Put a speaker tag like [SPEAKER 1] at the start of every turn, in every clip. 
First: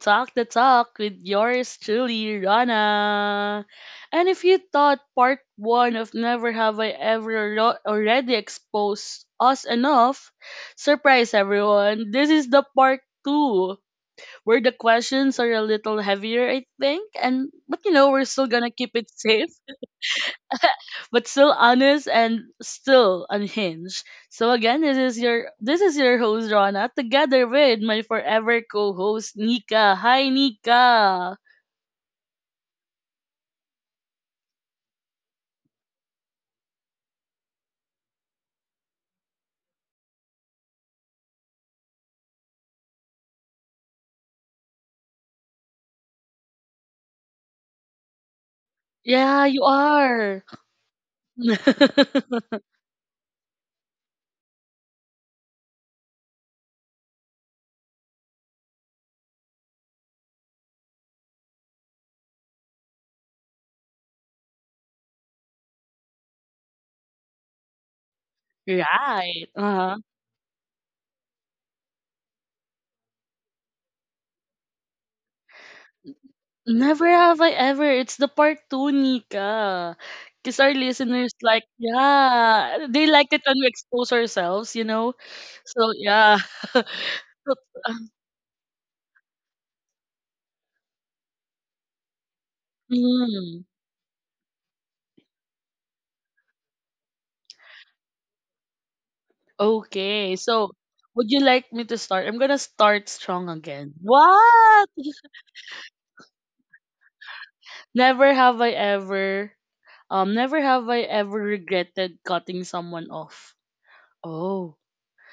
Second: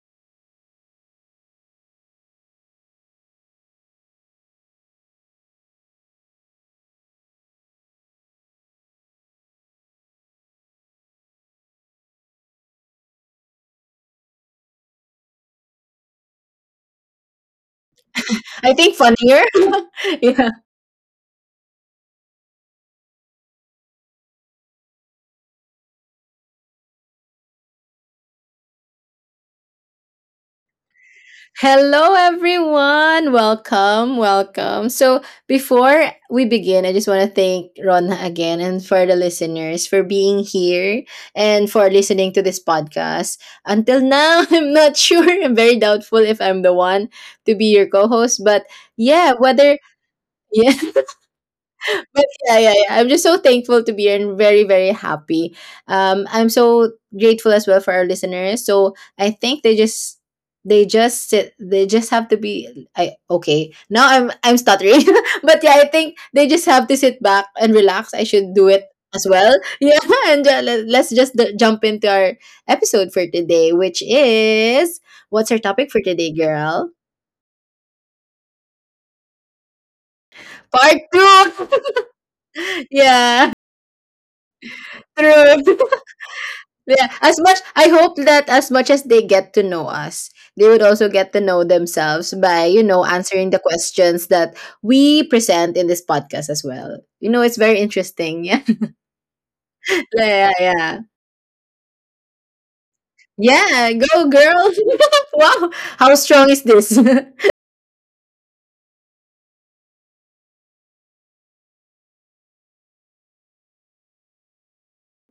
[SPEAKER 1] Talk the Talk with yours truly, Rana. And if you thought part one of Never Have I Ever Already Exposed Us Enough, surprise everyone, this is the part two where the questions are a little heavier, I think. And but we're still gonna
[SPEAKER 2] I
[SPEAKER 1] keep
[SPEAKER 2] think
[SPEAKER 1] it
[SPEAKER 2] funnier.
[SPEAKER 1] safe
[SPEAKER 2] Yeah.
[SPEAKER 1] but still honest and still unhinged. So again, this is your host Rana together with my forever co-host Nika. Hi Nika.
[SPEAKER 2] Hello, everyone. Welcome. Welcome. Before we begin, I just want to thank Rona again and for the listeners for being here and for listening to this podcast. Until now, I'm not sure. I'm very doubtful if I'm the one to be your co host. But
[SPEAKER 1] Yeah,
[SPEAKER 2] yeah,
[SPEAKER 1] you
[SPEAKER 2] whether,
[SPEAKER 1] are.
[SPEAKER 2] yeah, But yeah, yeah, yeah. I'm just so thankful to be here and very, very happy. I'm so grateful as well for our listeners. So I think they just have to be I okay. Now I'm stuttering. But yeah, I think they just have to sit back and relax. I should do it
[SPEAKER 1] Right.
[SPEAKER 2] as well.
[SPEAKER 1] Uh-huh.
[SPEAKER 2] Yeah, and jump into our episode for today, which is, what's our topic for today,
[SPEAKER 1] Never
[SPEAKER 2] girl?
[SPEAKER 1] have I ever. It's the part two, Nika. Because our
[SPEAKER 2] Part
[SPEAKER 1] listeners like,
[SPEAKER 2] two.
[SPEAKER 1] yeah, they like it when we
[SPEAKER 2] Yeah.
[SPEAKER 1] expose ourselves. So
[SPEAKER 2] True.
[SPEAKER 1] yeah.
[SPEAKER 2] Yeah,
[SPEAKER 1] So,
[SPEAKER 2] as much, I hope that as much as they get to know us, they would also get to know themselves by, you know, answering
[SPEAKER 1] mm.
[SPEAKER 2] the questions that we present in this podcast as well. You know, it's very interesting. Yeah. Yeah,
[SPEAKER 1] Okay,
[SPEAKER 2] yeah,
[SPEAKER 1] so
[SPEAKER 2] yeah.
[SPEAKER 1] would you like me to start? I'm gonna start strong again.
[SPEAKER 2] Yeah, go girl.
[SPEAKER 1] What?
[SPEAKER 2] Wow. How strong is this?
[SPEAKER 1] Never have I ever, Never have I ever regretted cutting someone off. Oh,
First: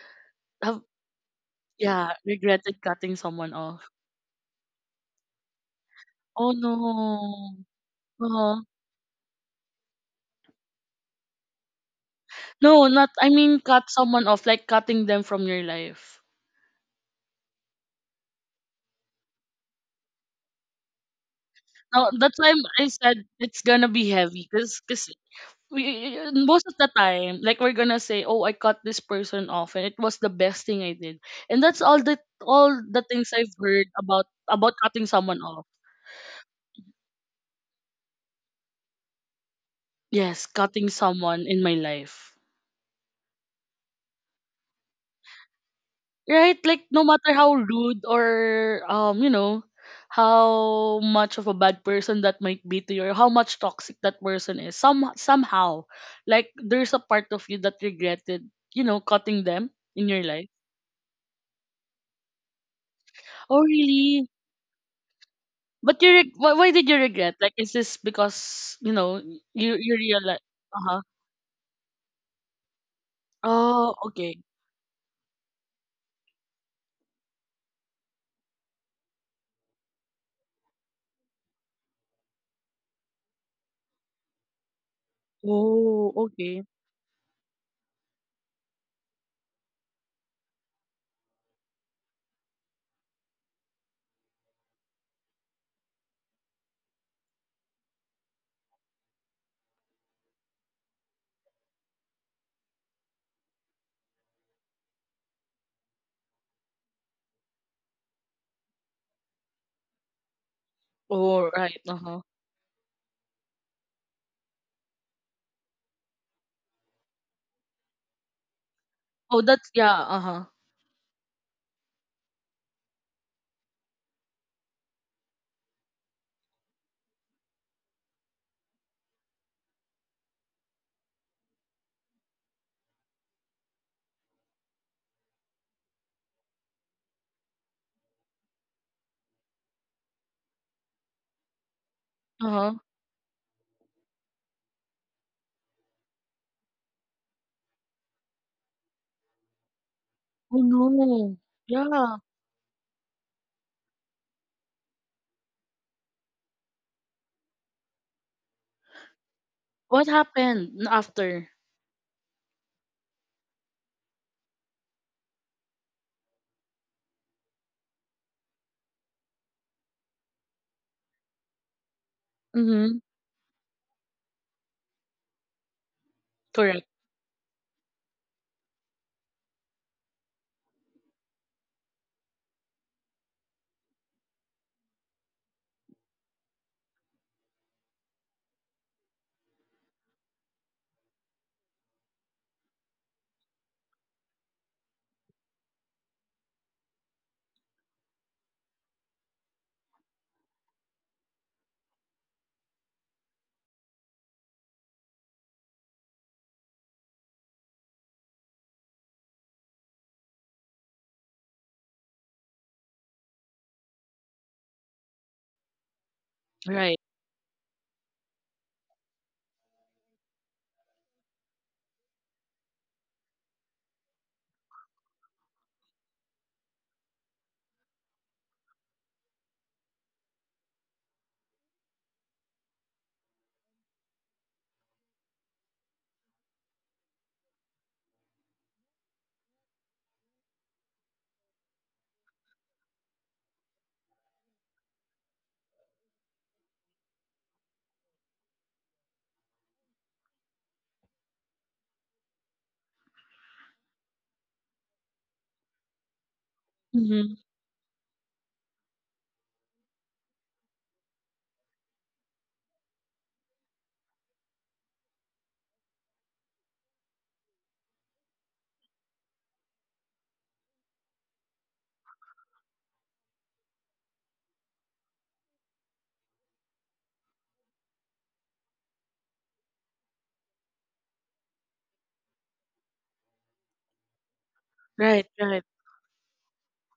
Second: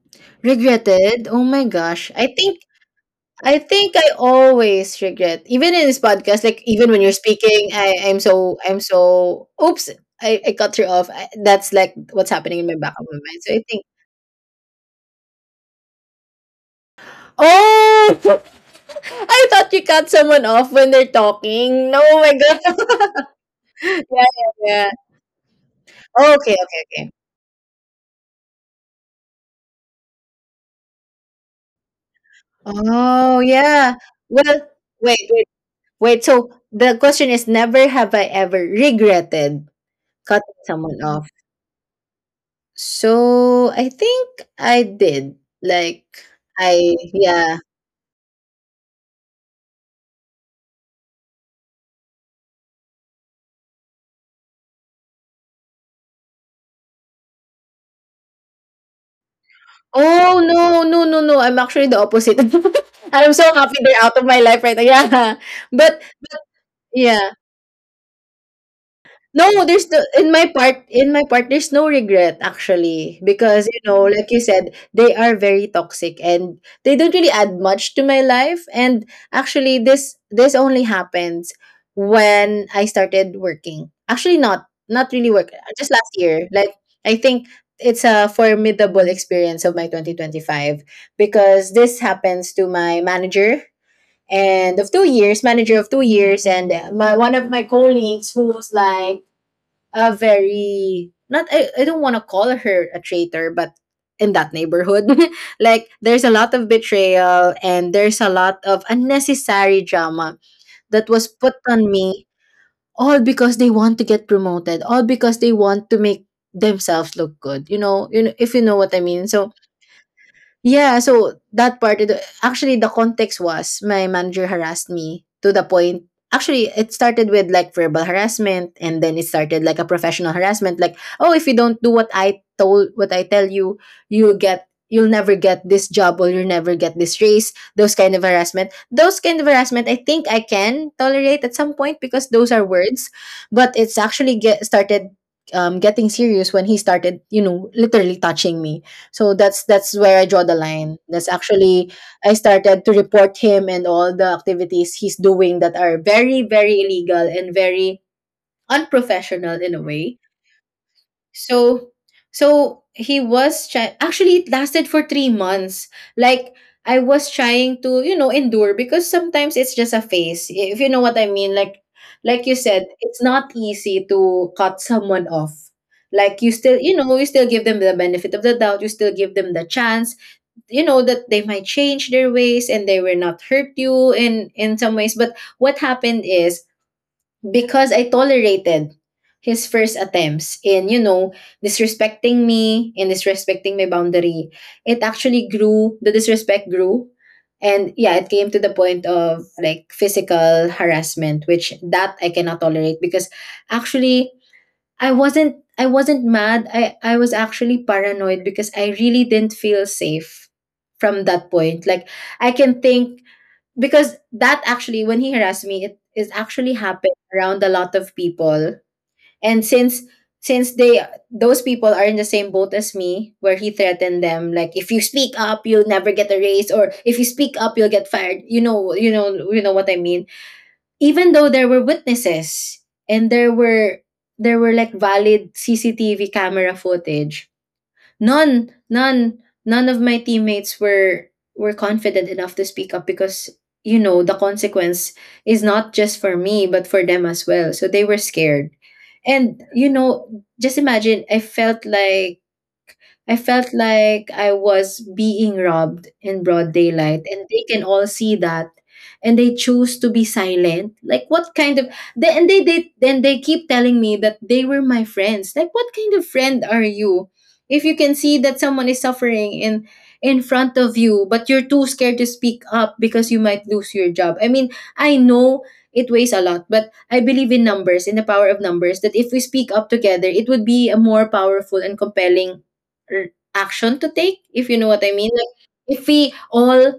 [SPEAKER 1] have,
[SPEAKER 2] Regretted? Oh my gosh.
[SPEAKER 1] yeah,
[SPEAKER 2] I think
[SPEAKER 1] regretted cutting someone
[SPEAKER 2] I
[SPEAKER 1] off.
[SPEAKER 2] think I always regret, even in this podcast,
[SPEAKER 1] Oh
[SPEAKER 2] like
[SPEAKER 1] no.
[SPEAKER 2] even when you're speaking, I, I'm so
[SPEAKER 1] Uh-huh.
[SPEAKER 2] I'm so oops, I cut her off. I, that's like what's happening in my
[SPEAKER 1] No,
[SPEAKER 2] back of
[SPEAKER 1] not.
[SPEAKER 2] my
[SPEAKER 1] I
[SPEAKER 2] mind. So
[SPEAKER 1] mean,
[SPEAKER 2] I think,
[SPEAKER 1] cut someone off, like cutting them from your life.
[SPEAKER 2] oh. I thought you cut someone off when they're talking. No,
[SPEAKER 1] No,
[SPEAKER 2] oh my
[SPEAKER 1] that's why
[SPEAKER 2] god.
[SPEAKER 1] I said it's gonna
[SPEAKER 2] Yeah,
[SPEAKER 1] be
[SPEAKER 2] yeah,
[SPEAKER 1] heavy, cause,
[SPEAKER 2] yeah.
[SPEAKER 1] 'cause we,
[SPEAKER 2] Oh, okay,
[SPEAKER 1] most of
[SPEAKER 2] okay,
[SPEAKER 1] the
[SPEAKER 2] okay.
[SPEAKER 1] time, like we're gonna say, "Oh, I cut this person off, and it was the best thing I did." And that's all the things
[SPEAKER 2] Oh
[SPEAKER 1] I've heard
[SPEAKER 2] yeah.
[SPEAKER 1] about
[SPEAKER 2] Well,
[SPEAKER 1] about cutting
[SPEAKER 2] wait,
[SPEAKER 1] someone
[SPEAKER 2] wait,
[SPEAKER 1] off.
[SPEAKER 2] wait. So the question is never have I ever regretted
[SPEAKER 1] Yes,
[SPEAKER 2] cutting
[SPEAKER 1] cutting
[SPEAKER 2] someone off.
[SPEAKER 1] someone in my life,
[SPEAKER 2] So I think I did. Like,
[SPEAKER 1] right?
[SPEAKER 2] I,
[SPEAKER 1] Like no matter how
[SPEAKER 2] yeah.
[SPEAKER 1] rude or how much of a bad person that might be to you, or how much toxic that person is, somehow, like there's a part of you that regretted, cutting them in your
[SPEAKER 2] Oh
[SPEAKER 1] life.
[SPEAKER 2] no, no, no, no. I'm actually the opposite. I'm so
[SPEAKER 1] Oh,
[SPEAKER 2] happy they're out
[SPEAKER 1] really?
[SPEAKER 2] of my life right now. Yeah.
[SPEAKER 1] But
[SPEAKER 2] But
[SPEAKER 1] why did you
[SPEAKER 2] yeah.
[SPEAKER 1] regret? Like, is this because you know
[SPEAKER 2] No,
[SPEAKER 1] you
[SPEAKER 2] there's
[SPEAKER 1] you
[SPEAKER 2] the, in
[SPEAKER 1] realize?
[SPEAKER 2] my
[SPEAKER 1] Uh
[SPEAKER 2] part
[SPEAKER 1] huh.
[SPEAKER 2] in my part there's no regret actually, because you
[SPEAKER 1] Oh,
[SPEAKER 2] know, like
[SPEAKER 1] okay.
[SPEAKER 2] you said, they are very toxic and they don't really add much to my life. And actually this only happens when I started working. Actually, not really work, just
[SPEAKER 1] Oh,
[SPEAKER 2] last year.
[SPEAKER 1] okay.
[SPEAKER 2] Like, I think it's a formidable experience of my 2025, because this happens to my manager and of 2 years, manager of 2 years, and my one of my colleagues who's like a very, not, I don't want to call her a traitor, but in that neighborhood. Like, there's a lot of betrayal and there's a lot of unnecessary drama that was
[SPEAKER 1] Oh,
[SPEAKER 2] put
[SPEAKER 1] right. Uh
[SPEAKER 2] on
[SPEAKER 1] huh.
[SPEAKER 2] me, all because they want to get promoted, all because they want to make themselves look good, you know, you know, if you know what I mean.
[SPEAKER 1] Oh,
[SPEAKER 2] So
[SPEAKER 1] that's yeah. Uh huh.
[SPEAKER 2] yeah, so that part, it- actually, the context was my manager harassed me to the point. Actually, it started with like verbal harassment, and then it started like a professional harassment. Like, oh, if you don't do what what I tell you, you'll never get this job, or you'll never get this raise. Those kind of harassment. Those kind of harassment, I think I can tolerate at some point because
[SPEAKER 1] Uh
[SPEAKER 2] those are
[SPEAKER 1] huh.
[SPEAKER 2] words. But it's actually getting serious when he started, you know, literally touching me. So that's where I draw
[SPEAKER 1] Oh
[SPEAKER 2] the line.
[SPEAKER 1] no.
[SPEAKER 2] That's actually,
[SPEAKER 1] Yeah.
[SPEAKER 2] I started to report him and all the activities he's doing that are very, very illegal and very unprofessional in a
[SPEAKER 1] What
[SPEAKER 2] way.
[SPEAKER 1] happened after?
[SPEAKER 2] So he was try- actually it lasted for 3 months. Like, I was trying to, you know, endure because sometimes it's just a phase. If you know what I mean. Like you said,
[SPEAKER 1] Mm-hmm.
[SPEAKER 2] it's not easy to cut someone off. Like, you
[SPEAKER 1] Correct.
[SPEAKER 2] still, you know, you still give them the benefit of the doubt, you still give them the chance, you know, that they might change their ways and they will not hurt you in some ways. But what happened is, because I tolerated his first attempts in, you know, disrespecting me and disrespecting my boundary, it actually grew, the disrespect grew. And yeah, it came to the point of like physical harassment, which that I cannot tolerate. Because actually, I wasn't mad. I was actually paranoid because I really didn't feel safe from that point. Like, I can think, because that actually, when he harassed me, it is actually
[SPEAKER 1] Right.
[SPEAKER 2] happened around a lot of people. And since they those people are in the same boat as me, where he threatened them, like if you speak up, you'll never get a raise, or if you speak up, you'll get fired. You know, you know, you know what I mean. Even though there were witnesses, and there were like valid CCTV camera footage, none none none of my teammates were, confident enough to speak up because, you know, the consequence is not just for me but for them as well. So they were scared. And you know, just imagine, I felt like, I felt like I was being robbed in broad daylight,
[SPEAKER 1] Mm-hmm.
[SPEAKER 2] and they can all see that. And they choose to be silent. Like, what kind of, and they keep telling me that they were my friends. Like, what kind of friend are you? If you can see that someone is suffering in front of you, but you're too scared to speak up because you might lose your job. I mean, I know it weighs a lot, but I believe in numbers, in the power of numbers, that if we speak up together, it would be a more powerful and compelling r- action to take, if you know what I
[SPEAKER 1] Right.
[SPEAKER 2] mean. Like,
[SPEAKER 1] Right.
[SPEAKER 2] if we all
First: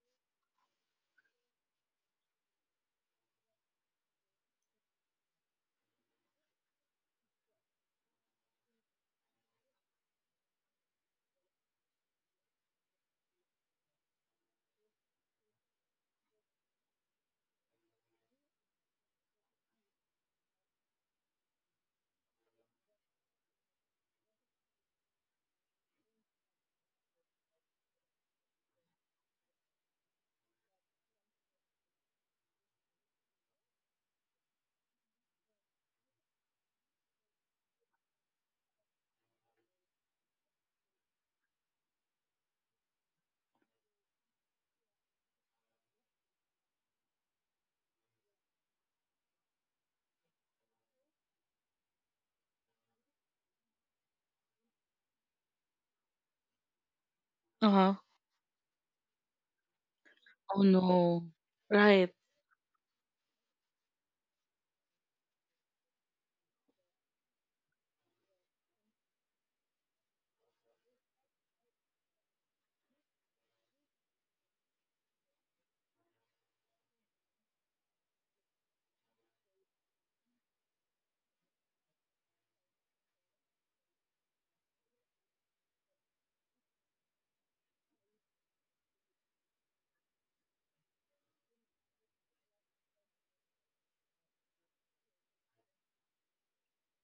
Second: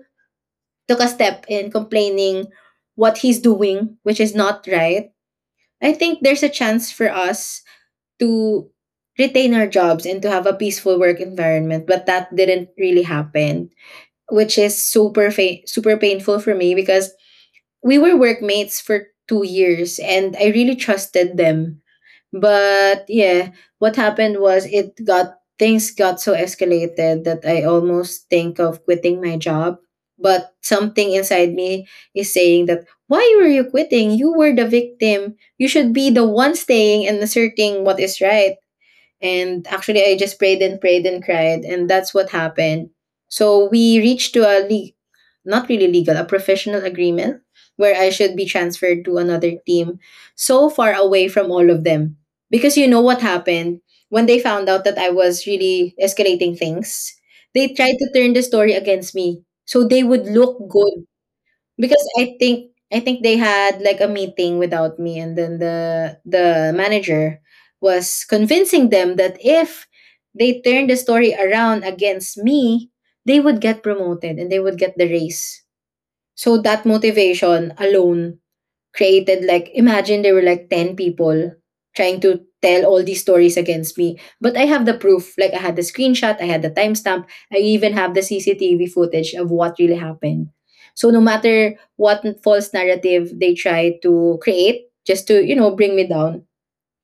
[SPEAKER 2] took a step in complaining what he's doing, which is not right, I think there's a chance for us to retain our jobs and to have a peaceful work environment. But that didn't really happen, which is super painful for me, because we were workmates for 2 years and I really trusted them. But yeah, what happened was, it got things got so escalated that I almost think of quitting my job. But something inside me is saying that, why were you quitting? You were the victim. You should be the one staying and asserting what is right. And actually, I just prayed and prayed and cried, and that's what happened. So we reached to a not really legal, a professional agreement where I should be transferred to another team, so far away from all of them. Because you know what happened, when they found out that I was really escalating things, they
[SPEAKER 1] Uh huh.
[SPEAKER 2] tried to turn the story against me, so they would
[SPEAKER 1] Oh
[SPEAKER 2] look good.
[SPEAKER 1] no.
[SPEAKER 2] Because
[SPEAKER 1] Right.
[SPEAKER 2] I think they had like a meeting without me, and then the manager was convincing them that if they turned the story around against me, they would get promoted and they would get the raise. So that motivation alone created, like, imagine there were like 10 people trying to tell all these stories against me. But I have the proof, like I had the screenshot, I had the timestamp, I even have the CCTV footage of what really happened. So no matter what false narrative they try to create just to, you know, bring me down,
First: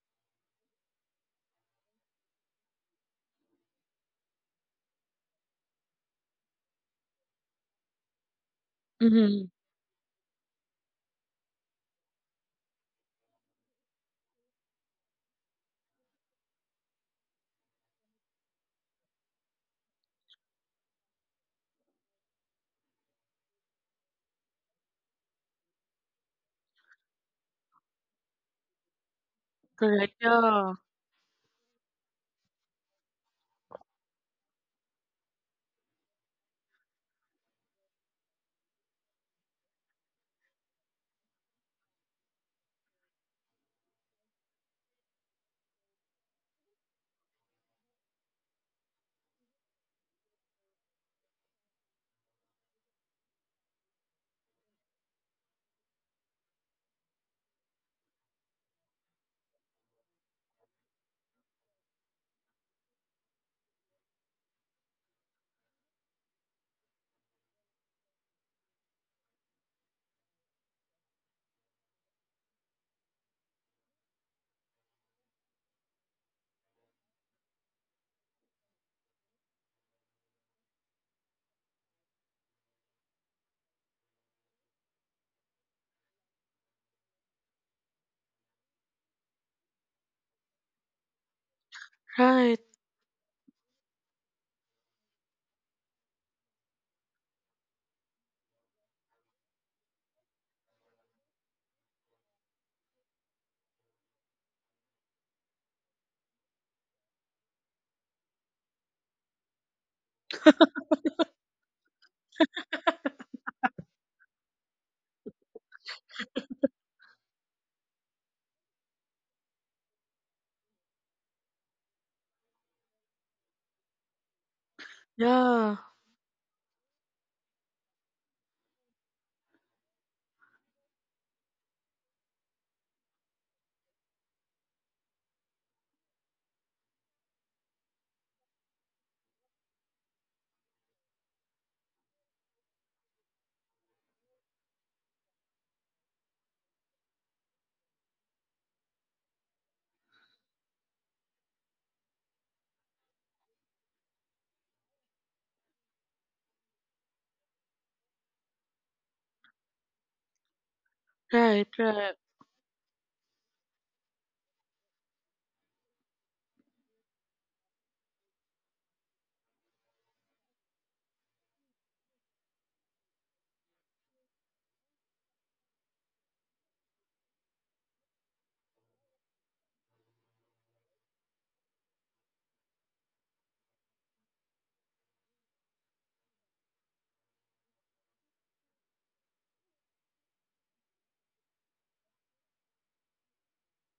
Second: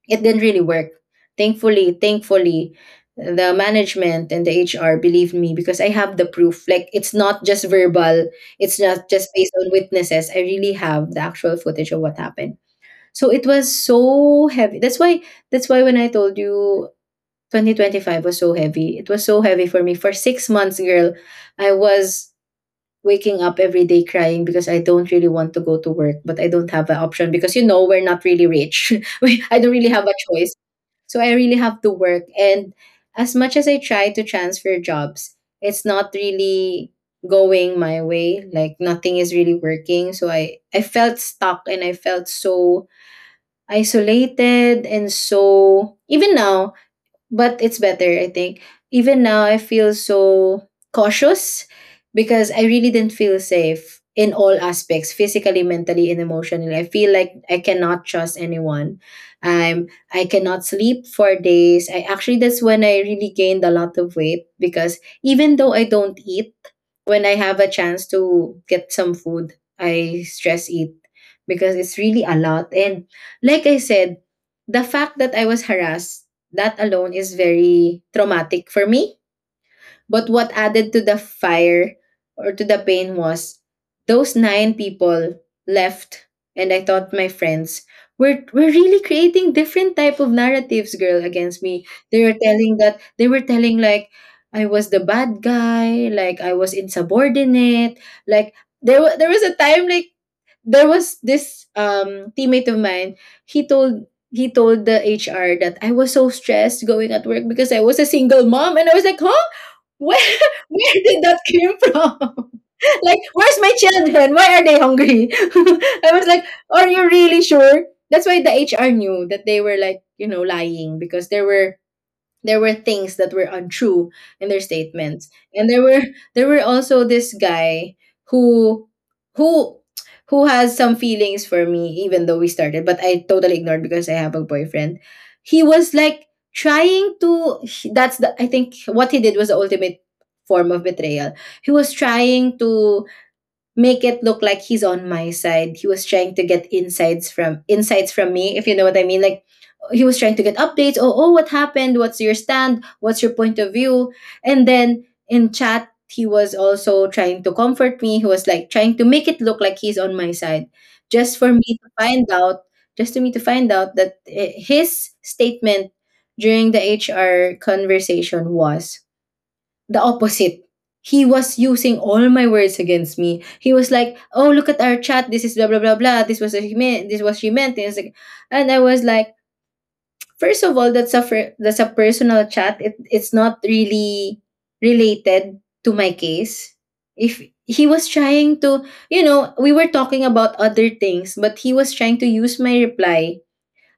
[SPEAKER 2] it didn't really work. Thankfully, thankfully, the management and the HR believed me, because I have the proof. Like, it's not just verbal, it's not just
[SPEAKER 1] Mm-hmm.
[SPEAKER 2] based on witnesses. I really have the actual footage of what happened. So it was so heavy. That's why when I told you 2025 was so heavy. It was so heavy for me. For 6 months, girl, I was waking up every day crying because I don't really want to go to work, but I don't have an option, because you know, we're not really rich. I don't really have a
[SPEAKER 1] Correct.
[SPEAKER 2] choice.
[SPEAKER 1] Yeah.
[SPEAKER 2] So I really have to work. And as much as I try to transfer jobs, it's not really going my way. Like, nothing is really working. So I felt stuck, and I felt so isolated, and so even now, but it's better, I think. Even now, I feel so cautious, because I really didn't feel safe in all aspects, physically, mentally, and emotionally. I feel like I cannot trust anyone. i'm I cannot sleep for days. I actually, that's when I really gained a lot of weight, because even though I don't eat, when I have a chance to get some food, I stress eat, because it's really a lot. And like I said, the fact that I was harassed, that alone is very traumatic for me. But what added to the fire, or to the pain, was those 9 people left, and I thought my friends were really creating different type of narratives, girl, against me. They were
[SPEAKER 1] Right.
[SPEAKER 2] telling that they were telling like I was the bad guy, like I was insubordinate, like there was a time, like there was this teammate of mine. he told he told the HR that I was so stressed going at work because I was a single mom, and I was like, huh? Where where did that came from? Like, where's my children? Why are they hungry? I was like, are you really sure? That's why the HR knew that they were, like, lying, because there were things that were untrue in their statements. And
[SPEAKER 1] Yeah.
[SPEAKER 2] there were also this guy who who has some feelings for me, even though we started, but I totally ignored because I have a boyfriend. He was like trying to that's the, I think what he did was the ultimate form of betrayal. He was trying to make it look like he's on my side. He was trying to get insights from me, if you know what I mean. Like, he was trying to get updates. Oh, oh, what happened? What's your stand? What's your point of view? And then in chat, he was also trying to comfort me. He was like trying to make it look like he's on my side, just for me
[SPEAKER 1] Right.
[SPEAKER 2] to
[SPEAKER 1] Right.
[SPEAKER 2] find out, that his statement during the HR conversation was the opposite. He was using all my words against me. He was like, "Oh, look at our chat. This is blah blah blah blah. This was what he meant. This was she meant." And it's like, and I was like, first of all, that's a personal chat. It's not really related to my case. If he was trying to, we were talking about other things, but he was trying to use my reply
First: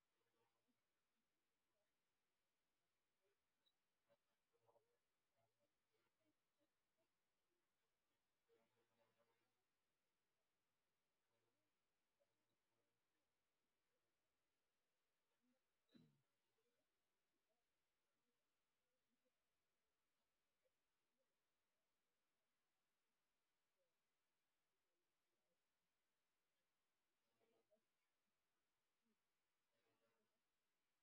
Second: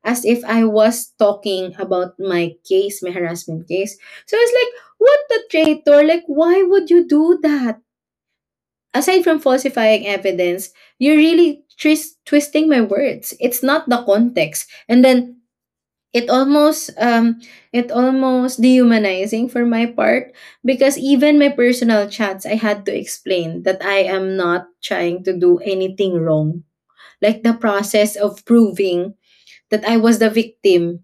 [SPEAKER 2] as if I was talking about my case, my harassment case. So it's like, what the traitor? Like, why would you do that? Aside from falsifying evidence, you're really twisting my words. It's not the context. And then it almost um it almost dehumanizing for my part, because even my personal chats I had to explain that I am not trying to do anything wrong. Like, the process of proving that I was the victim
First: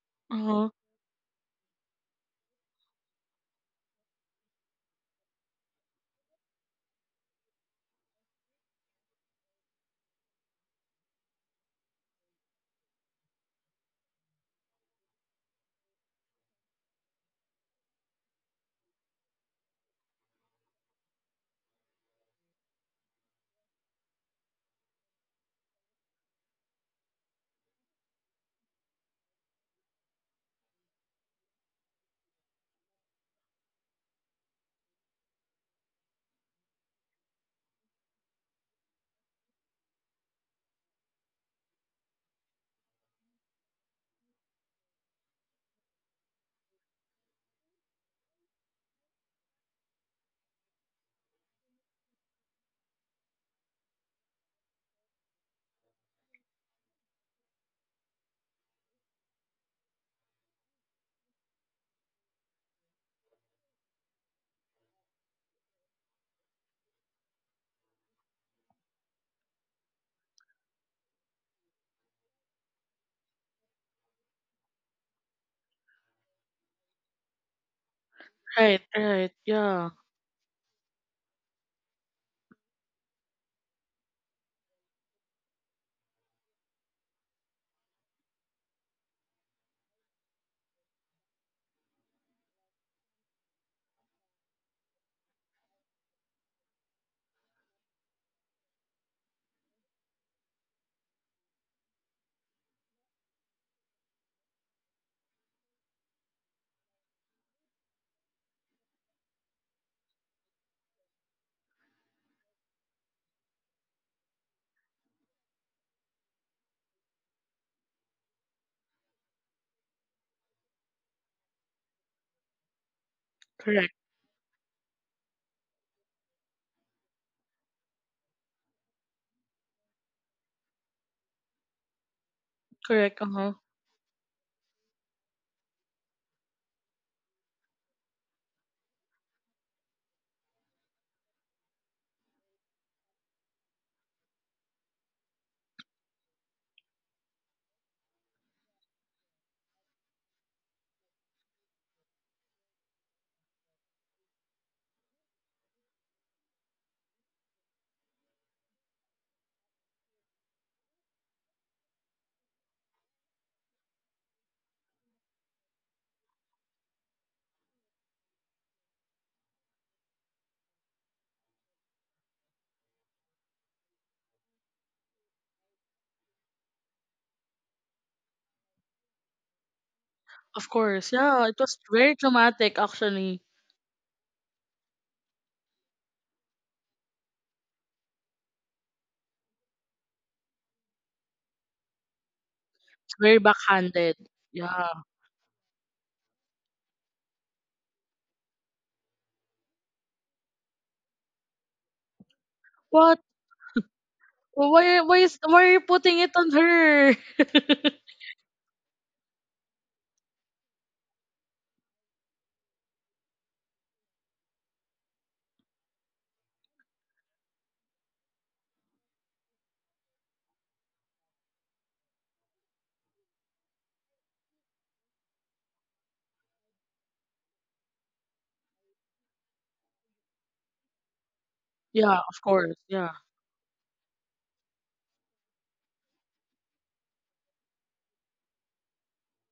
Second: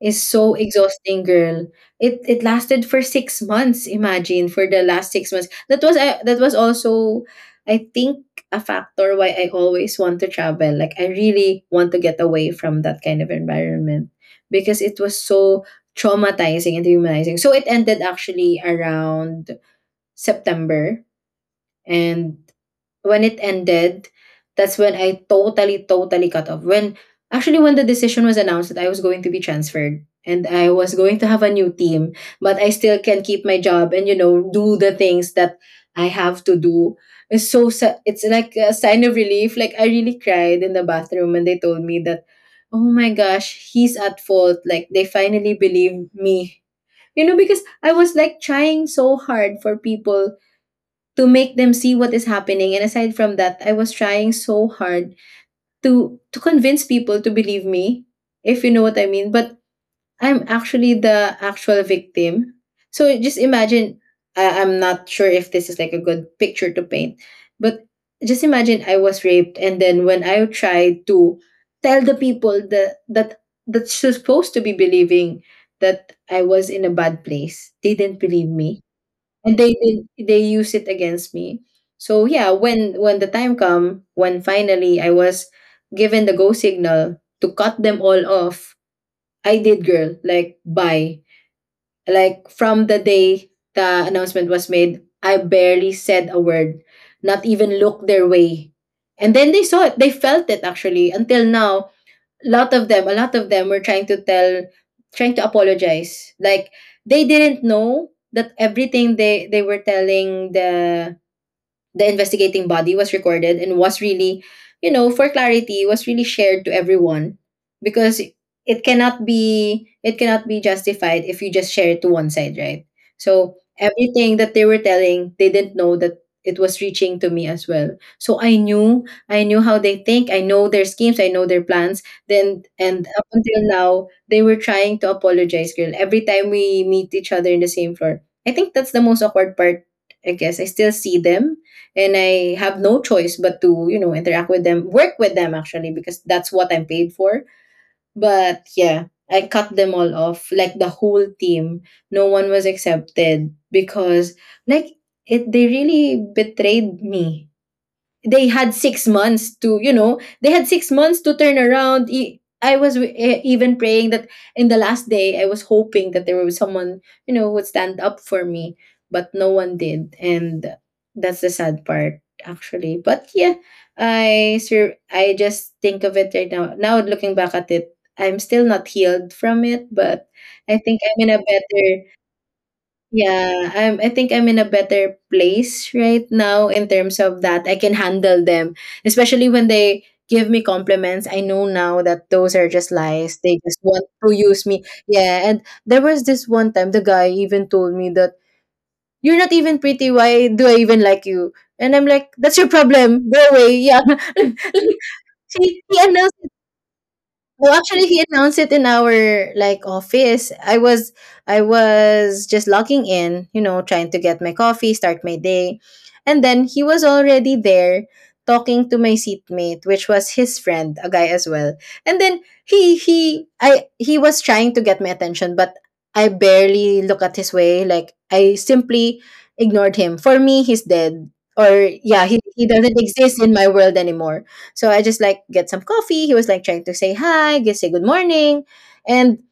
[SPEAKER 2] is
[SPEAKER 1] Uh
[SPEAKER 2] so
[SPEAKER 1] huh.
[SPEAKER 2] exhausting, girl. It lasted for six months. Imagine, for the last six months, that was I. That was also, I think, a factor why I always want to travel. Like, I really want to get away from that kind of environment, because it was so traumatizing and humanizing. So it ended actually around September, and when it ended, that's when I totally, totally cut off. When actually when the decision was announced that I was going to be transferred and I was going to have a new team, but I still can keep my job and, you know, do the things that I have to do. It's like a sign of relief. Like, I really cried in the bathroom when they told me that, oh my gosh, he's at fault. Like, they finally believe me. You know, because I was like trying so hard for people to make them see what is happening. And aside from that, I was trying so hard to convince people to believe me, if you know what I mean. But I'm actually the actual victim. So just imagine. I'm not sure if this is like a good picture to paint, but just imagine I was raped, and then when I tried to tell the people that that's supposed to be believing that I was in a bad place, they didn't believe
[SPEAKER 1] Right.
[SPEAKER 2] me,
[SPEAKER 1] Right.
[SPEAKER 2] and
[SPEAKER 1] Yeah.
[SPEAKER 2] they use it against me. So yeah, when the time come, when finally I was given the go signal to cut them all off, I did, girl. Like, bye. Like, from the day the announcement was made, I barely said a word, not even looked their way, and then they saw it, they felt it. Actually, until now, a lot of them were trying to tell, trying to apologize. Like, they didn't know that everything they were telling the investigating body was recorded and was really, you know, for clarity, was really shared to everyone, because it cannot be justified if you just share it to one side, right? So
[SPEAKER 1] Correct.
[SPEAKER 2] everything that they were telling, they didn't know that it was reaching to me as well. So I knew how they think, I know their schemes, I know their plans. Then and
[SPEAKER 1] Correct. Uh
[SPEAKER 2] up
[SPEAKER 1] huh.
[SPEAKER 2] until now, they were trying to apologize, girl. Every time we meet each other in the same floor. I think that's the most awkward part. I guess I still see them, and I have no choice but to, you know, interact with them, work with them actually, because that's what I'm paid for. But yeah, I cut them all off, like the whole team. No one was accepted because, like, it they really betrayed me. They had six months to, you know, they had six months to turn around. I was even praying that in the last day, I was hoping that there was someone, you know, who would stand up for me, but no one did. And that's the sad part, actually. But yeah, I just think of it right now. Now looking back at it, I'm still not healed from it, but
[SPEAKER 1] Of
[SPEAKER 2] I think
[SPEAKER 1] course,
[SPEAKER 2] I'm in a
[SPEAKER 1] yeah, it was
[SPEAKER 2] better
[SPEAKER 1] very traumatic actually.
[SPEAKER 2] yeah, I think I'm in a better place right now in terms of that. I can handle them, especially when they give me compliments. I know now that those are just
[SPEAKER 1] It's
[SPEAKER 2] lies.
[SPEAKER 1] very
[SPEAKER 2] They just want
[SPEAKER 1] backhanded.
[SPEAKER 2] to use me.
[SPEAKER 1] Yeah.
[SPEAKER 2] Yeah, and there was this one time the guy even told me that you're not even pretty. Why do I even like you? And I'm like, that's your
[SPEAKER 1] What?
[SPEAKER 2] problem. Go away. Yeah.
[SPEAKER 1] Why are you
[SPEAKER 2] He
[SPEAKER 1] putting it
[SPEAKER 2] announced,
[SPEAKER 1] on her?
[SPEAKER 2] no, actually, he announced it in our like office. I was just logging in, you know, trying to get my coffee, start my day, and then he was already there talking to my seatmate, which was his friend, a guy as well. And then he was trying to get my attention, but I barely look at his way. Like, I simply ignored him. For me, he's dead, or
[SPEAKER 1] Yeah,
[SPEAKER 2] yeah,
[SPEAKER 1] of
[SPEAKER 2] he
[SPEAKER 1] course.
[SPEAKER 2] doesn't
[SPEAKER 1] Yeah.
[SPEAKER 2] exist in my world anymore. So I just like get some coffee. He was like trying to say hi, get say good morning. And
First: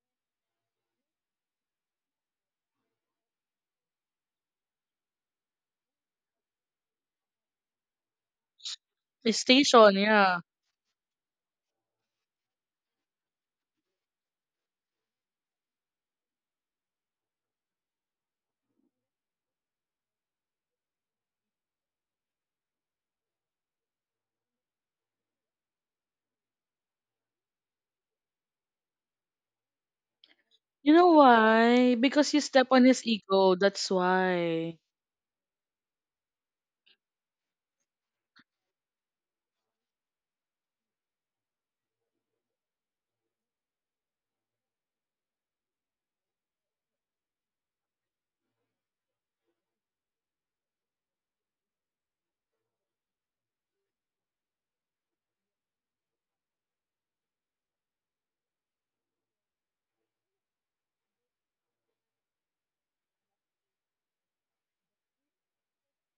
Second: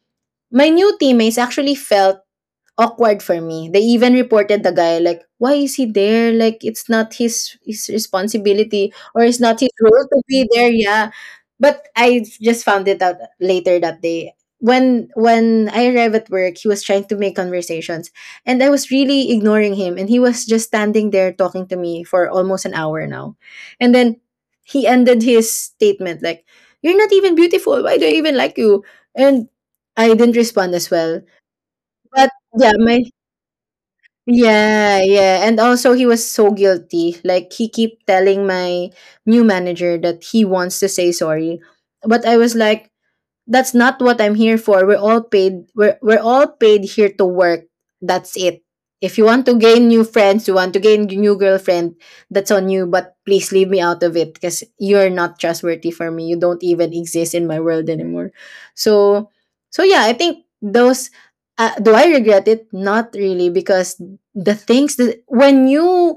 [SPEAKER 2] my new teammates actually felt awkward for me. They even reported the guy, like, why is he there? Like, it's not his responsibility, or
[SPEAKER 1] His
[SPEAKER 2] it's not his
[SPEAKER 1] station,
[SPEAKER 2] role to
[SPEAKER 1] yeah.
[SPEAKER 2] be there. Yeah. But I just found it out later that day. When I arrived at work, he was trying to make conversations, and I was really ignoring him, and he was just standing there talking to me for almost an hour now. And then he ended his statement like, you're not even beautiful. Why do I even like you? And I didn't respond as
[SPEAKER 1] You know
[SPEAKER 2] well.
[SPEAKER 1] why?
[SPEAKER 2] But
[SPEAKER 1] Because you step
[SPEAKER 2] yeah,
[SPEAKER 1] on
[SPEAKER 2] my
[SPEAKER 1] his ego, that's why.
[SPEAKER 2] yeah, yeah. And also he was so guilty. Like, he keep telling my new manager that he wants to say sorry. But I was like, that's not what I'm here for. We're all paid here to work. That's it. If you want to gain new friends, you want to gain new girlfriend, that's on you, but please leave me out of it, because you're not trustworthy for me. You don't even exist in my world anymore. So so yeah, I think those do I regret it? Not really, because the things that when you,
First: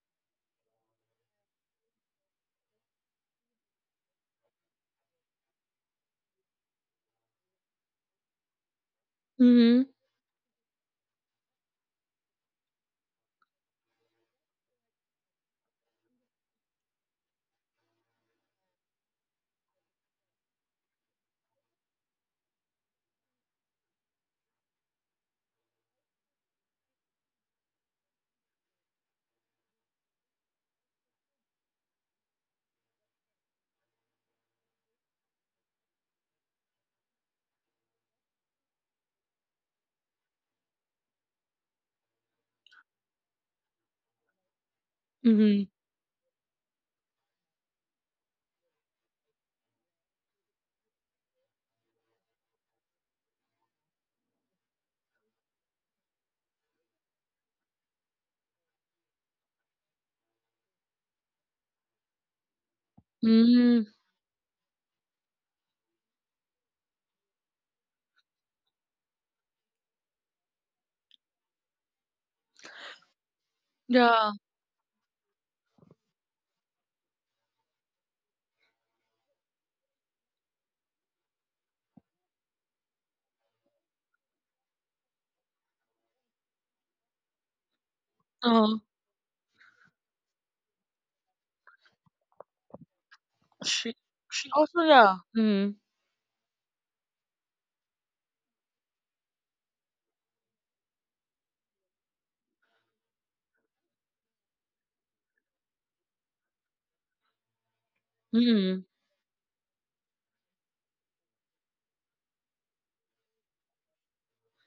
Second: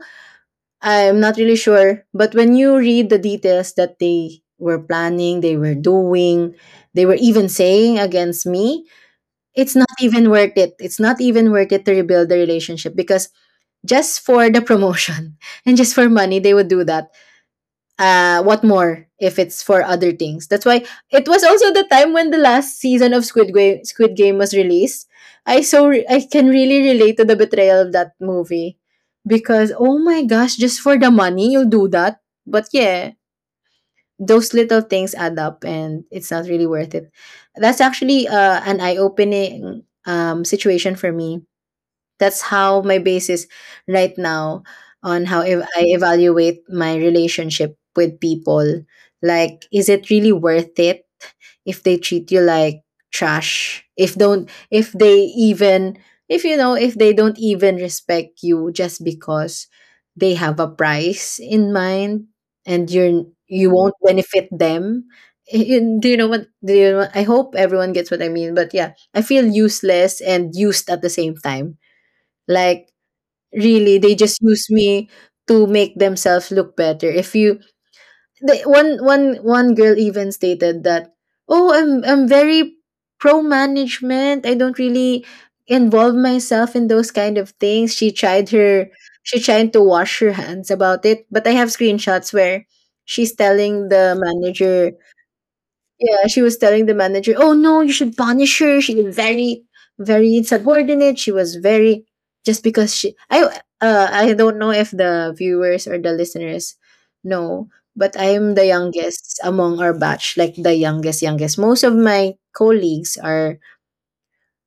[SPEAKER 2] I'm not really sure, but when you read the details that they were planning, they were doing, they were even saying against me, it's
[SPEAKER 1] Mhm.
[SPEAKER 2] not even worth it. It's not even worth it to rebuild the relationship because just for the promotion and just for money, they would do that. What more if it's for other things? That's why it was also the time when the last season of Squid Game was released. I can really relate to the betrayal of that movie, because oh my gosh, just for the money you'll do that. But yeah, those little things add up, and it's not really worth it. That's actually an eye-opening situation for me. That's how my base is right now on how
[SPEAKER 1] Mhm.
[SPEAKER 2] I evaluate my relationship with people. Like, is it really worth it if they treat you like trash? If they even, if, you know, if they don't even respect you just because they have a price in mind and you
[SPEAKER 1] Mhm.
[SPEAKER 2] won't benefit them. Do you know what? I hope everyone gets what I mean. But yeah, I feel useless and used at the same time, like, really, they
[SPEAKER 1] Yeah.
[SPEAKER 2] just use me to make themselves look better. If you the, one one one girl even stated that, "Oh, I'm very pro management. I don't really involve myself in those kind of things."
[SPEAKER 1] Uh-huh.
[SPEAKER 2] She tried to wash her hands about it, but I have screenshots where she's telling
[SPEAKER 1] She
[SPEAKER 2] the
[SPEAKER 1] she also
[SPEAKER 2] manager,
[SPEAKER 1] yeah. Mhm.
[SPEAKER 2] yeah, she was telling the manager, "Oh no, you should punish her. She is very, very insubordinate. She was very, just because she. I don't know if the viewers or the listeners know, but I am the
[SPEAKER 1] Mhm.
[SPEAKER 2] youngest among our batch, like the youngest, youngest. Most of my colleagues are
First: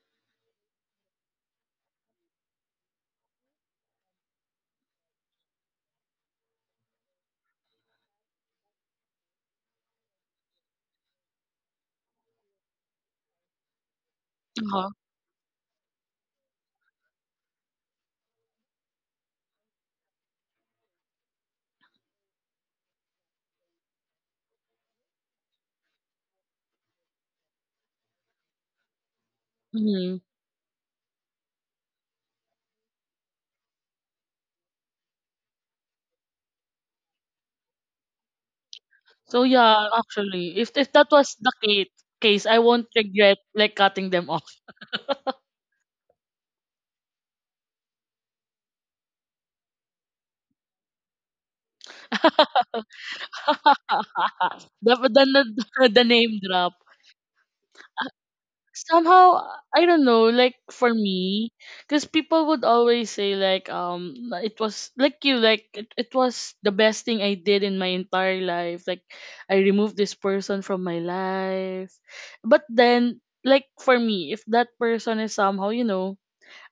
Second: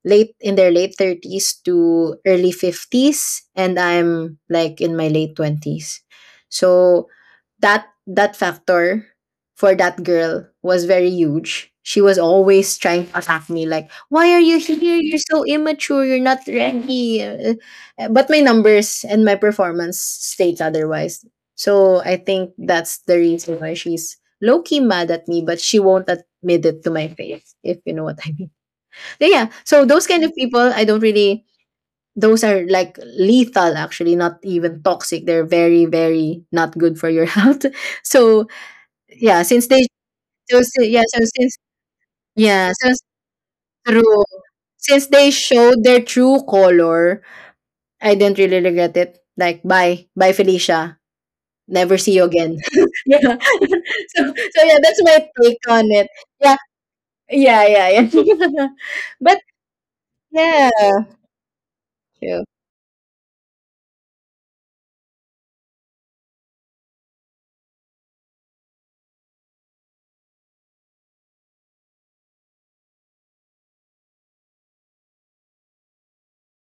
[SPEAKER 2] late in their late 30s to early 50s, and I'm like in my late 20s, so that factor for that girl was very huge. She was always trying to attack me, like, why are you
[SPEAKER 1] Uh-huh.
[SPEAKER 2] here, you're so immature, you're not ready. But my numbers and my performance state otherwise, so I think that's the reason why she's low-key mad at me, but she won't admit it to my face, if you know what I mean. Yeah, yeah. So those
[SPEAKER 1] Mhm.
[SPEAKER 2] kind of people, I don't really. Those are like lethal, actually, not even toxic. They're very, very not good for your health. So
[SPEAKER 1] So
[SPEAKER 2] yeah, since
[SPEAKER 1] yeah,
[SPEAKER 2] they,
[SPEAKER 1] actually,
[SPEAKER 2] so,
[SPEAKER 1] if
[SPEAKER 2] si-
[SPEAKER 1] that
[SPEAKER 2] yeah, so
[SPEAKER 1] was the
[SPEAKER 2] since
[SPEAKER 1] case, I
[SPEAKER 2] yeah,
[SPEAKER 1] won't
[SPEAKER 2] since
[SPEAKER 1] regret like cutting them
[SPEAKER 2] true,
[SPEAKER 1] off.
[SPEAKER 2] since they showed their true color, I didn't really regret it. Like, bye, bye, Felicia. Never see you again. Yeah. So yeah, that's my take on
[SPEAKER 1] The
[SPEAKER 2] it.
[SPEAKER 1] name
[SPEAKER 2] Yeah,
[SPEAKER 1] drop.
[SPEAKER 2] yeah, yeah, yeah.
[SPEAKER 1] Somehow,
[SPEAKER 2] But
[SPEAKER 1] I don't know, like for me, because people
[SPEAKER 2] yeah.
[SPEAKER 1] would always say, like, it was like you, like, it was the best thing I did in my entire life. Like, I removed this person from my life. But then, like, for me, if that person is somehow,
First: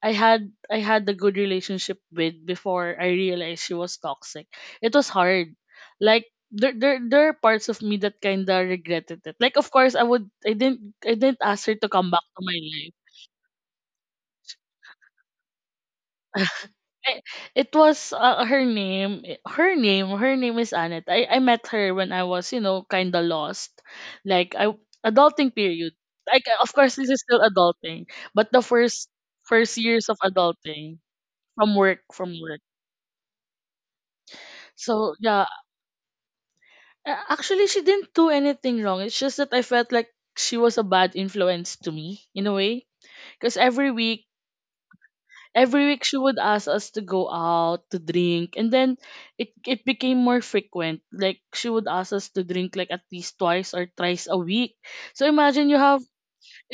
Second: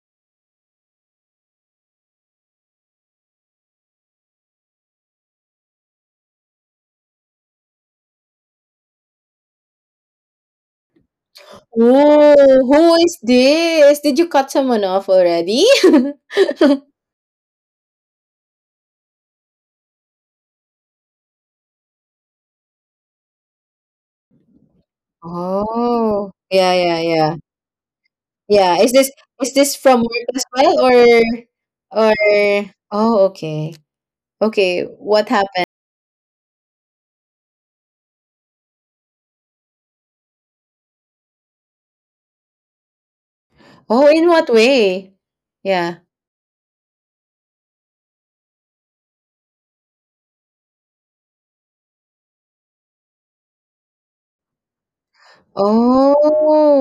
[SPEAKER 1] I had a good relationship with before I realized she was toxic. It was hard. Like there are parts of me that kinda regretted it. Like of course I didn't ask her to come back
[SPEAKER 2] Oh,
[SPEAKER 1] to my life.
[SPEAKER 2] who is this? Did you cut someone off already?
[SPEAKER 1] I, it was her name is Annette. I met her when I was kinda lost, like I adulting period.
[SPEAKER 2] Oh,
[SPEAKER 1] Like
[SPEAKER 2] yeah,
[SPEAKER 1] of
[SPEAKER 2] yeah,
[SPEAKER 1] course this is
[SPEAKER 2] yeah.
[SPEAKER 1] still adulting, but the
[SPEAKER 2] Yeah, is this
[SPEAKER 1] first
[SPEAKER 2] is this
[SPEAKER 1] first
[SPEAKER 2] from
[SPEAKER 1] years of
[SPEAKER 2] work as well, or
[SPEAKER 1] adulting from work
[SPEAKER 2] or
[SPEAKER 1] from work.
[SPEAKER 2] oh, okay. Okay,
[SPEAKER 1] So
[SPEAKER 2] what
[SPEAKER 1] yeah.
[SPEAKER 2] happened?
[SPEAKER 1] Actually, she didn't do anything wrong. It's just that I felt like she was a bad influence to me in a way. Because
[SPEAKER 2] Oh, in what way?
[SPEAKER 1] every
[SPEAKER 2] Yeah.
[SPEAKER 1] week she would ask us to go out to drink, and then it became more frequent. Like she would ask us to drink like at least twice or thrice a week. So imagine you have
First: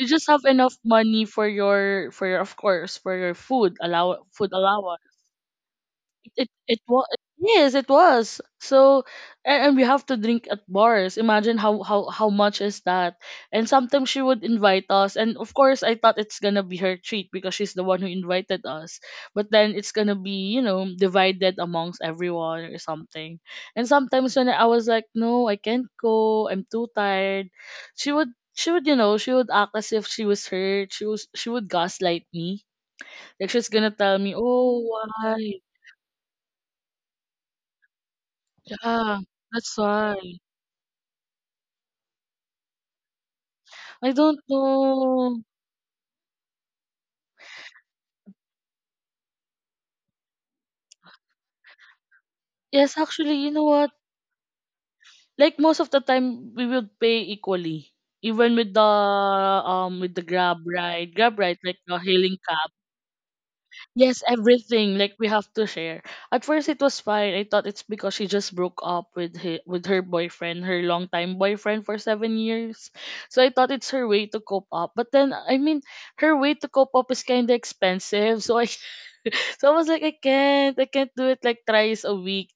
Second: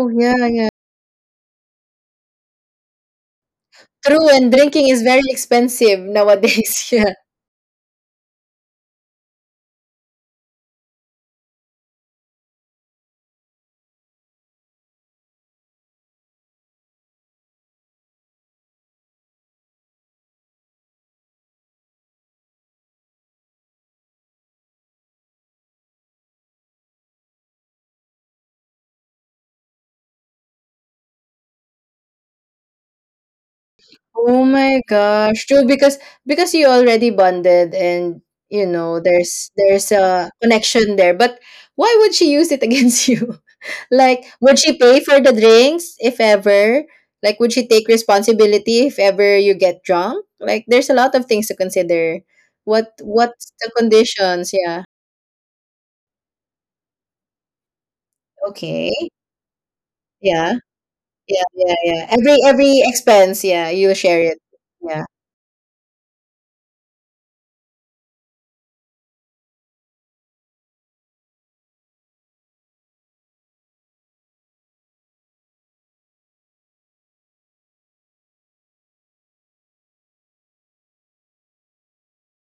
[SPEAKER 1] you just have
[SPEAKER 2] yeah, yeah.
[SPEAKER 1] enough money for your of course for your
[SPEAKER 2] True,
[SPEAKER 1] food
[SPEAKER 2] and drinking is
[SPEAKER 1] allowance.
[SPEAKER 2] very expensive
[SPEAKER 1] it it
[SPEAKER 2] nowadays.
[SPEAKER 1] was
[SPEAKER 2] Yeah.
[SPEAKER 1] yes, it was so. And we have to drink at bars. Imagine how much is that. And sometimes she would invite us, and of course I thought it's gonna be her treat because she's the one who invited us. But then it's gonna be, divided amongst everyone or something. And sometimes when I was like, no, I can't go, I'm too tired, she would she would act as if she was hurt, she would gaslight me, like she's gonna tell me,
[SPEAKER 2] Oh my
[SPEAKER 1] oh,
[SPEAKER 2] gosh.
[SPEAKER 1] why.
[SPEAKER 2] True, because you already bonded, and
[SPEAKER 1] Ah,
[SPEAKER 2] there's
[SPEAKER 1] that's
[SPEAKER 2] there's
[SPEAKER 1] why.
[SPEAKER 2] a connection there. But why would she use it against you?
[SPEAKER 1] I
[SPEAKER 2] Like,
[SPEAKER 1] don't
[SPEAKER 2] would she pay for the
[SPEAKER 1] know.
[SPEAKER 2] drinks if ever? Like, would she take responsibility if ever you get drunk? Like, there's a lot of things to consider. What
[SPEAKER 1] Yes, actually, you
[SPEAKER 2] what's
[SPEAKER 1] know
[SPEAKER 2] the
[SPEAKER 1] what?
[SPEAKER 2] conditions? Yeah.
[SPEAKER 1] Like most of the time, we would pay equally, even with the
[SPEAKER 2] Okay.
[SPEAKER 1] um with the
[SPEAKER 2] Yeah.
[SPEAKER 1] Grab ride, Grab
[SPEAKER 2] Yeah,
[SPEAKER 1] ride
[SPEAKER 2] yeah,
[SPEAKER 1] like the
[SPEAKER 2] yeah.
[SPEAKER 1] hailing
[SPEAKER 2] Every
[SPEAKER 1] cab.
[SPEAKER 2] every expense, yeah, you share
[SPEAKER 1] Yes,
[SPEAKER 2] it.
[SPEAKER 1] everything.
[SPEAKER 2] Yeah.
[SPEAKER 1] Like we have to share. At first, it was fine. I thought it's because she just broke up with hi with her boyfriend, her longtime boyfriend for 7 years. So I thought it's her way to cope up. But then, I mean, her way to cope up is kind of expensive. So I was like, I can't do it like thrice a week.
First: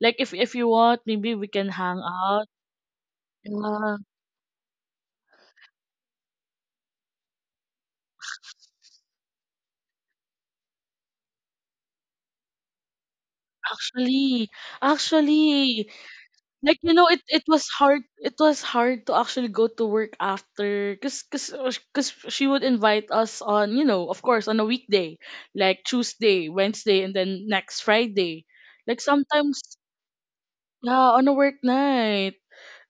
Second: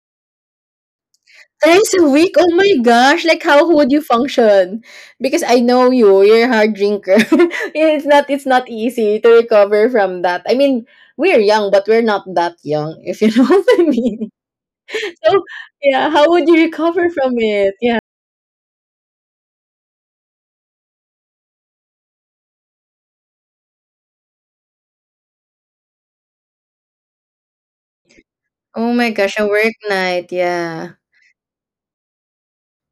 [SPEAKER 1] Like if you want, maybe we can
[SPEAKER 2] Thrice
[SPEAKER 1] hang
[SPEAKER 2] a week?
[SPEAKER 1] out.
[SPEAKER 2] Oh my gosh! Like, how would
[SPEAKER 1] Yeah,
[SPEAKER 2] you function? Because I know you, you're a hard drinker. It's not easy to recover from that. I mean, we're young, but we're not that young, if you know what I mean.
[SPEAKER 1] actually,
[SPEAKER 2] So,
[SPEAKER 1] actually,
[SPEAKER 2] yeah, how would you
[SPEAKER 1] like
[SPEAKER 2] recover
[SPEAKER 1] it
[SPEAKER 2] from
[SPEAKER 1] it was
[SPEAKER 2] it? Yeah.
[SPEAKER 1] hard it was hard to actually go to work after, cuz she would invite us on, of course, on a weekday, like Tuesday, Wednesday, and then next Friday.
[SPEAKER 2] Oh
[SPEAKER 1] Like
[SPEAKER 2] my gosh, a work
[SPEAKER 1] sometimes,
[SPEAKER 2] night. Yeah.
[SPEAKER 1] yeah, on a work night.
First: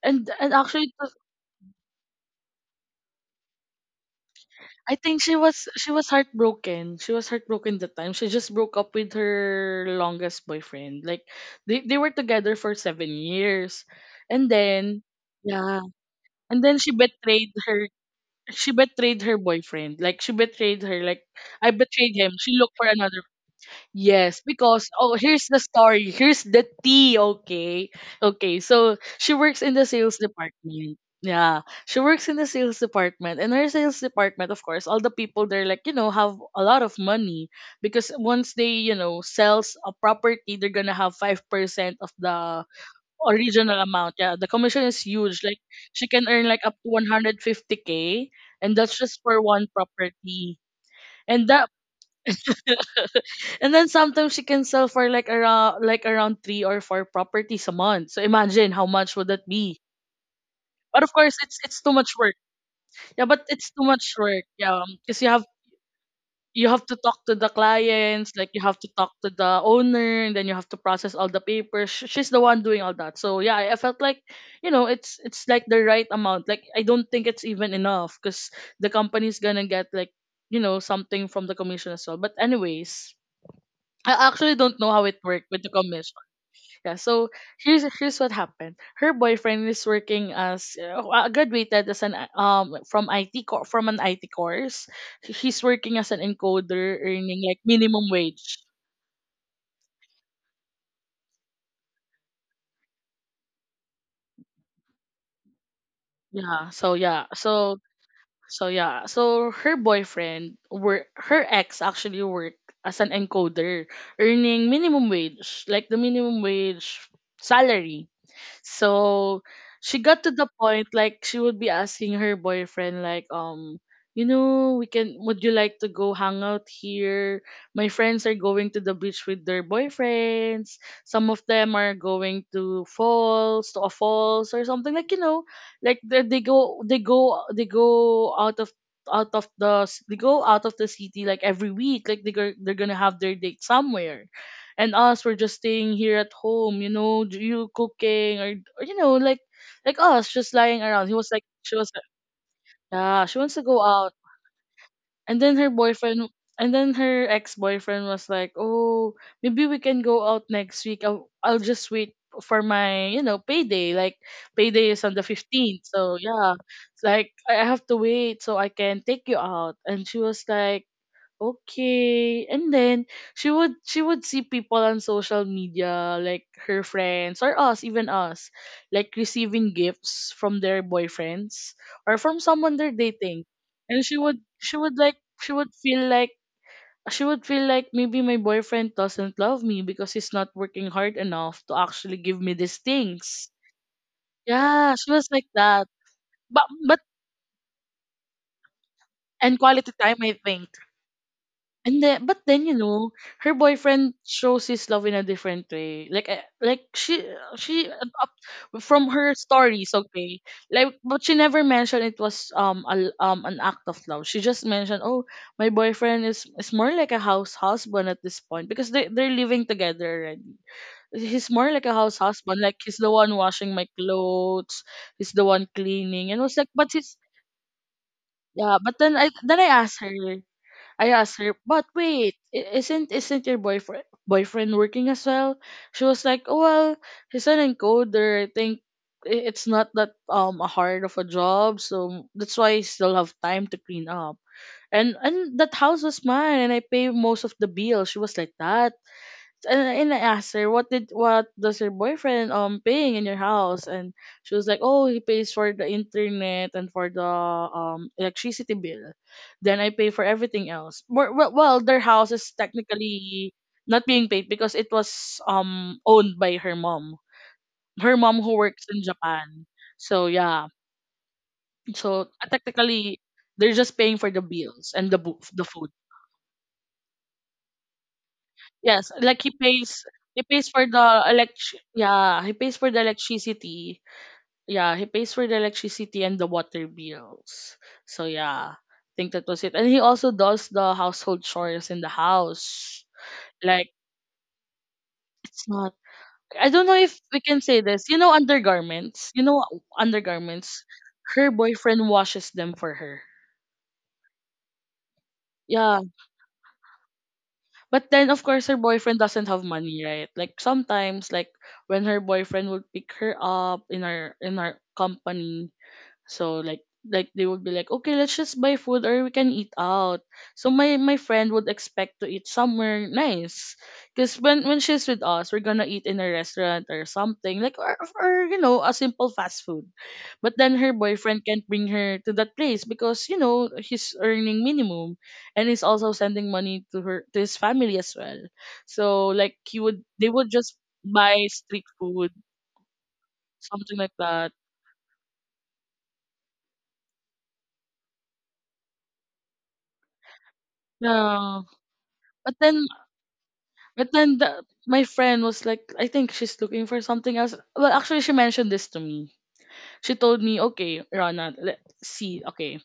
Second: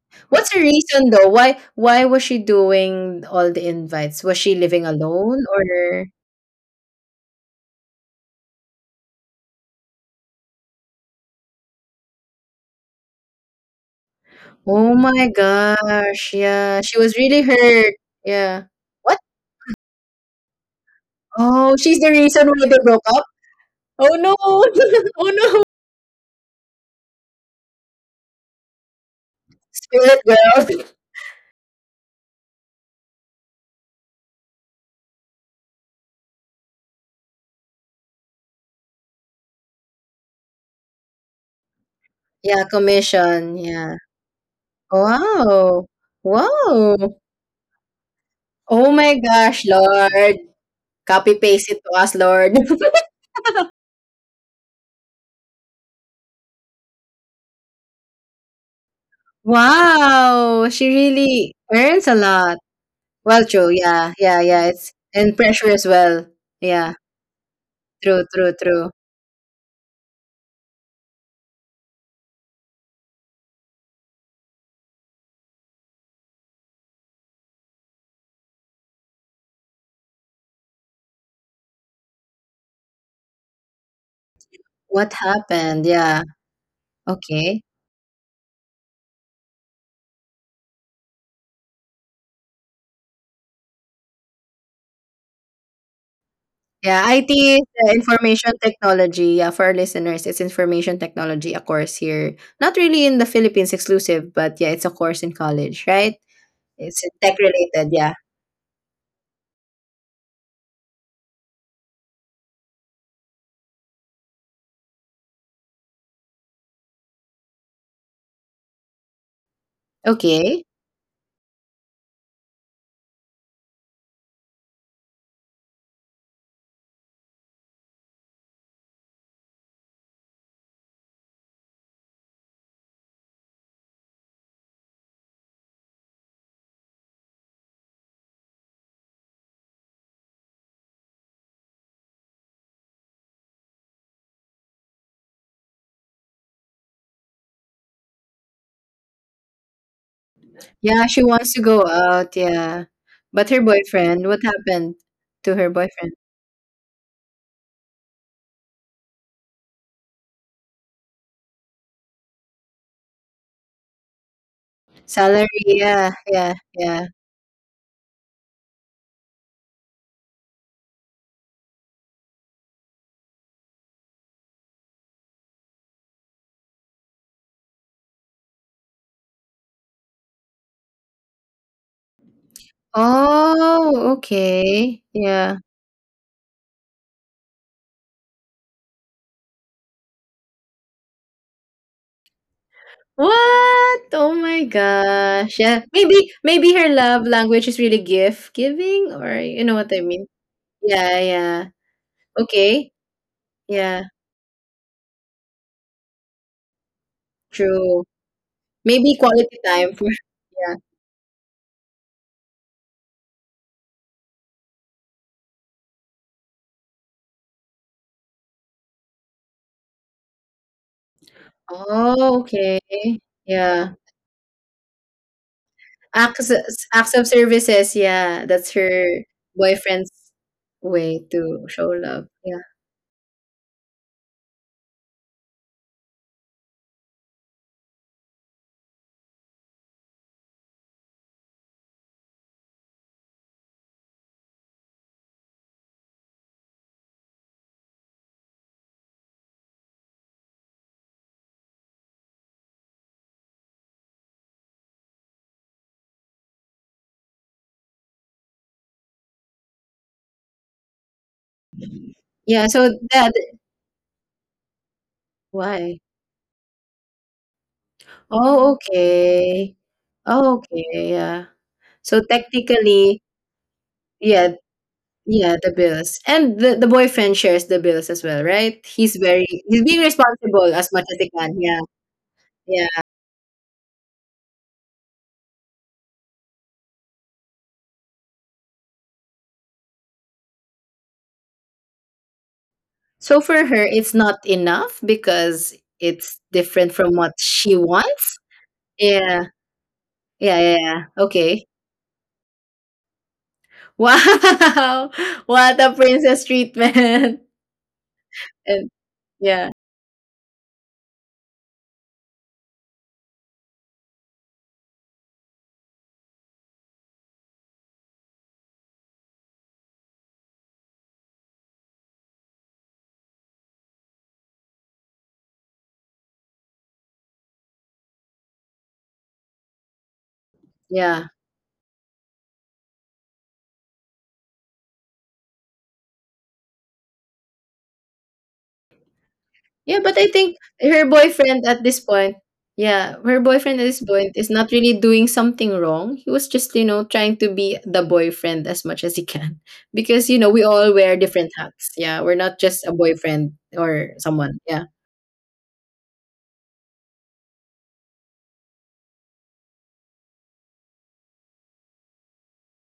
[SPEAKER 1] and
[SPEAKER 2] What's
[SPEAKER 1] and
[SPEAKER 2] the
[SPEAKER 1] actually
[SPEAKER 2] reason though? Why was she doing all the invites? Was she living
[SPEAKER 1] I think she
[SPEAKER 2] alone
[SPEAKER 1] was she
[SPEAKER 2] or?
[SPEAKER 1] was heartbroken she was heartbroken that time. She just broke up with her longest boyfriend. Like they were together for 7 years, and
[SPEAKER 2] Oh
[SPEAKER 1] then,
[SPEAKER 2] my
[SPEAKER 1] yeah,
[SPEAKER 2] gosh!
[SPEAKER 1] and then
[SPEAKER 2] Yeah,
[SPEAKER 1] she
[SPEAKER 2] she was really
[SPEAKER 1] betrayed her
[SPEAKER 2] hurt. Yeah.
[SPEAKER 1] she
[SPEAKER 2] What?
[SPEAKER 1] betrayed her boyfriend. Like she betrayed her. Like I
[SPEAKER 2] Oh, she's the
[SPEAKER 1] betrayed him.
[SPEAKER 2] reason
[SPEAKER 1] She
[SPEAKER 2] why
[SPEAKER 1] looked
[SPEAKER 2] they
[SPEAKER 1] for
[SPEAKER 2] broke
[SPEAKER 1] another.
[SPEAKER 2] up? Oh no.
[SPEAKER 1] Yes, because, oh,
[SPEAKER 2] Oh
[SPEAKER 1] here's the
[SPEAKER 2] no.
[SPEAKER 1] story. Here's the tea. Okay, okay. So she works in the
[SPEAKER 2] Spirit
[SPEAKER 1] sales
[SPEAKER 2] girl.
[SPEAKER 1] department. Yeah, she works in the sales department, and her sales department, of course, all the people there, like, have a lot of money because once they, sells a property, they're gonna have 5% of
[SPEAKER 2] Yeah,
[SPEAKER 1] the
[SPEAKER 2] commission.
[SPEAKER 1] original
[SPEAKER 2] Yeah.
[SPEAKER 1] amount. Yeah, the commission is huge. Like
[SPEAKER 2] Wow.
[SPEAKER 1] she can earn like up to
[SPEAKER 2] Wow.
[SPEAKER 1] 150K, and
[SPEAKER 2] Oh
[SPEAKER 1] that's
[SPEAKER 2] my
[SPEAKER 1] just for
[SPEAKER 2] gosh,
[SPEAKER 1] one
[SPEAKER 2] Lord.
[SPEAKER 1] property.
[SPEAKER 2] Copy
[SPEAKER 1] And
[SPEAKER 2] paste
[SPEAKER 1] that
[SPEAKER 2] it to us, Lord.
[SPEAKER 1] and then sometimes she can sell for like around 3 or 4 properties a month. So imagine how much would that be.
[SPEAKER 2] Wow. She
[SPEAKER 1] But of course
[SPEAKER 2] really
[SPEAKER 1] it's too
[SPEAKER 2] earns
[SPEAKER 1] much
[SPEAKER 2] a
[SPEAKER 1] work.
[SPEAKER 2] lot.
[SPEAKER 1] Yeah,
[SPEAKER 2] Well,
[SPEAKER 1] but
[SPEAKER 2] true.
[SPEAKER 1] it's too
[SPEAKER 2] Yeah.
[SPEAKER 1] much
[SPEAKER 2] Yeah.
[SPEAKER 1] work.
[SPEAKER 2] Yeah.
[SPEAKER 1] Yeah,
[SPEAKER 2] It's
[SPEAKER 1] because you
[SPEAKER 2] and
[SPEAKER 1] have
[SPEAKER 2] pressure as well.
[SPEAKER 1] You have
[SPEAKER 2] Yeah.
[SPEAKER 1] to talk to the
[SPEAKER 2] True,
[SPEAKER 1] clients, like
[SPEAKER 2] true,
[SPEAKER 1] you have
[SPEAKER 2] true.
[SPEAKER 1] to talk to the owner, and then you have to process all the papers. She's the one doing all that. So yeah, I felt like, it's like the right amount. Like I don't think it's even enough because the company's gonna get like, something from the commission as well. But anyways, I actually don't know how
[SPEAKER 2] What
[SPEAKER 1] it worked with the
[SPEAKER 2] happened?
[SPEAKER 1] commission.
[SPEAKER 2] Yeah.
[SPEAKER 1] Yeah, so
[SPEAKER 2] Okay.
[SPEAKER 1] here's what happened. Her boyfriend is working as graduated as an from IT from an IT course. He's working as an
[SPEAKER 2] Yeah,
[SPEAKER 1] encoder, earning
[SPEAKER 2] IT is,
[SPEAKER 1] like minimum
[SPEAKER 2] information
[SPEAKER 1] wage.
[SPEAKER 2] technology. Yeah, for our listeners, it's information technology, a course here. Not really in the Philippines exclusive, but yeah, it's a course in college, right?
[SPEAKER 1] Yeah. So
[SPEAKER 2] It's
[SPEAKER 1] yeah.
[SPEAKER 2] tech
[SPEAKER 1] So
[SPEAKER 2] related, yeah.
[SPEAKER 1] so yeah. So her boyfriend work. Her ex actually worked as an encoder, earning minimum wage, like the minimum wage salary. So she got to the
[SPEAKER 2] Okay.
[SPEAKER 1] point like she would be asking her boyfriend, like, we can would you like to go hang out here? My friends are going to the beach with their boyfriends. Some of them are going to a falls or something. Like, like they go out of the they go out of the city like every week. Like they go, they're gonna have their date somewhere, and us were just staying here at home, you cooking, or like us just lying
[SPEAKER 2] Yeah,
[SPEAKER 1] around. He
[SPEAKER 2] she
[SPEAKER 1] was like
[SPEAKER 2] wants to
[SPEAKER 1] She
[SPEAKER 2] go
[SPEAKER 1] was like,
[SPEAKER 2] out, yeah.
[SPEAKER 1] yeah, she
[SPEAKER 2] But her
[SPEAKER 1] wants to go out.
[SPEAKER 2] boyfriend, what happened
[SPEAKER 1] and
[SPEAKER 2] to
[SPEAKER 1] then
[SPEAKER 2] her
[SPEAKER 1] her
[SPEAKER 2] boyfriend?
[SPEAKER 1] boyfriend and then her ex-boyfriend was like, oh, maybe we can go out next week, I'll just wait for my, payday. Like payday is on the
[SPEAKER 2] Salary,
[SPEAKER 1] 15th,
[SPEAKER 2] yeah,
[SPEAKER 1] so
[SPEAKER 2] yeah,
[SPEAKER 1] yeah,
[SPEAKER 2] yeah.
[SPEAKER 1] it's like I have to wait so I can take you out. And she was like, okay. And then she would see people on social media, like her friends or us, even us, like receiving gifts from their boyfriends or from someone they're dating. And
[SPEAKER 2] Oh,
[SPEAKER 1] she would
[SPEAKER 2] okay.
[SPEAKER 1] like she
[SPEAKER 2] Yeah.
[SPEAKER 1] would feel like she would feel like maybe my boyfriend doesn't love me because he's not working hard enough to actually give me these things.
[SPEAKER 2] What? Oh my
[SPEAKER 1] Yeah, she was like
[SPEAKER 2] gosh. Yeah.
[SPEAKER 1] that.
[SPEAKER 2] Maybe
[SPEAKER 1] But
[SPEAKER 2] maybe her
[SPEAKER 1] but
[SPEAKER 2] love language is really gift giving, or
[SPEAKER 1] and
[SPEAKER 2] you know what
[SPEAKER 1] quality
[SPEAKER 2] I
[SPEAKER 1] time
[SPEAKER 2] mean.
[SPEAKER 1] I think.
[SPEAKER 2] Yeah, yeah.
[SPEAKER 1] And then, but then,
[SPEAKER 2] Okay.
[SPEAKER 1] her
[SPEAKER 2] Yeah,
[SPEAKER 1] boyfriend shows his love in a different way. Like she
[SPEAKER 2] true.
[SPEAKER 1] up from
[SPEAKER 2] Maybe
[SPEAKER 1] her
[SPEAKER 2] quality
[SPEAKER 1] stories,
[SPEAKER 2] time, for
[SPEAKER 1] okay.
[SPEAKER 2] yeah.
[SPEAKER 1] Like, but she never mentioned it was an act of love. She just mentioned, oh, my boyfriend is more like a house husband at this point because they're living together already. He's more like a house
[SPEAKER 2] Oh,
[SPEAKER 1] husband.
[SPEAKER 2] okay.
[SPEAKER 1] Like he's the one washing my
[SPEAKER 2] Yeah.
[SPEAKER 1] clothes. He's the one cleaning. And I
[SPEAKER 2] Acts
[SPEAKER 1] was like, but he's
[SPEAKER 2] acts of services, yeah. That's
[SPEAKER 1] yeah. But then
[SPEAKER 2] her
[SPEAKER 1] I asked her.
[SPEAKER 2] boyfriend's
[SPEAKER 1] I
[SPEAKER 2] way
[SPEAKER 1] asked her,
[SPEAKER 2] to
[SPEAKER 1] but
[SPEAKER 2] show love.
[SPEAKER 1] wait,
[SPEAKER 2] Yeah.
[SPEAKER 1] isn't your boyfriend working as well? She was like, oh, well, he's an encoder. I think it's not that a hard of a job, so that's why I still have time to clean up. And that house was mine, and I pay most of the bill. She was like that and I asked her what does your boyfriend paying in your house? And she was like, oh, he pays for the internet and for the electricity bill, then I pay for everything else. Well, their house is
[SPEAKER 2] Yeah, so that
[SPEAKER 1] technically not being paid because it was
[SPEAKER 2] why?
[SPEAKER 1] owned by her mom, her mom who
[SPEAKER 2] Oh,
[SPEAKER 1] works in Japan.
[SPEAKER 2] okay.
[SPEAKER 1] So
[SPEAKER 2] Oh,
[SPEAKER 1] yeah.
[SPEAKER 2] okay, yeah.
[SPEAKER 1] So
[SPEAKER 2] So
[SPEAKER 1] technically
[SPEAKER 2] technically,
[SPEAKER 1] they're just paying for the
[SPEAKER 2] yeah,
[SPEAKER 1] bills and
[SPEAKER 2] yeah,
[SPEAKER 1] the
[SPEAKER 2] the
[SPEAKER 1] food.
[SPEAKER 2] bills. And the boyfriend shares the bills as well, right?
[SPEAKER 1] Yes, like
[SPEAKER 2] He's being
[SPEAKER 1] he pays
[SPEAKER 2] responsible
[SPEAKER 1] for
[SPEAKER 2] as much
[SPEAKER 1] the
[SPEAKER 2] as he can.
[SPEAKER 1] elect
[SPEAKER 2] Yeah.
[SPEAKER 1] yeah, he pays
[SPEAKER 2] Yeah.
[SPEAKER 1] for the electricity. Yeah, he pays for the electricity and the water bills. So yeah, I think that was it. And he also does the household chores in the house.
[SPEAKER 2] So for her,
[SPEAKER 1] Like
[SPEAKER 2] it's not enough
[SPEAKER 1] it's
[SPEAKER 2] because
[SPEAKER 1] not.
[SPEAKER 2] it's
[SPEAKER 1] I don't
[SPEAKER 2] different
[SPEAKER 1] know
[SPEAKER 2] from
[SPEAKER 1] if
[SPEAKER 2] what
[SPEAKER 1] we can
[SPEAKER 2] she
[SPEAKER 1] say this. You know,
[SPEAKER 2] wants.
[SPEAKER 1] undergarments.
[SPEAKER 2] Yeah.
[SPEAKER 1] You know,
[SPEAKER 2] Yeah, yeah,
[SPEAKER 1] undergarments.
[SPEAKER 2] yeah.
[SPEAKER 1] Her
[SPEAKER 2] Okay.
[SPEAKER 1] boyfriend washes them for her.
[SPEAKER 2] Wow. What a
[SPEAKER 1] Yeah.
[SPEAKER 2] princess treatment.
[SPEAKER 1] But then, of course, her
[SPEAKER 2] And
[SPEAKER 1] boyfriend doesn't have
[SPEAKER 2] yeah.
[SPEAKER 1] money, right? Like sometimes, like when her boyfriend would pick her up in our company, so like they would be like, okay, let's just buy food or we can eat out. So my friend would expect to eat somewhere nice, because when she's with us, we're gonna eat in a restaurant or something like, or you know a simple fast food. But then her
[SPEAKER 2] Yeah.
[SPEAKER 1] boyfriend can't bring her to that place because you know he's earning minimum, and he's also sending money to her to his family as well. So like he
[SPEAKER 2] Yeah,
[SPEAKER 1] would
[SPEAKER 2] but I
[SPEAKER 1] they would
[SPEAKER 2] think
[SPEAKER 1] just buy street food,
[SPEAKER 2] her boyfriend at
[SPEAKER 1] something
[SPEAKER 2] this
[SPEAKER 1] like
[SPEAKER 2] point is
[SPEAKER 1] that.
[SPEAKER 2] not really doing something wrong. He was just, trying to be the boyfriend as much as he can. Because, we all wear different
[SPEAKER 1] Yeah.
[SPEAKER 2] hats. Yeah, we're not
[SPEAKER 1] But
[SPEAKER 2] just
[SPEAKER 1] then,
[SPEAKER 2] a boyfriend or someone. Yeah.
[SPEAKER 1] My friend was like, I think she's looking for something else. Well, actually, she mentioned this to me. She told me, okay, Rana, let's see. Okay,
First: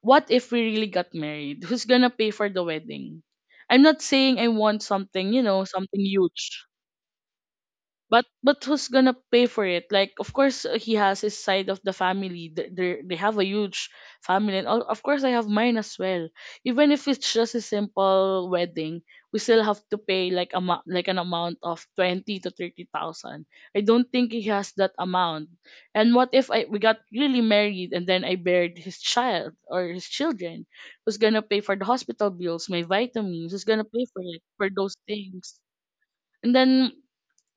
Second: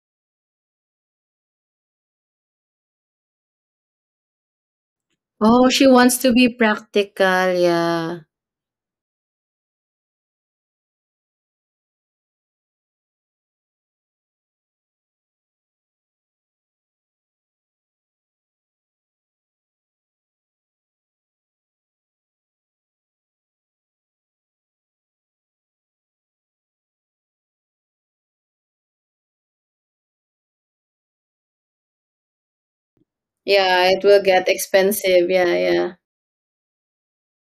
[SPEAKER 1] what if we really got married? Who's gonna pay for the wedding? I'm not saying I want something, you know,
[SPEAKER 2] Oh, she
[SPEAKER 1] something
[SPEAKER 2] wants to be
[SPEAKER 1] huge,
[SPEAKER 2] practical, yeah.
[SPEAKER 1] but who's gonna pay for it? Like, of course he has his side of the family. They they have a huge family, and of course I have mine as well. Even if it's just a simple wedding, we still have to pay like a like an amount of 20 to 30,000. I don't think he has that amount. And what if I we got really married and then I buried his child or his children? Who's gonna pay for the hospital bills, my vitamins? Who's
[SPEAKER 2] Yeah,
[SPEAKER 1] gonna
[SPEAKER 2] it
[SPEAKER 1] pay
[SPEAKER 2] will
[SPEAKER 1] for it,
[SPEAKER 2] get
[SPEAKER 1] for those
[SPEAKER 2] expensive. Yeah,
[SPEAKER 1] things?
[SPEAKER 2] yeah.
[SPEAKER 1] And then,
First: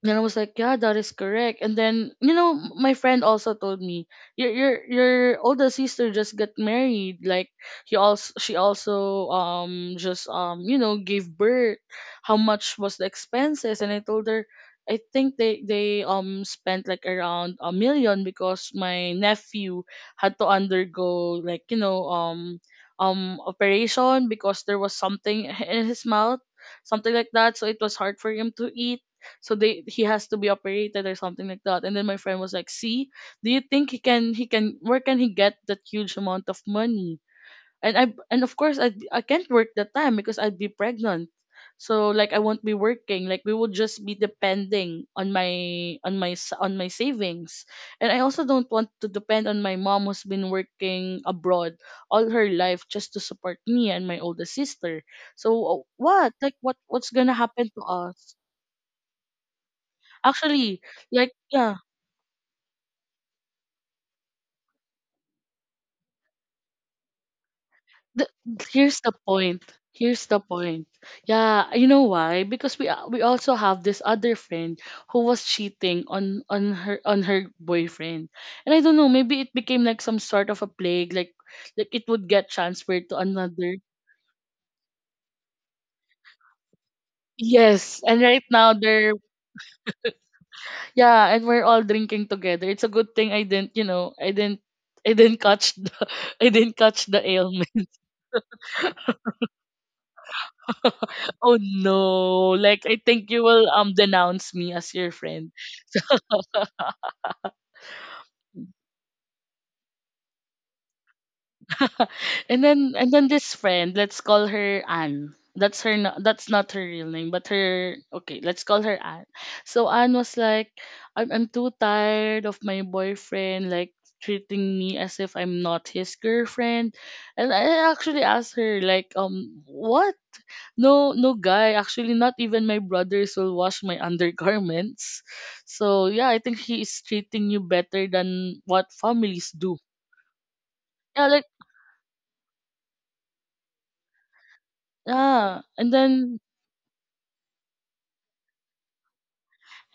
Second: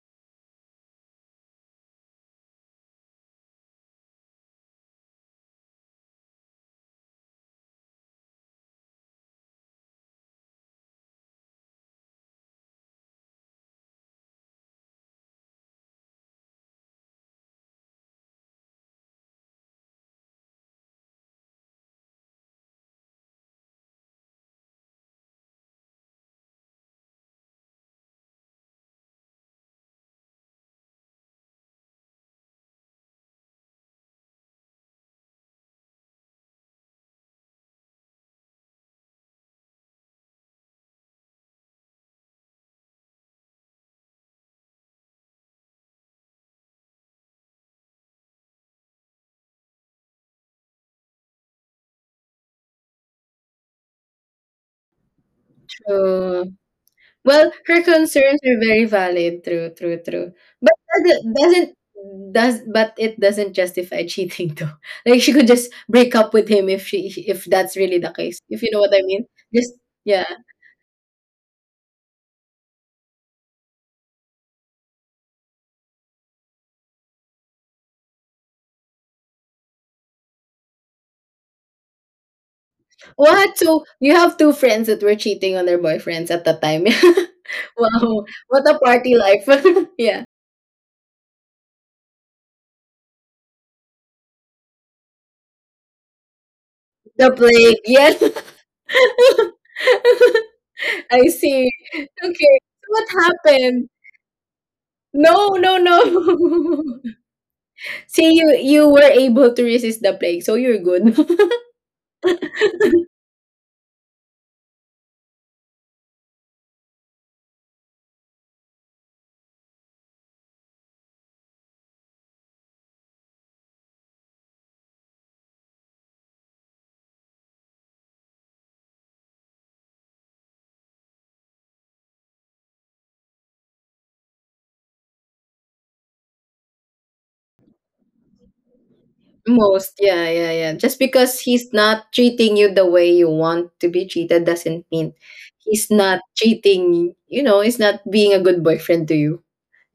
[SPEAKER 1] and I was like, yeah, that is correct. And then, you know, my friend also told me, your older sister just got married. Like he also, she also just you know gave birth. How much was the expenses? And I told her, I think they spent like around 1 million because my nephew had to undergo like you know operation because there was something in his mouth, something like that. So it was hard for him to eat, so they he has to be operated or something like that. And then my friend was like, see, do you think he can, where can he get that huge amount of money? And I and of course I can't work that time because I'd be pregnant. So like I won't be working, like we would just be depending on my on my savings. And I also don't want to depend on my mom who's been working abroad all her life just to support me and my older sister. So what,
[SPEAKER 2] True.
[SPEAKER 1] like what what's gonna
[SPEAKER 2] Well,
[SPEAKER 1] happen to
[SPEAKER 2] her
[SPEAKER 1] us?
[SPEAKER 2] concerns are very valid. True, true, true. But
[SPEAKER 1] Actually, like
[SPEAKER 2] doesn't-
[SPEAKER 1] yeah,
[SPEAKER 2] does but it doesn't justify cheating though. Like, she could just break up with him if that's really the
[SPEAKER 1] the,
[SPEAKER 2] case. If you know what
[SPEAKER 1] here's
[SPEAKER 2] I
[SPEAKER 1] the
[SPEAKER 2] mean.
[SPEAKER 1] point.
[SPEAKER 2] Just,
[SPEAKER 1] Here's
[SPEAKER 2] yeah.
[SPEAKER 1] the point. Yeah, you know why? Because we also have this other friend who was cheating on her boyfriend. And I don't know, maybe it became like some sort of a plague, like it would get transferred to
[SPEAKER 2] What?
[SPEAKER 1] another.
[SPEAKER 2] So you have two friends that were cheating on their boyfriends at the time.
[SPEAKER 1] Yes, and
[SPEAKER 2] Wow.
[SPEAKER 1] right
[SPEAKER 2] What
[SPEAKER 1] now
[SPEAKER 2] a
[SPEAKER 1] they're
[SPEAKER 2] party life. Yeah.
[SPEAKER 1] yeah, and we're all drinking together. It's a good thing I didn't, you know, I didn't catch the I didn't catch the
[SPEAKER 2] The plague.
[SPEAKER 1] ailment.
[SPEAKER 2] Yes. I
[SPEAKER 1] Oh
[SPEAKER 2] see. Okay.
[SPEAKER 1] no! Like
[SPEAKER 2] So
[SPEAKER 1] I
[SPEAKER 2] what
[SPEAKER 1] think you will
[SPEAKER 2] happened?
[SPEAKER 1] denounce me as your
[SPEAKER 2] No,
[SPEAKER 1] friend.
[SPEAKER 2] no, no. See, you were able to resist the plague, so you're good.
[SPEAKER 1] So, and then this friend, let's call her Anne. That's her. No- That's not her real name, but her. Okay, let's call her Anne. So Anne was like, I'm too tired of my boyfriend like treating me as if I'm not his girlfriend, and I actually asked her like, what? No, no guy. Actually, not even my brothers will wash my undergarments. So yeah, I think he is treating you better than what families do.
[SPEAKER 2] Most, yeah, yeah, yeah. Just
[SPEAKER 1] Yeah,
[SPEAKER 2] because
[SPEAKER 1] like
[SPEAKER 2] he's not treating you the way you want to be treated doesn't mean
[SPEAKER 1] yeah.
[SPEAKER 2] he's
[SPEAKER 1] And
[SPEAKER 2] not
[SPEAKER 1] then,
[SPEAKER 2] cheating, he's not being a good boyfriend to you,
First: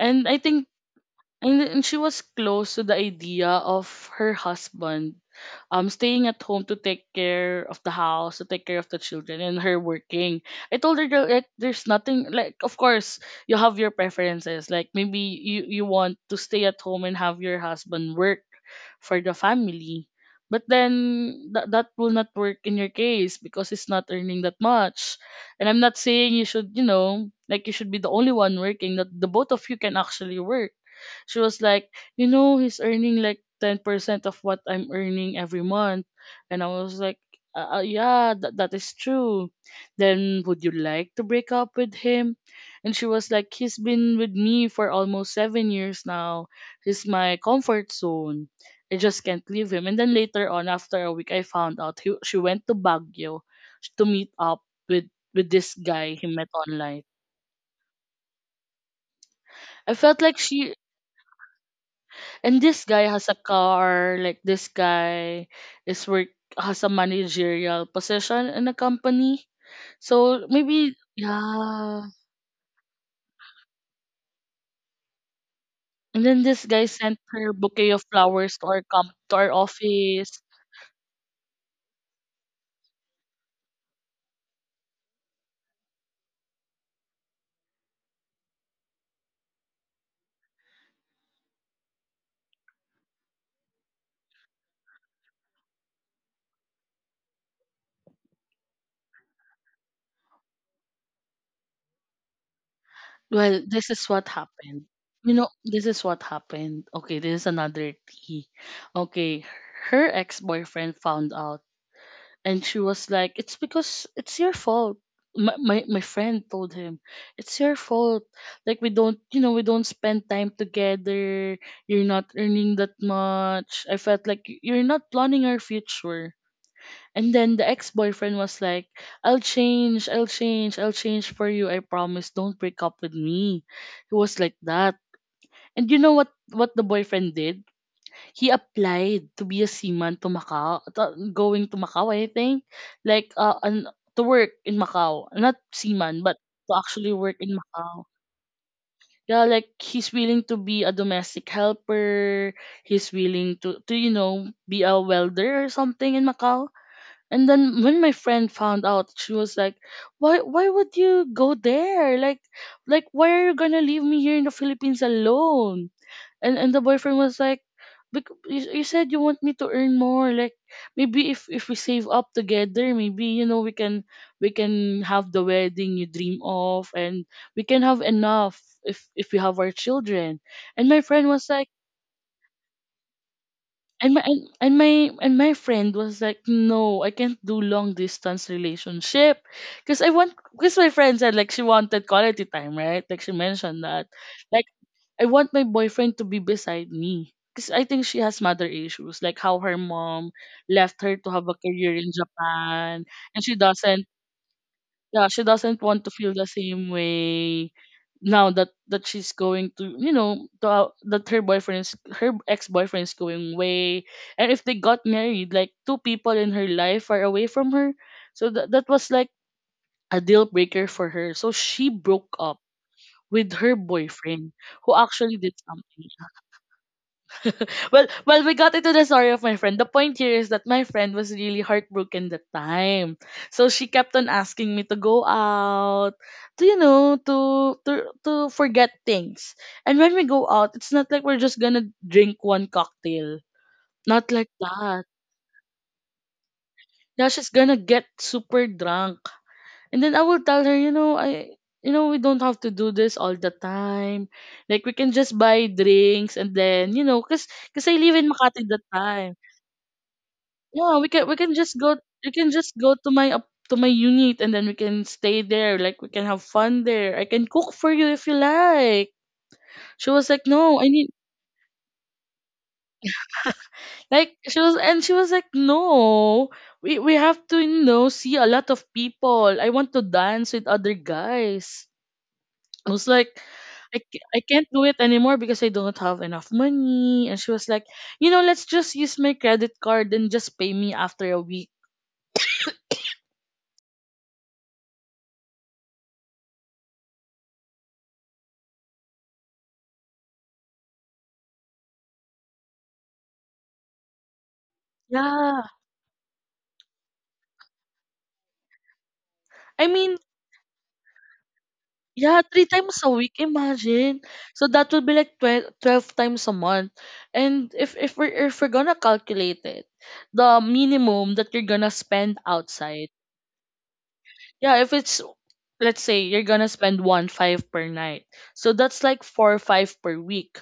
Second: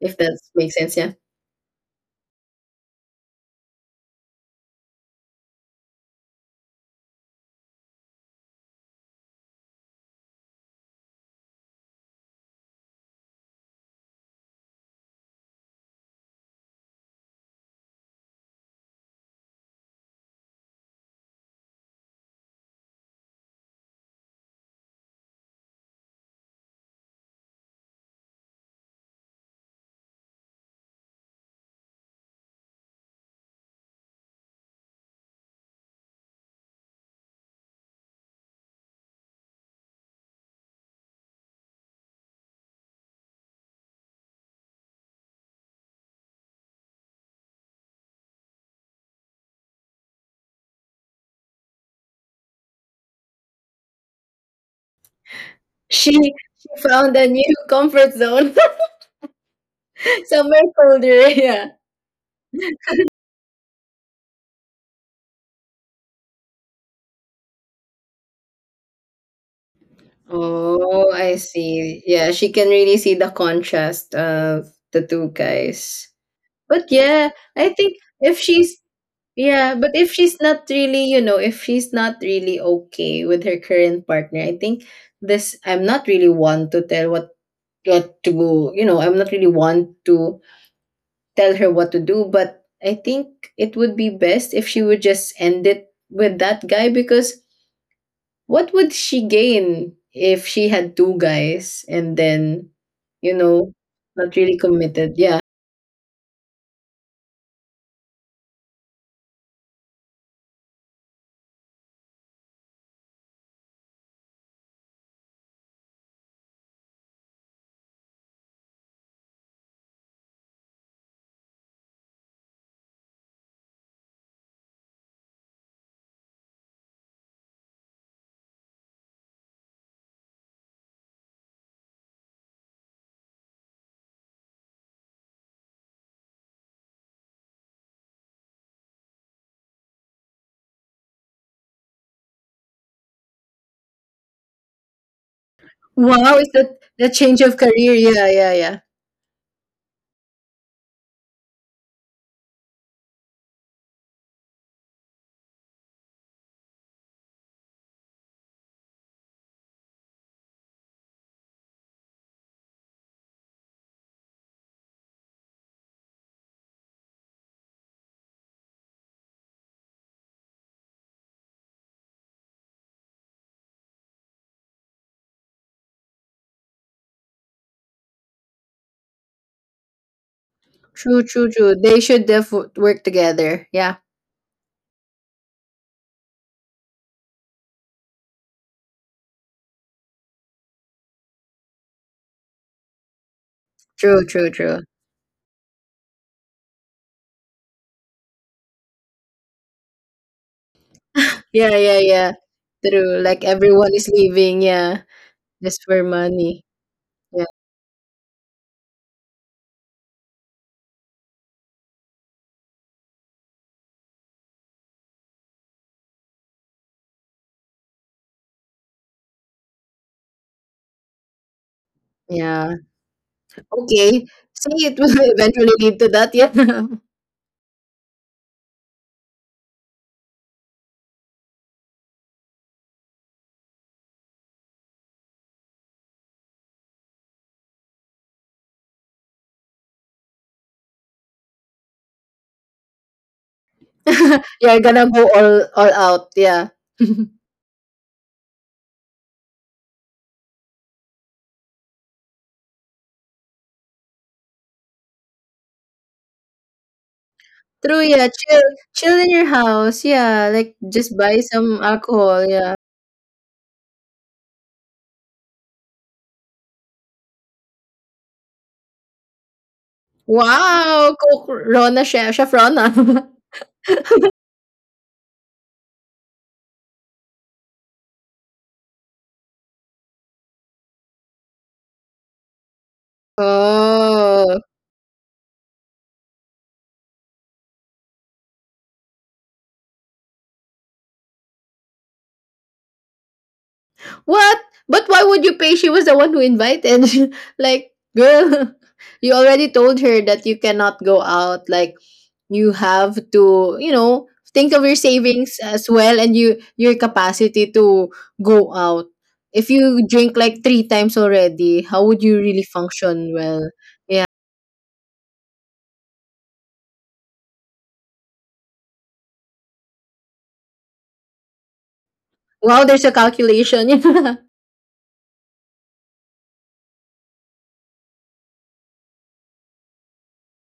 [SPEAKER 2] if
[SPEAKER 1] I
[SPEAKER 2] that
[SPEAKER 1] think
[SPEAKER 2] makes sense, yeah.
[SPEAKER 1] and she was close to the idea of her husband staying at home to take care of the house, to take care of the children, and her working. I told her that like, there's nothing, like of course you have your preferences. Like maybe you, want to stay at home and have your husband work for the family. But then that will not work in your case because it's not earning that much. And I'm not saying you should, you know, like you should be the only one working, that the both of you can actually work. She was like, you know, he's earning like 10% of what I'm earning every month. And I was like, yeah, that is true. Then would you like to break up with him? And she was like, he's been with me for almost 7 years now. He's my comfort zone. I just can't leave him. And then later on, after a week, I found out she went to Baguio to meet up with with this
[SPEAKER 2] She
[SPEAKER 1] guy he
[SPEAKER 2] she
[SPEAKER 1] met online.
[SPEAKER 2] found a new comfort zone,
[SPEAKER 1] I felt like
[SPEAKER 2] somewhere
[SPEAKER 1] she.
[SPEAKER 2] colder, yeah.
[SPEAKER 1] And this guy has a car, like this guy is work has a managerial position in a company. So maybe
[SPEAKER 2] Oh, I
[SPEAKER 1] yeah.
[SPEAKER 2] see. Yeah, she can really see the contrast of the two guys.
[SPEAKER 1] And then this guy
[SPEAKER 2] But
[SPEAKER 1] sent
[SPEAKER 2] yeah,
[SPEAKER 1] her
[SPEAKER 2] I
[SPEAKER 1] bouquet
[SPEAKER 2] think
[SPEAKER 1] of
[SPEAKER 2] if
[SPEAKER 1] flowers to
[SPEAKER 2] she's
[SPEAKER 1] our com to our
[SPEAKER 2] yeah, but if
[SPEAKER 1] office.
[SPEAKER 2] she's not really, if she's not really okay with her current partner. I think this I'm not really one to tell what I'm not really one to tell her what to do, but I think it would be best if she would just end it with that guy, because what would she gain if she had 2 guys and then, you
[SPEAKER 1] Well,
[SPEAKER 2] know,
[SPEAKER 1] this is what
[SPEAKER 2] not really
[SPEAKER 1] happened.
[SPEAKER 2] committed?
[SPEAKER 1] You
[SPEAKER 2] Yeah.
[SPEAKER 1] know, this is what happened. Okay, this is another tea. Okay, her ex-boyfriend found out, and she was like, it's because it's your fault. My my friend told him, it's your fault. Like we don't, you know, we don't spend time together, you're not earning that much, I felt like you're not planning our future. And then the ex-boyfriend was like, I'll change for you, I promise, don't break up with me. He was like that. And you know what the boyfriend did? He applied to be a seaman to Macau, going to Macau, I think, like to work in Macau, not seaman, but
[SPEAKER 2] Wow, is
[SPEAKER 1] to
[SPEAKER 2] that the
[SPEAKER 1] actually work
[SPEAKER 2] change of
[SPEAKER 1] in
[SPEAKER 2] career?
[SPEAKER 1] Macau.
[SPEAKER 2] Yeah, yeah, yeah.
[SPEAKER 1] Yeah, like he's willing to be a domestic helper. He's willing to, you know, be a welder or something in Macau. And then when my friend found out, she was like, why would you go there? Like why are you gonna leave me here in the Philippines alone?" And the boyfriend was like, you, said you want me to earn more, like maybe if we save up together, maybe you know we can, we can have the wedding you dream of, and we can have enough if we have our children." And my
[SPEAKER 2] True,
[SPEAKER 1] friend
[SPEAKER 2] true,
[SPEAKER 1] was like,
[SPEAKER 2] true. They should work together. Yeah.
[SPEAKER 1] and my friend was like, no, I can't do long distance relationship because I want because my friend said like she wanted quality time, right? Like she mentioned that,
[SPEAKER 2] True, true,
[SPEAKER 1] like
[SPEAKER 2] true.
[SPEAKER 1] I want my boyfriend to be beside me. Because I think she has mother issues, like how her mom left her to have a
[SPEAKER 2] Yeah,
[SPEAKER 1] career
[SPEAKER 2] yeah,
[SPEAKER 1] in
[SPEAKER 2] yeah.
[SPEAKER 1] Japan,
[SPEAKER 2] True. Like,
[SPEAKER 1] and she
[SPEAKER 2] everyone
[SPEAKER 1] doesn't,
[SPEAKER 2] is leaving, yeah.
[SPEAKER 1] yeah, she doesn't
[SPEAKER 2] Just for
[SPEAKER 1] want to feel the
[SPEAKER 2] money.
[SPEAKER 1] same
[SPEAKER 2] Yeah.
[SPEAKER 1] way now that she's going to, you know, that her boyfriend is, her ex boyfriend is going away, and if they got married, like two people in her life are away from her. So that was like a deal breaker for her. So she broke up
[SPEAKER 2] Yeah.
[SPEAKER 1] with her
[SPEAKER 2] Okay.
[SPEAKER 1] boyfriend,
[SPEAKER 2] See,
[SPEAKER 1] who
[SPEAKER 2] it will
[SPEAKER 1] actually did
[SPEAKER 2] eventually lead to
[SPEAKER 1] something.
[SPEAKER 2] that. Yeah.
[SPEAKER 1] Well, well, we got into the story of my friend. The point here is that my friend was really heartbroken that time, so she kept on asking me to go out, to to to forget things. And when we go out, it's not like we're just gonna drink one cocktail. Not like
[SPEAKER 2] You're
[SPEAKER 1] that.
[SPEAKER 2] gonna go all out. Yeah.
[SPEAKER 1] Yeah, she's gonna get super drunk, and then I will tell her, you know, I. We don't have to do this all the time. Like, we can just buy drinks and then, because cause I
[SPEAKER 2] True,
[SPEAKER 1] live in
[SPEAKER 2] yeah. Chill,
[SPEAKER 1] Makati that
[SPEAKER 2] chill in
[SPEAKER 1] time.
[SPEAKER 2] your house. Yeah, like,
[SPEAKER 1] Yeah,
[SPEAKER 2] just
[SPEAKER 1] we
[SPEAKER 2] buy
[SPEAKER 1] can just
[SPEAKER 2] some
[SPEAKER 1] go we
[SPEAKER 2] alcohol.
[SPEAKER 1] can just
[SPEAKER 2] Yeah.
[SPEAKER 1] go to my up to my unit, and then we can stay there. Like, we can have fun there. I can cook for you if you like. She was like, "No, I need,"
[SPEAKER 2] Wow, Coke Rona, Chef, Chef Rona.
[SPEAKER 1] she was like, "No. We have to, see a lot of people. I want to dance with other guys." I was like, I
[SPEAKER 2] Oh.
[SPEAKER 1] can't do it anymore because I don't have enough money. And she was like, let's just use my credit card and just pay me after a week.
[SPEAKER 2] What? But why would you pay? She was the one who invited. Like, girl, you already told her that you cannot go out. Like, you have to, think of your savings
[SPEAKER 1] Yeah.
[SPEAKER 2] as well, and your capacity to go out. If
[SPEAKER 1] I
[SPEAKER 2] you
[SPEAKER 1] mean,
[SPEAKER 2] drink like three times already, how would you
[SPEAKER 1] yeah,
[SPEAKER 2] really
[SPEAKER 1] 3 times a
[SPEAKER 2] function
[SPEAKER 1] week,
[SPEAKER 2] well?
[SPEAKER 1] imagine.
[SPEAKER 2] Yeah.
[SPEAKER 1] So that would be like 12, twelve times a month. And if we're gonna calculate it, the minimum that you're gonna spend
[SPEAKER 2] Wow, there's
[SPEAKER 1] outside.
[SPEAKER 2] a calculation.
[SPEAKER 1] Yeah, if it's let's say you're gonna spend one five per night. So that's like four or five per week.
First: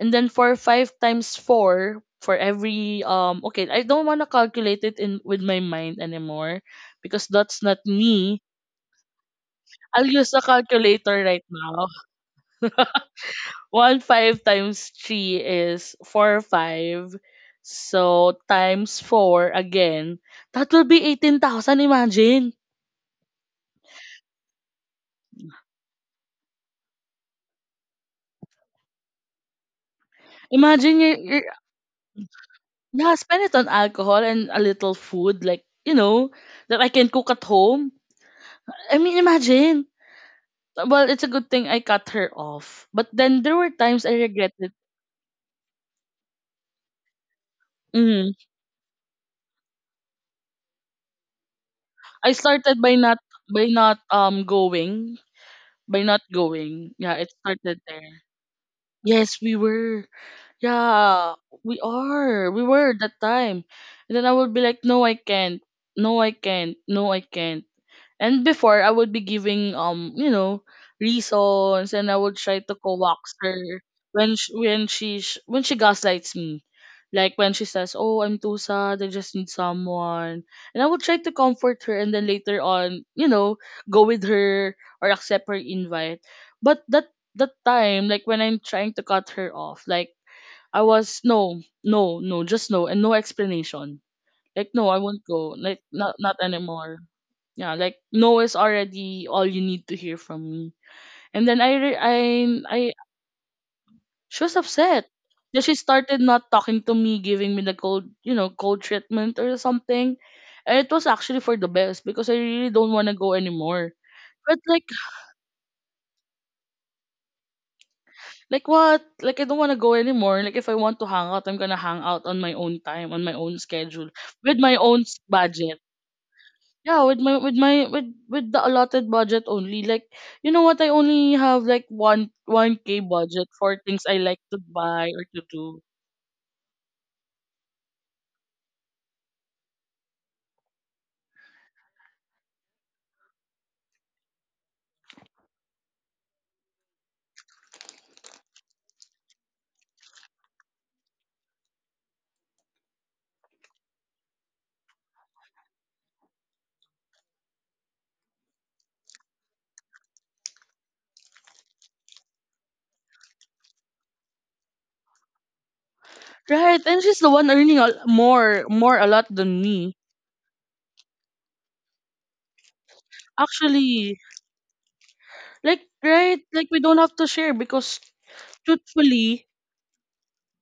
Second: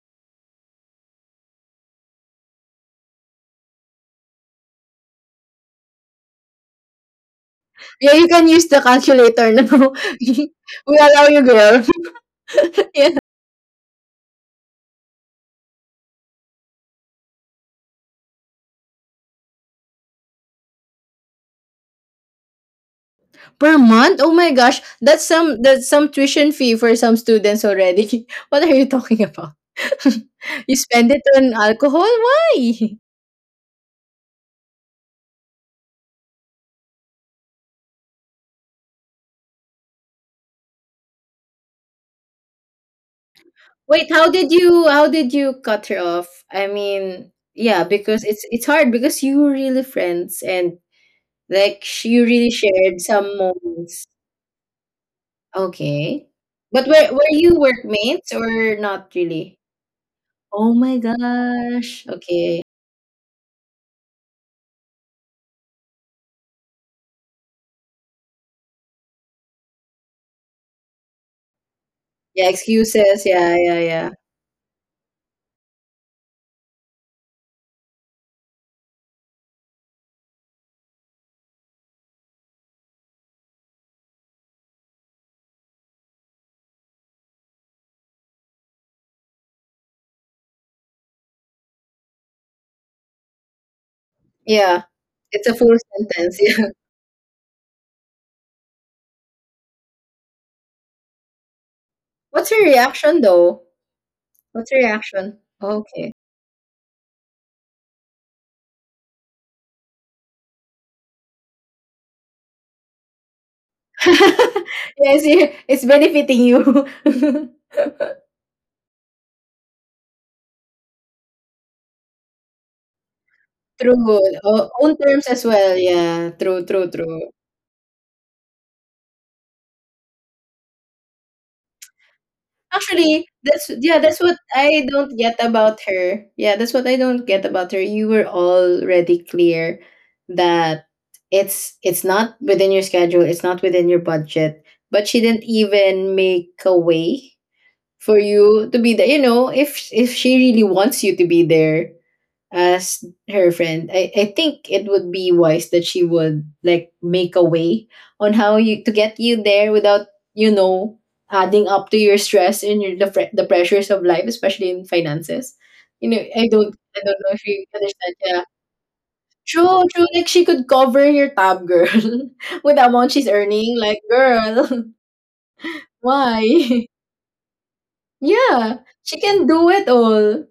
[SPEAKER 1] And then four or five times four for every, okay, I don't wanna calculate it in with my mind anymore because that's not
[SPEAKER 2] Yeah, you
[SPEAKER 1] me.
[SPEAKER 2] can use the calculator now.
[SPEAKER 1] I'll use the
[SPEAKER 2] We
[SPEAKER 1] calculator
[SPEAKER 2] allow you,
[SPEAKER 1] right
[SPEAKER 2] girl.
[SPEAKER 1] now. One five times three is four five. So times four again, that will be 18,000. Imagine,
[SPEAKER 2] Per month? Oh my gosh, that's some tuition fee for some students already. What are you talking about? You
[SPEAKER 1] imagine
[SPEAKER 2] spend
[SPEAKER 1] you're,
[SPEAKER 2] it
[SPEAKER 1] you're
[SPEAKER 2] on alcohol? Why?
[SPEAKER 1] yeah, spend it on alcohol and a little food, like you know that I can cook at home. I mean, imagine. Well, it's a good thing I cut her off, but then there were times
[SPEAKER 2] Wait,
[SPEAKER 1] I
[SPEAKER 2] how did
[SPEAKER 1] regretted.
[SPEAKER 2] you how did you cut her off? I mean, yeah, because
[SPEAKER 1] Mm.
[SPEAKER 2] it's hard, because you were really friends, and, like, you
[SPEAKER 1] I
[SPEAKER 2] really
[SPEAKER 1] started
[SPEAKER 2] shared some
[SPEAKER 1] by not
[SPEAKER 2] moments.
[SPEAKER 1] um going by not
[SPEAKER 2] Okay. But
[SPEAKER 1] going. Yeah,
[SPEAKER 2] were
[SPEAKER 1] it
[SPEAKER 2] were you
[SPEAKER 1] started there.
[SPEAKER 2] workmates or not
[SPEAKER 1] Yes, we
[SPEAKER 2] really?
[SPEAKER 1] were.
[SPEAKER 2] Oh my
[SPEAKER 1] Yeah, we
[SPEAKER 2] gosh.
[SPEAKER 1] are. We
[SPEAKER 2] Okay.
[SPEAKER 1] were that time. And then I would be like, no, I can't. No, I can't. No, I can't. And before, I would be giving, reasons, and I would
[SPEAKER 2] Yeah,
[SPEAKER 1] try to
[SPEAKER 2] excuses.
[SPEAKER 1] coax
[SPEAKER 2] Yeah,
[SPEAKER 1] her
[SPEAKER 2] yeah, yeah.
[SPEAKER 1] when she gaslights me, like when she says, "Oh, I'm too sad. I just need someone," and I would try to comfort her, and then later on, go with her or accept her invite. But that time, like when I'm trying to cut her off, like I was no, no, no, just no, and no explanation. Like no,
[SPEAKER 2] Yeah,
[SPEAKER 1] I won't go.
[SPEAKER 2] it's a full
[SPEAKER 1] Like not
[SPEAKER 2] sentence. Yeah.
[SPEAKER 1] anymore. Yeah, like no is already all you need to hear from me. And then I re-
[SPEAKER 2] What's your
[SPEAKER 1] I
[SPEAKER 2] reaction though?
[SPEAKER 1] she was
[SPEAKER 2] What's your
[SPEAKER 1] upset.
[SPEAKER 2] reaction?
[SPEAKER 1] Then she
[SPEAKER 2] Okay.
[SPEAKER 1] started not talking to me, giving me the cold, cold treatment or something. And it was actually for the best because I really don't want to go anymore. But like
[SPEAKER 2] Yes, yeah, it's benefiting you.
[SPEAKER 1] like what? Like, I don't want to go anymore. Like, if I want to hang out, I'm gonna hang out on my own time, on my own schedule,
[SPEAKER 2] True.
[SPEAKER 1] with my own
[SPEAKER 2] Own terms as
[SPEAKER 1] budget.
[SPEAKER 2] well. Yeah. True. True.
[SPEAKER 1] Yeah, with
[SPEAKER 2] True.
[SPEAKER 1] my with my with the allotted budget only. Like, you know what, I only have like one k
[SPEAKER 2] Actually,
[SPEAKER 1] budget
[SPEAKER 2] that's,
[SPEAKER 1] for things
[SPEAKER 2] yeah.
[SPEAKER 1] I
[SPEAKER 2] That's
[SPEAKER 1] like
[SPEAKER 2] what
[SPEAKER 1] to
[SPEAKER 2] I
[SPEAKER 1] buy
[SPEAKER 2] don't
[SPEAKER 1] or to
[SPEAKER 2] get
[SPEAKER 1] do.
[SPEAKER 2] about her. Yeah, that's what I don't get about her. You were already clear that it's not within your schedule. It's not within your budget. But she didn't even make a way for you to be there. If she really wants you to be there as her friend, I think it would be wise that she would like make a way on how you to get you there without, you know, adding up to your stress and the pressures of life, especially in finances. I
[SPEAKER 1] Right,
[SPEAKER 2] don't
[SPEAKER 1] and
[SPEAKER 2] I
[SPEAKER 1] she's
[SPEAKER 2] don't
[SPEAKER 1] the
[SPEAKER 2] know
[SPEAKER 1] one
[SPEAKER 2] if you
[SPEAKER 1] earning a,
[SPEAKER 2] understand. Yeah.
[SPEAKER 1] more more a lot than
[SPEAKER 2] True,
[SPEAKER 1] me.
[SPEAKER 2] true. Like, she could cover your tab, girl, with the amount she's earning. Like,
[SPEAKER 1] Actually,
[SPEAKER 2] girl,
[SPEAKER 1] like, right, like we
[SPEAKER 2] why?
[SPEAKER 1] don't have to share, because
[SPEAKER 2] Yeah, she
[SPEAKER 1] truthfully,
[SPEAKER 2] can do it all.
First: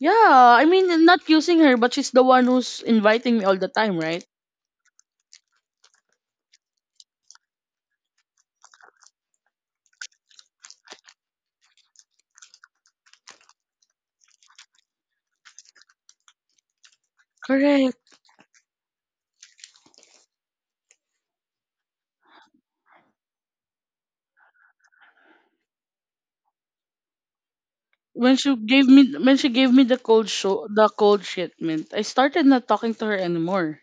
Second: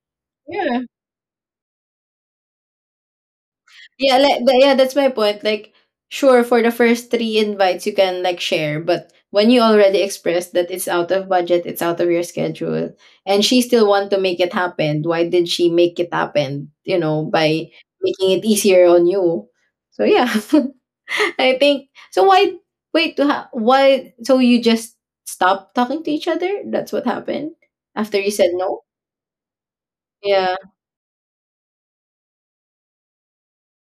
[SPEAKER 1] yeah, I
[SPEAKER 2] Yeah.
[SPEAKER 1] mean, I'm not using her, but she's the one who's inviting me all the time,
[SPEAKER 2] Yeah,
[SPEAKER 1] right?
[SPEAKER 2] like, but yeah, that's my point. Like, sure, for the first three invites you can, like, share, but when you already expressed that it's out of budget, it's out of your schedule, and she still want to make it happen, why did she make it happen? By
[SPEAKER 1] Correct.
[SPEAKER 2] making it easier on you. So yeah, I think so. Why wait? Why, so you just stop talking to each other? That's what happened after you
[SPEAKER 1] When
[SPEAKER 2] said
[SPEAKER 1] she
[SPEAKER 2] no.
[SPEAKER 1] gave me when she gave me the cold
[SPEAKER 2] Yeah.
[SPEAKER 1] show the cold shipment, I started not talking to her anymore.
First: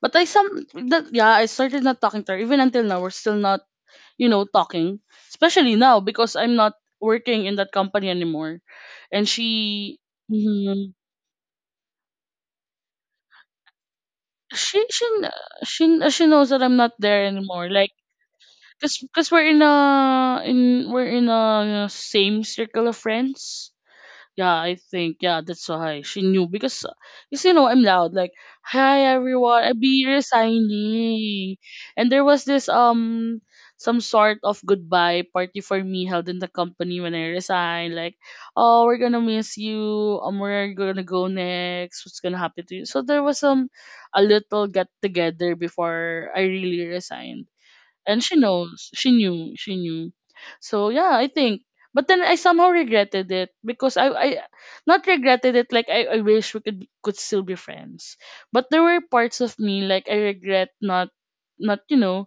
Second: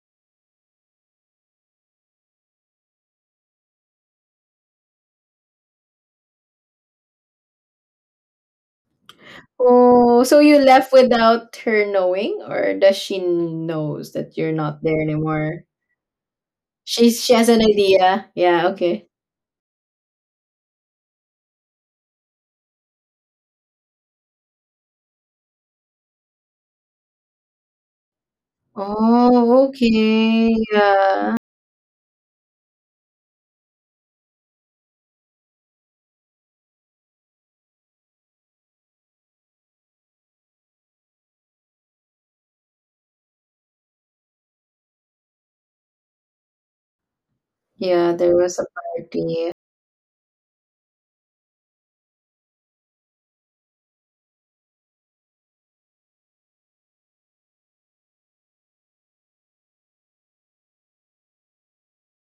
[SPEAKER 1] But I some that Yeah, I started not talking to her. Even until now, we're still not, talking. Especially now, because I'm not working in that company anymore, and she...
[SPEAKER 2] Oh, so you left
[SPEAKER 1] Mhm.
[SPEAKER 2] without her knowing, or does she knows that you're
[SPEAKER 1] she
[SPEAKER 2] not there
[SPEAKER 1] she kn-
[SPEAKER 2] anymore?
[SPEAKER 1] she knows that I'm not
[SPEAKER 2] She's
[SPEAKER 1] there
[SPEAKER 2] she has an
[SPEAKER 1] anymore. Like,
[SPEAKER 2] idea. Yeah,
[SPEAKER 1] cause,
[SPEAKER 2] okay.
[SPEAKER 1] cause we're in a same circle of friends. Yeah, I think, yeah, that's why she knew, because you know, I'm loud. Like, hi everyone,
[SPEAKER 2] Oh,
[SPEAKER 1] I be
[SPEAKER 2] okay. Yeah.
[SPEAKER 1] resigning. And there was this some sort of goodbye party for me held in the company when I resigned. Like, "Oh, we're gonna miss you, where are you gonna go next, what's gonna happen to you?" So there was a little get together before I really resigned.
[SPEAKER 2] Yeah,
[SPEAKER 1] And
[SPEAKER 2] there
[SPEAKER 1] she
[SPEAKER 2] was a
[SPEAKER 1] knows she
[SPEAKER 2] party.
[SPEAKER 1] knew she knew So yeah, I think, but then I somehow regretted it, because I not regretted it, like I wish we could still be friends, but there were parts of me like, I regret not, not you know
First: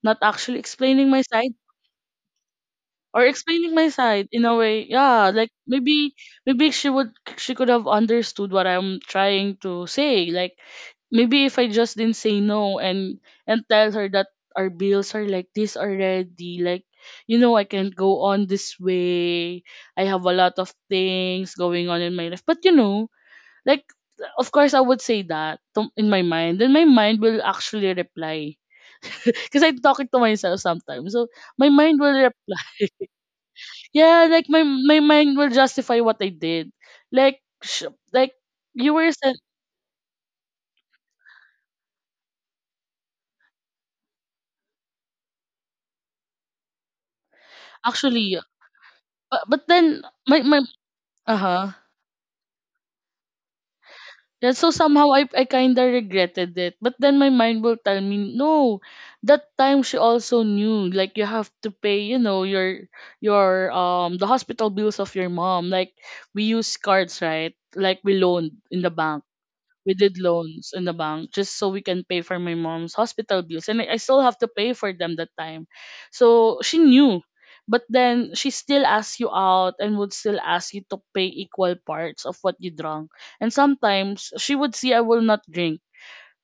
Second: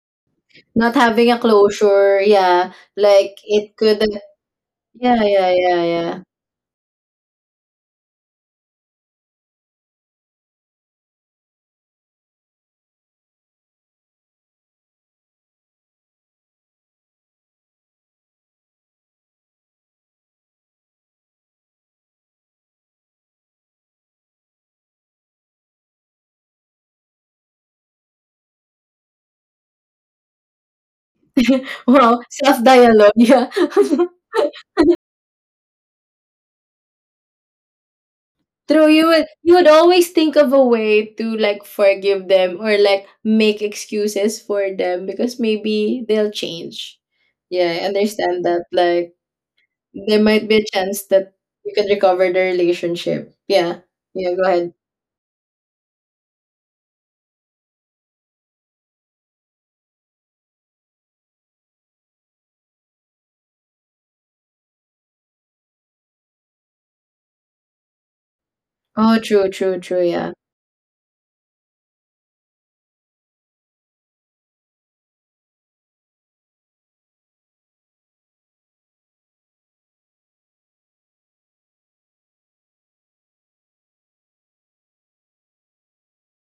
[SPEAKER 1] not actually
[SPEAKER 2] Not
[SPEAKER 1] explaining my
[SPEAKER 2] having a
[SPEAKER 1] side,
[SPEAKER 2] closure, yeah.
[SPEAKER 1] or
[SPEAKER 2] Like
[SPEAKER 1] explaining
[SPEAKER 2] it
[SPEAKER 1] my
[SPEAKER 2] could,
[SPEAKER 1] side in a way.
[SPEAKER 2] yeah,
[SPEAKER 1] Yeah,
[SPEAKER 2] yeah,
[SPEAKER 1] like,
[SPEAKER 2] yeah,
[SPEAKER 1] maybe,
[SPEAKER 2] yeah.
[SPEAKER 1] maybe she could have understood what I'm trying to say. Like, maybe if I just didn't say no, and tell her that our bills are like this already, like, you know, I can't go on this way, I have a lot of things going on in my life, but you know. Like, of course I would say that to, in my mind, then my mind will actually reply. Because I talk it to myself sometimes. So my mind
[SPEAKER 2] Wow,
[SPEAKER 1] will
[SPEAKER 2] self
[SPEAKER 1] reply,
[SPEAKER 2] dialogue, yeah.
[SPEAKER 1] yeah, like my mind will justify what I did. Like like,
[SPEAKER 2] True,
[SPEAKER 1] you
[SPEAKER 2] you
[SPEAKER 1] were
[SPEAKER 2] would
[SPEAKER 1] sent
[SPEAKER 2] you would always think of a way to like forgive them or like make excuses for them because maybe they'll change. Yeah, I understand
[SPEAKER 1] actually.
[SPEAKER 2] that. Like
[SPEAKER 1] but, but then
[SPEAKER 2] there might
[SPEAKER 1] my
[SPEAKER 2] be a
[SPEAKER 1] my
[SPEAKER 2] chance that
[SPEAKER 1] uh
[SPEAKER 2] you
[SPEAKER 1] huh.
[SPEAKER 2] can recover the relationship. Yeah. Yeah, go
[SPEAKER 1] Yeah,
[SPEAKER 2] ahead.
[SPEAKER 1] so somehow I kinda regretted it. But then my mind will tell me no. That time she also knew, like, you have to pay, your the hospital bills of your mom. Like, we use cards, right? Like,
[SPEAKER 2] Oh true, true,
[SPEAKER 1] we
[SPEAKER 2] true,
[SPEAKER 1] did
[SPEAKER 2] yeah.
[SPEAKER 1] loans in the bank just so we can pay for my mom's hospital bills. And I still have to pay for them that time, so she knew. But then she still asks you out and would still ask you to pay equal parts of what you drunk. And sometimes she would see, I will not drink.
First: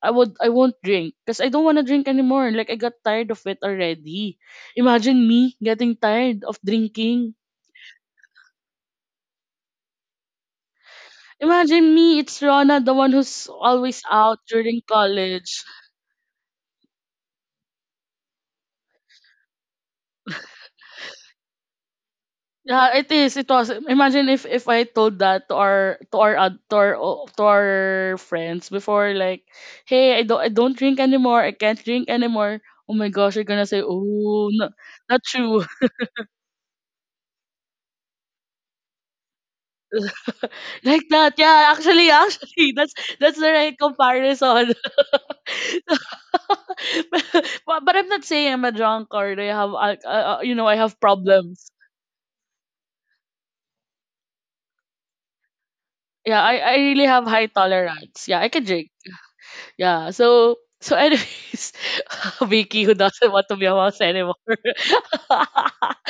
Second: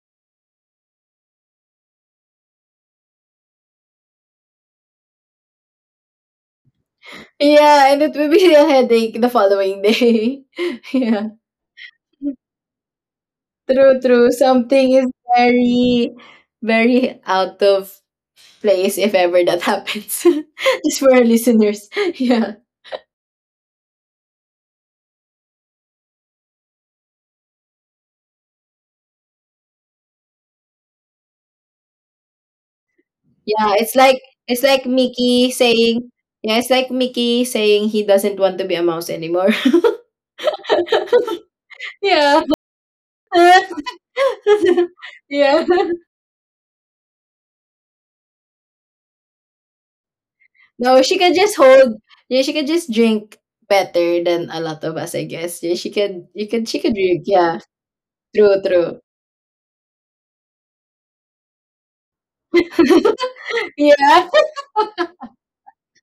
[SPEAKER 1] I won't drink, because I don't want to drink anymore. Like, I got tired of it already. Imagine me getting tired of drinking.
[SPEAKER 2] Yeah, and it will be a headache the following day. Yeah.
[SPEAKER 1] Imagine me, it's Rona, the one who's always
[SPEAKER 2] True, true.
[SPEAKER 1] out during
[SPEAKER 2] Something is
[SPEAKER 1] college.
[SPEAKER 2] very, very out of place if ever that happens. Just for our listeners. Yeah.
[SPEAKER 1] Yeah, it is. It was. Imagine if I told that to our ad- to our friends before, like, "Hey, I don't drink anymore. I can't drink anymore." Oh my gosh, you're gonna
[SPEAKER 2] Yeah,
[SPEAKER 1] say,
[SPEAKER 2] it's like
[SPEAKER 1] "Oh,
[SPEAKER 2] it's
[SPEAKER 1] no,
[SPEAKER 2] like
[SPEAKER 1] not
[SPEAKER 2] Mickey
[SPEAKER 1] true."
[SPEAKER 2] saying, yeah, it's like Mickey saying he doesn't want to be a mouse anymore.
[SPEAKER 1] Like that. Yeah, actually,
[SPEAKER 2] Yeah.
[SPEAKER 1] actually, that's the right comparison.
[SPEAKER 2] Yeah.
[SPEAKER 1] But I'm not saying I'm a drunk or I have
[SPEAKER 2] No, she can just
[SPEAKER 1] problems.
[SPEAKER 2] hold, yeah, she can just drink better than a lot of us, I guess. Yeah, she can
[SPEAKER 1] Yeah,
[SPEAKER 2] you
[SPEAKER 1] I,
[SPEAKER 2] can
[SPEAKER 1] I
[SPEAKER 2] she can
[SPEAKER 1] really have
[SPEAKER 2] drink,
[SPEAKER 1] high
[SPEAKER 2] yeah.
[SPEAKER 1] tolerance. Yeah, I can
[SPEAKER 2] True,
[SPEAKER 1] drink.
[SPEAKER 2] true.
[SPEAKER 1] Yeah, so anyways, Vicky who doesn't want to be a mouse anymore.
[SPEAKER 2] Yeah.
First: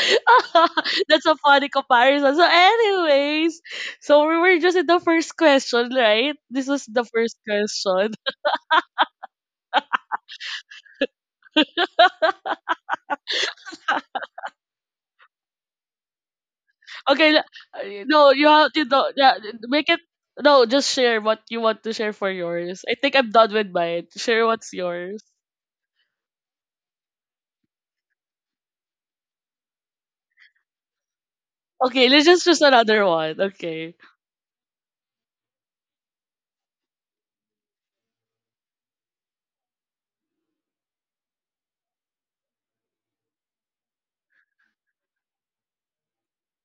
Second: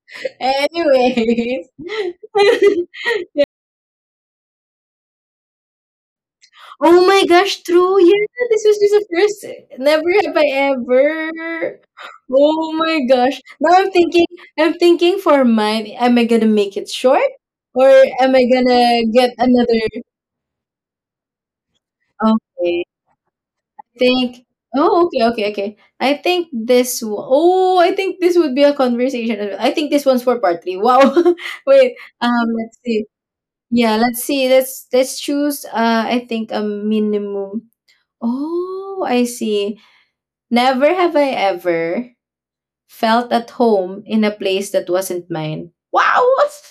[SPEAKER 1] That's a
[SPEAKER 2] Anyways.
[SPEAKER 1] funny comparison. So anyways, so we were just in the first question, right? This was the
[SPEAKER 2] Oh my
[SPEAKER 1] first
[SPEAKER 2] gosh, true.
[SPEAKER 1] question.
[SPEAKER 2] Yeah, this was just the first. Never have I ever. Oh my gosh. Now I'm thinking for mine, am I gonna make it short
[SPEAKER 1] Okay,
[SPEAKER 2] or
[SPEAKER 1] no,
[SPEAKER 2] am I
[SPEAKER 1] you have to do,
[SPEAKER 2] gonna get
[SPEAKER 1] yeah,
[SPEAKER 2] another?
[SPEAKER 1] make it, no, just share what you want to share for
[SPEAKER 2] Okay.
[SPEAKER 1] yours. I think I'm done with
[SPEAKER 2] I
[SPEAKER 1] mine.
[SPEAKER 2] think,
[SPEAKER 1] Share what's
[SPEAKER 2] oh,
[SPEAKER 1] yours.
[SPEAKER 2] okay, okay, okay. I think this would be a conversation as well. I think this one's for part three. Wow. Wait,
[SPEAKER 1] Okay, let's just choose
[SPEAKER 2] let's see.
[SPEAKER 1] another one.
[SPEAKER 2] Yeah,
[SPEAKER 1] Okay.
[SPEAKER 2] let's see. Let's choose I think a minimum. Oh, I see. Never have I ever felt at home in a place that wasn't mine. Wow!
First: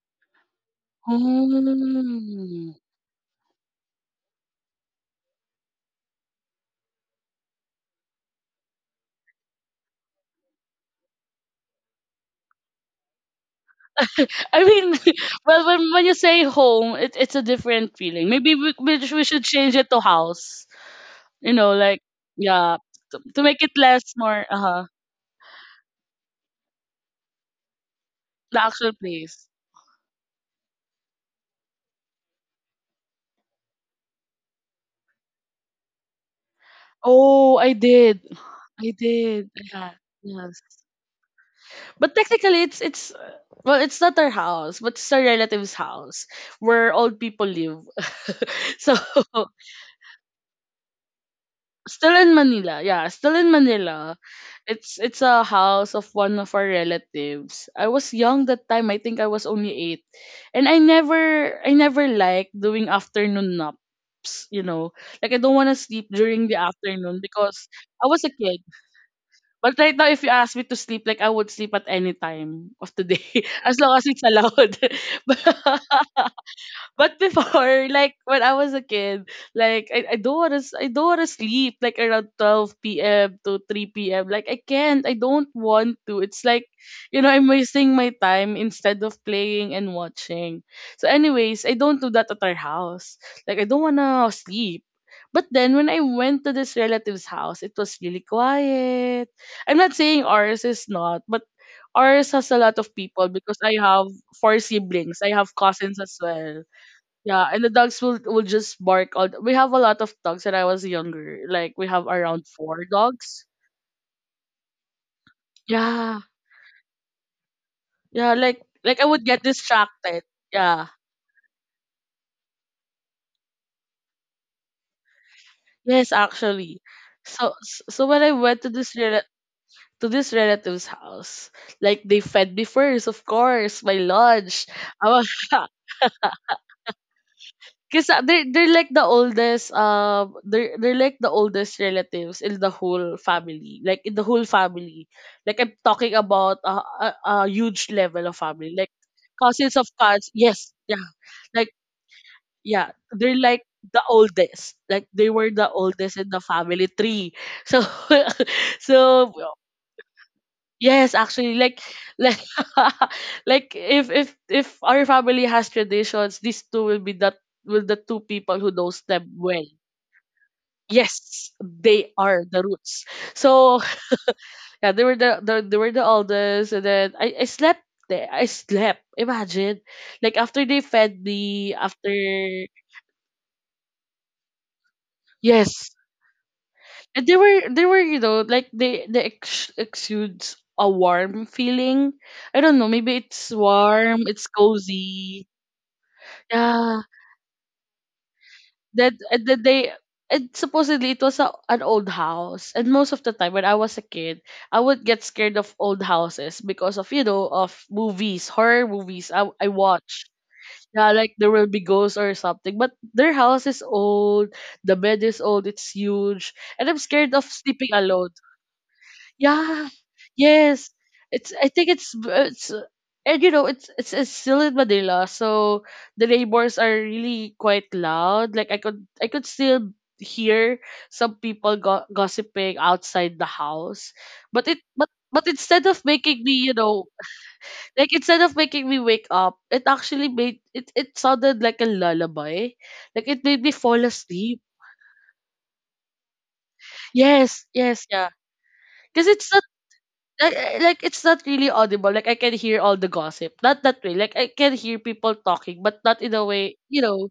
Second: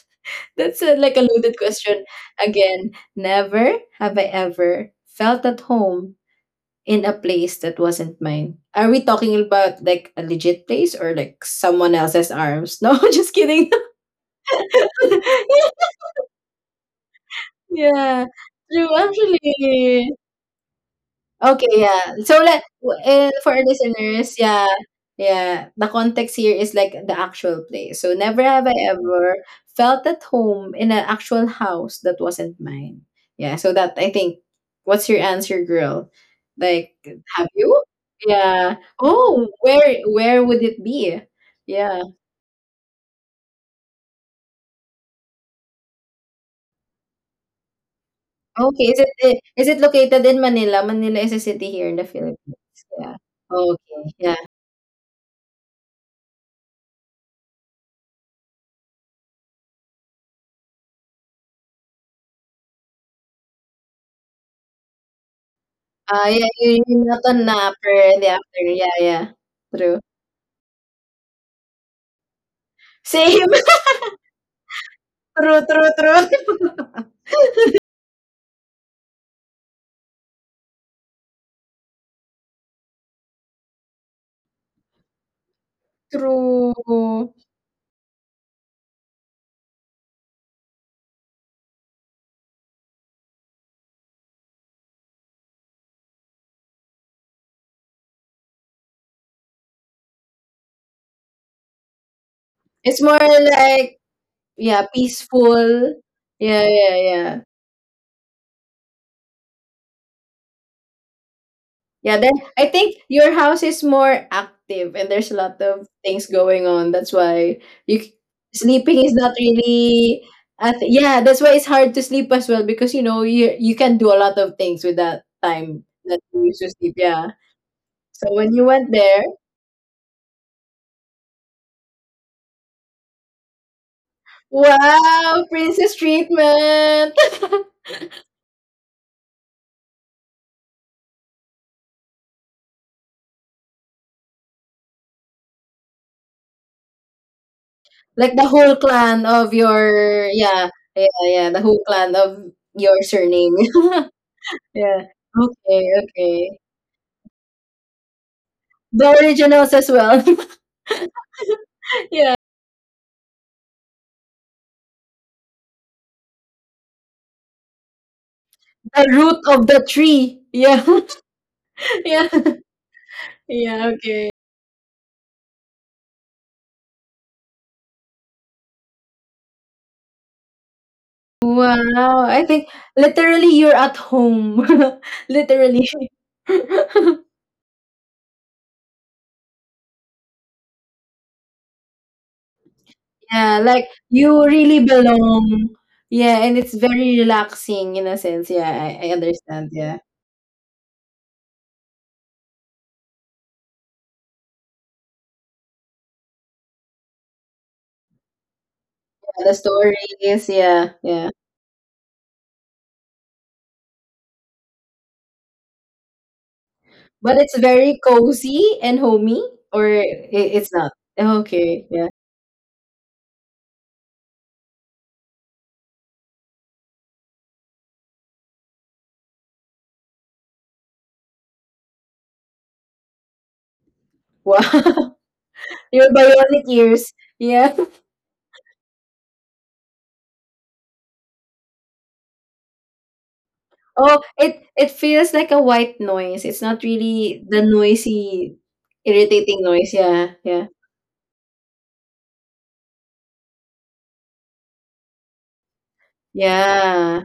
[SPEAKER 2] That's a, like a loaded question.
[SPEAKER 1] Hmm.
[SPEAKER 2] Again, never have I ever felt at home in a place that wasn't mine. Are we talking about like a legit place or like someone else's arms? No, just kidding.
[SPEAKER 1] I mean, well, when you say home, it's a different
[SPEAKER 2] Yeah,
[SPEAKER 1] feeling. Maybe we,
[SPEAKER 2] true,
[SPEAKER 1] we, sh- we should change it to
[SPEAKER 2] actually.
[SPEAKER 1] house. You
[SPEAKER 2] Okay,
[SPEAKER 1] know, like.
[SPEAKER 2] yeah. So like
[SPEAKER 1] Yeah, to, to
[SPEAKER 2] for
[SPEAKER 1] make
[SPEAKER 2] our
[SPEAKER 1] it less,
[SPEAKER 2] listeners,
[SPEAKER 1] more,
[SPEAKER 2] yeah,
[SPEAKER 1] uh-huh,
[SPEAKER 2] yeah. The context here is like the actual place. So never
[SPEAKER 1] the
[SPEAKER 2] have I
[SPEAKER 1] actual
[SPEAKER 2] ever
[SPEAKER 1] place.
[SPEAKER 2] felt at home in an actual house that wasn't mine. Yeah. So that I think, what's your answer, girl? Like, have
[SPEAKER 1] Oh, I
[SPEAKER 2] you?
[SPEAKER 1] did.
[SPEAKER 2] Yeah.
[SPEAKER 1] I did.
[SPEAKER 2] Oh,
[SPEAKER 1] Yeah,
[SPEAKER 2] where
[SPEAKER 1] yes.
[SPEAKER 2] would it be? Yeah.
[SPEAKER 1] But technically, well, it's not our house, but it's our relative's house where old people live.
[SPEAKER 2] Okay.
[SPEAKER 1] So.
[SPEAKER 2] Is it is it located in Manila? Manila is a city here in the
[SPEAKER 1] Still in
[SPEAKER 2] Philippines.
[SPEAKER 1] Manila. Yeah,
[SPEAKER 2] Yeah.
[SPEAKER 1] still in
[SPEAKER 2] Okay.
[SPEAKER 1] Manila.
[SPEAKER 2] Yeah.
[SPEAKER 1] It's a house of one of our relatives. I was young that time. I think I was only eight, and I never liked doing afternoon naps. You know, like, I don't want to sleep
[SPEAKER 2] Ah,
[SPEAKER 1] during
[SPEAKER 2] yeah,
[SPEAKER 1] the
[SPEAKER 2] you're
[SPEAKER 1] afternoon,
[SPEAKER 2] not a
[SPEAKER 1] because
[SPEAKER 2] napper
[SPEAKER 1] I was
[SPEAKER 2] in
[SPEAKER 1] a
[SPEAKER 2] the
[SPEAKER 1] kid.
[SPEAKER 2] afternoon. Yeah, yeah.
[SPEAKER 1] But right
[SPEAKER 2] True.
[SPEAKER 1] now, if you ask me to sleep, like, I would sleep at any time of the day
[SPEAKER 2] Same.
[SPEAKER 1] as long as it's allowed.
[SPEAKER 2] True, true, true.
[SPEAKER 1] But before, like when I was a kid, like I don't wanna sleep, like around 12 p.m. to three PM. Like, I can't, I don't want to. It's like,
[SPEAKER 2] True.
[SPEAKER 1] I'm wasting my time instead of playing and watching. So anyways, I don't do that at our house. Like, I don't wanna sleep. But then when I went to this relative's house, it was really quiet. I'm not saying ours is not, but ours has a lot of
[SPEAKER 2] It's more
[SPEAKER 1] people, because I
[SPEAKER 2] like,
[SPEAKER 1] have four
[SPEAKER 2] yeah,
[SPEAKER 1] siblings. I have
[SPEAKER 2] peaceful.
[SPEAKER 1] cousins as well.
[SPEAKER 2] Yeah, yeah, yeah.
[SPEAKER 1] Yeah, and the dogs will just bark, all we have a lot of dogs when I was younger. Like we have
[SPEAKER 2] Yeah, then
[SPEAKER 1] around
[SPEAKER 2] I
[SPEAKER 1] four
[SPEAKER 2] think your
[SPEAKER 1] dogs.
[SPEAKER 2] house is more active and there's a lot of
[SPEAKER 1] Yeah.
[SPEAKER 2] things going on. That's why you c-
[SPEAKER 1] Yeah, like I
[SPEAKER 2] sleeping is
[SPEAKER 1] would
[SPEAKER 2] not
[SPEAKER 1] get
[SPEAKER 2] really
[SPEAKER 1] distracted. Yeah.
[SPEAKER 2] yeah, that's why it's hard to sleep as well because you know you can do a lot of things with that time
[SPEAKER 1] Yes,
[SPEAKER 2] that you used to
[SPEAKER 1] actually.
[SPEAKER 2] sleep. Yeah.
[SPEAKER 1] So so when I
[SPEAKER 2] So when
[SPEAKER 1] went
[SPEAKER 2] you
[SPEAKER 1] to
[SPEAKER 2] went there,
[SPEAKER 1] to this relative's house, like they fed me first, of course, my lunch. I was
[SPEAKER 2] wow, princess treatment.
[SPEAKER 1] Because they're like the oldest, they're like the oldest relatives in the whole family, like in the whole family, like I'm talking about a huge level of
[SPEAKER 2] Like the
[SPEAKER 1] family,
[SPEAKER 2] whole
[SPEAKER 1] like
[SPEAKER 2] clan of
[SPEAKER 1] cousins of cousins,
[SPEAKER 2] your,
[SPEAKER 1] yes,
[SPEAKER 2] yeah,
[SPEAKER 1] yeah,
[SPEAKER 2] yeah, yeah, the
[SPEAKER 1] like,
[SPEAKER 2] whole clan of
[SPEAKER 1] yeah,
[SPEAKER 2] your
[SPEAKER 1] they're
[SPEAKER 2] surname.
[SPEAKER 1] like the oldest, like
[SPEAKER 2] Yeah.
[SPEAKER 1] they were the
[SPEAKER 2] Okay,
[SPEAKER 1] oldest in the
[SPEAKER 2] okay.
[SPEAKER 1] family tree. So
[SPEAKER 2] The
[SPEAKER 1] so
[SPEAKER 2] originals as well.
[SPEAKER 1] yes, actually, like
[SPEAKER 2] Yeah.
[SPEAKER 1] like if our family has traditions, these two will be that, will the two people who knows
[SPEAKER 2] The
[SPEAKER 1] them
[SPEAKER 2] root
[SPEAKER 1] well.
[SPEAKER 2] of the tree. Yeah.
[SPEAKER 1] Yes, they
[SPEAKER 2] Yeah.
[SPEAKER 1] are the roots. So
[SPEAKER 2] Yeah, okay.
[SPEAKER 1] yeah, they were the they were the oldest, and then I slept there. I slept. Imagine, like after they fed me, after
[SPEAKER 2] Wow, I think literally you're at home.
[SPEAKER 1] yes,
[SPEAKER 2] Literally.
[SPEAKER 1] and they were they were you know like they exudes a warm feeling. I don't know. Maybe it's
[SPEAKER 2] Yeah, like
[SPEAKER 1] warm. It's
[SPEAKER 2] you really
[SPEAKER 1] cozy.
[SPEAKER 2] belong. Yeah, and it's
[SPEAKER 1] Yeah.
[SPEAKER 2] very relaxing in a sense. Yeah,
[SPEAKER 1] that
[SPEAKER 2] I
[SPEAKER 1] that
[SPEAKER 2] understand.
[SPEAKER 1] they
[SPEAKER 2] Yeah.
[SPEAKER 1] And supposedly it was an old house, and most of the time when I was a kid, I would get scared of old houses because of, you know, of movies, horror movies i,
[SPEAKER 2] Yeah, the
[SPEAKER 1] I
[SPEAKER 2] story
[SPEAKER 1] watch.
[SPEAKER 2] is, yeah,
[SPEAKER 1] Yeah, like
[SPEAKER 2] yeah,
[SPEAKER 1] there will be ghosts or something, but their house is old, the bed is old, it's huge, and I'm scared of
[SPEAKER 2] but it's
[SPEAKER 1] sleeping
[SPEAKER 2] very
[SPEAKER 1] alone.
[SPEAKER 2] cozy and homey,
[SPEAKER 1] Yeah.
[SPEAKER 2] or it's
[SPEAKER 1] Yes.
[SPEAKER 2] not.
[SPEAKER 1] It's, I think
[SPEAKER 2] Okay, yeah.
[SPEAKER 1] it's it's uh, and you know it's still in Manila, so the neighbors are really quite loud. Like I could still hear some people gossiping outside the house. But it
[SPEAKER 2] Wow,
[SPEAKER 1] but instead of
[SPEAKER 2] your
[SPEAKER 1] making me,
[SPEAKER 2] bionic
[SPEAKER 1] you know,
[SPEAKER 2] ears. Yeah.
[SPEAKER 1] like instead of making me wake up, it actually made it, it sounded like a lullaby. Like it made me fall
[SPEAKER 2] Oh,
[SPEAKER 1] asleep.
[SPEAKER 2] it feels like a white noise. It's not really
[SPEAKER 1] Yes,
[SPEAKER 2] the
[SPEAKER 1] yes, yeah.
[SPEAKER 2] noisy,
[SPEAKER 1] Because it's not
[SPEAKER 2] irritating noise. Yeah,
[SPEAKER 1] like,
[SPEAKER 2] yeah,
[SPEAKER 1] eh, like it's not really audible. Like I can hear all the gossip. Not that way. Like I can hear people talking, but not in a way, you
[SPEAKER 2] yeah.
[SPEAKER 1] know,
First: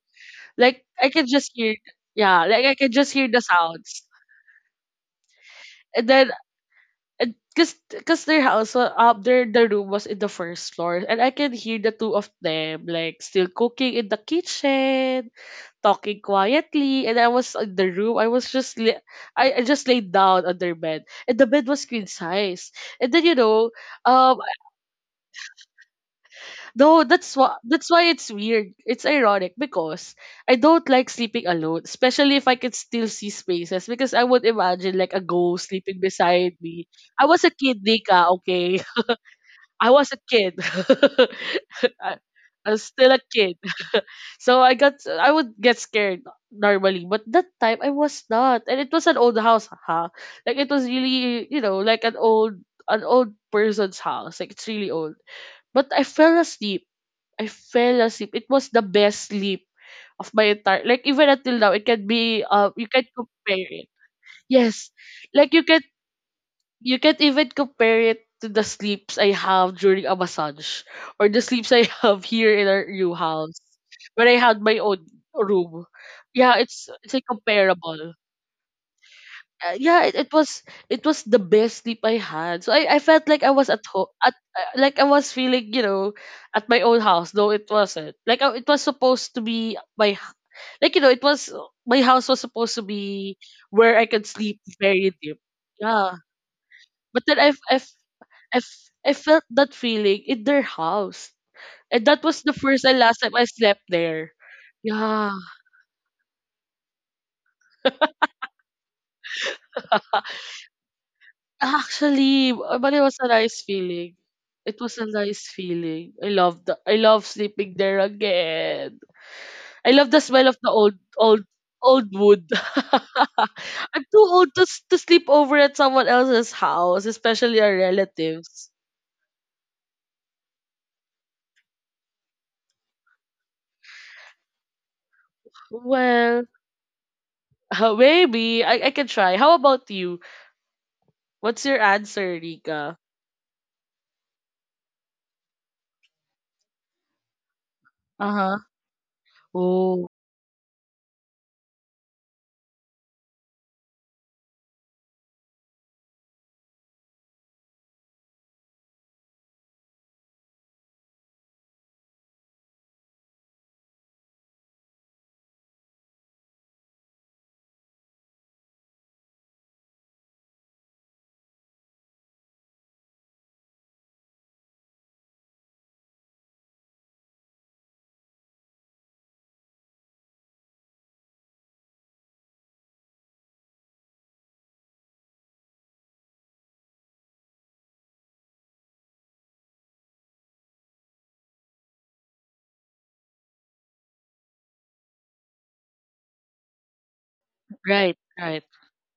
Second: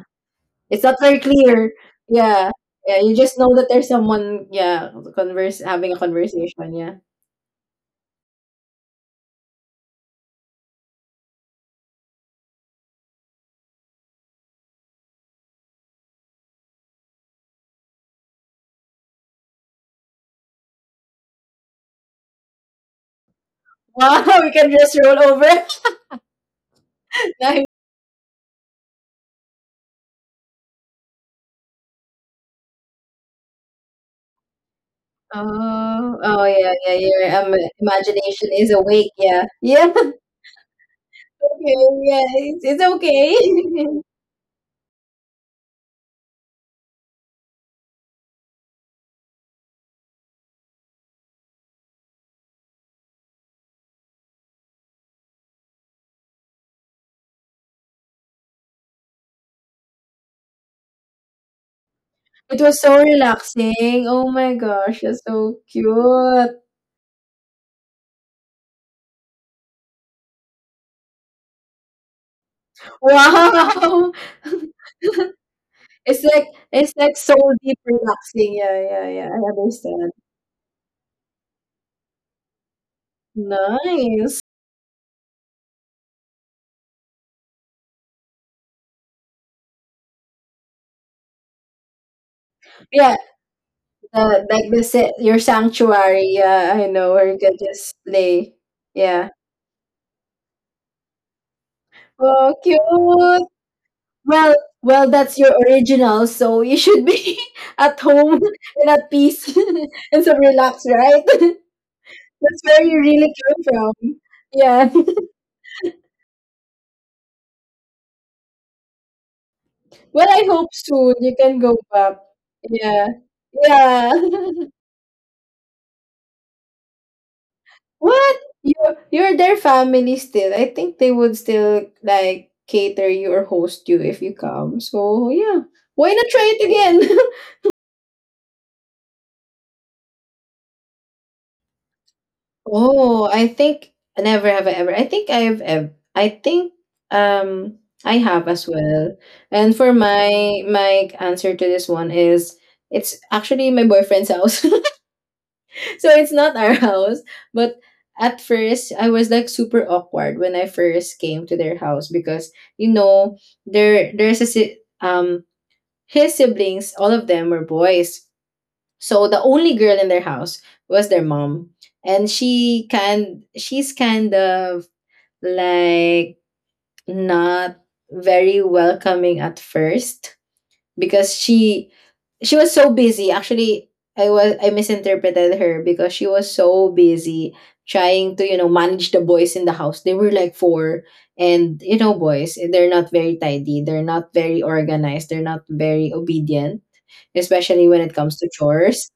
[SPEAKER 2] It's
[SPEAKER 1] like
[SPEAKER 2] not
[SPEAKER 1] I
[SPEAKER 2] very
[SPEAKER 1] can just
[SPEAKER 2] clear.
[SPEAKER 1] hear, yeah,
[SPEAKER 2] Yeah.
[SPEAKER 1] like I can
[SPEAKER 2] Yeah,
[SPEAKER 1] just
[SPEAKER 2] you
[SPEAKER 1] hear the
[SPEAKER 2] just know that there's
[SPEAKER 1] sounds.
[SPEAKER 2] someone, yeah, converse having a
[SPEAKER 1] And then
[SPEAKER 2] conversation, yeah.
[SPEAKER 1] and cause, cause their house wa- up their the room was in the first floor, and I can hear the two of them like still cooking in the kitchen, talking quietly, and I was in the room. I was just I just laid down on their bed. And the bed was queen size. And then you know,
[SPEAKER 2] Wow,
[SPEAKER 1] um
[SPEAKER 2] we can just roll over.
[SPEAKER 1] though that's why,
[SPEAKER 2] Nice.
[SPEAKER 1] that's why it's weird. It's ironic because I don't like sleeping alone, especially if I can still see spaces. Because I would imagine like a ghost sleeping
[SPEAKER 2] Oh
[SPEAKER 1] beside
[SPEAKER 2] yeah,
[SPEAKER 1] me.
[SPEAKER 2] yeah.
[SPEAKER 1] I
[SPEAKER 2] Your
[SPEAKER 1] was a kid, Nika.
[SPEAKER 2] imagination is
[SPEAKER 1] Okay,
[SPEAKER 2] awake. Yeah,
[SPEAKER 1] I
[SPEAKER 2] yeah.
[SPEAKER 1] was a kid.
[SPEAKER 2] Okay,
[SPEAKER 1] I,
[SPEAKER 2] yeah. It's,
[SPEAKER 1] I
[SPEAKER 2] it's
[SPEAKER 1] was still a kid,
[SPEAKER 2] okay.
[SPEAKER 1] so I got, I would get scared normally. But that time I was not, and it was an old house, huh? Like it was really, you know, like an old, an old person's house. Like it's really old. But I fell asleep. It was the best sleep of my entire, like even until now it can be,
[SPEAKER 2] It was
[SPEAKER 1] you
[SPEAKER 2] so
[SPEAKER 1] can compare it.
[SPEAKER 2] relaxing. Oh my
[SPEAKER 1] Yes.
[SPEAKER 2] gosh, that's
[SPEAKER 1] Like you
[SPEAKER 2] so
[SPEAKER 1] can,
[SPEAKER 2] cute.
[SPEAKER 1] you can't even compare it to the sleeps I have during a massage or the sleeps I have here in our new house
[SPEAKER 2] Wow.
[SPEAKER 1] when I had my own room.
[SPEAKER 2] it's like
[SPEAKER 1] Yeah, it's
[SPEAKER 2] it's
[SPEAKER 1] it's
[SPEAKER 2] like so deep
[SPEAKER 1] incomparable.
[SPEAKER 2] relaxing. Yeah, yeah, yeah. I
[SPEAKER 1] Yeah,
[SPEAKER 2] understand.
[SPEAKER 1] it was, it was the best sleep I had. So I felt like I was at home, at
[SPEAKER 2] Nice.
[SPEAKER 1] like I was feeling, you know, at my own house. No, it wasn't. Like, it was supposed to be like you know it was, my house was supposed to
[SPEAKER 2] Yeah.
[SPEAKER 1] be where I could sleep
[SPEAKER 2] Like the
[SPEAKER 1] very deep.
[SPEAKER 2] your
[SPEAKER 1] Yeah,
[SPEAKER 2] sanctuary. Yeah, I know
[SPEAKER 1] but
[SPEAKER 2] where you
[SPEAKER 1] then
[SPEAKER 2] can just play.
[SPEAKER 1] I I
[SPEAKER 2] Yeah.
[SPEAKER 1] felt that feeling in their house, and that was the
[SPEAKER 2] Oh,
[SPEAKER 1] first and last time I
[SPEAKER 2] cute.
[SPEAKER 1] slept there.
[SPEAKER 2] Well, well,
[SPEAKER 1] Yeah.
[SPEAKER 2] that's your original, so you should be at home and at peace and so relaxed, right?
[SPEAKER 1] Actually,
[SPEAKER 2] That's where
[SPEAKER 1] but
[SPEAKER 2] you
[SPEAKER 1] it was a
[SPEAKER 2] really
[SPEAKER 1] nice
[SPEAKER 2] came from.
[SPEAKER 1] feeling. It
[SPEAKER 2] Yeah.
[SPEAKER 1] was a nice feeling. I love the, I love sleeping there again. I love the
[SPEAKER 2] Well, I
[SPEAKER 1] smell of
[SPEAKER 2] hope
[SPEAKER 1] the old,
[SPEAKER 2] soon you
[SPEAKER 1] old,
[SPEAKER 2] can go
[SPEAKER 1] old
[SPEAKER 2] back.
[SPEAKER 1] wood.
[SPEAKER 2] Yeah.
[SPEAKER 1] I'm
[SPEAKER 2] Yeah.
[SPEAKER 1] too old to to sleep over at someone else's house, especially our
[SPEAKER 2] What?
[SPEAKER 1] relatives.
[SPEAKER 2] You're their family still. I think they would still like cater you or host you if you come. So yeah. Why not
[SPEAKER 1] Well,
[SPEAKER 2] try it again?
[SPEAKER 1] maybe I can try. How about you? What's your answer, Rika?
[SPEAKER 2] Oh, I think never have I ever. I think I've ever I think um I have
[SPEAKER 1] Uh-huh.
[SPEAKER 2] as well. And for
[SPEAKER 1] Oh,
[SPEAKER 2] my answer to this one is it's actually my boyfriend's house. So it's not our house, but at first I was like super awkward when I first came to their house, because you know there's a his siblings, all of them were boys, so the only girl in their house was their mom, and she's kind of like not very welcoming at first, because she was so busy. Actually, I misinterpreted her because she was so busy trying to, you know, manage the boys in the house. They were like four, and you know, boys, they're not very tidy, they're not very organized, they're not very obedient, especially when it
[SPEAKER 1] right,
[SPEAKER 2] comes to
[SPEAKER 1] right.
[SPEAKER 2] chores.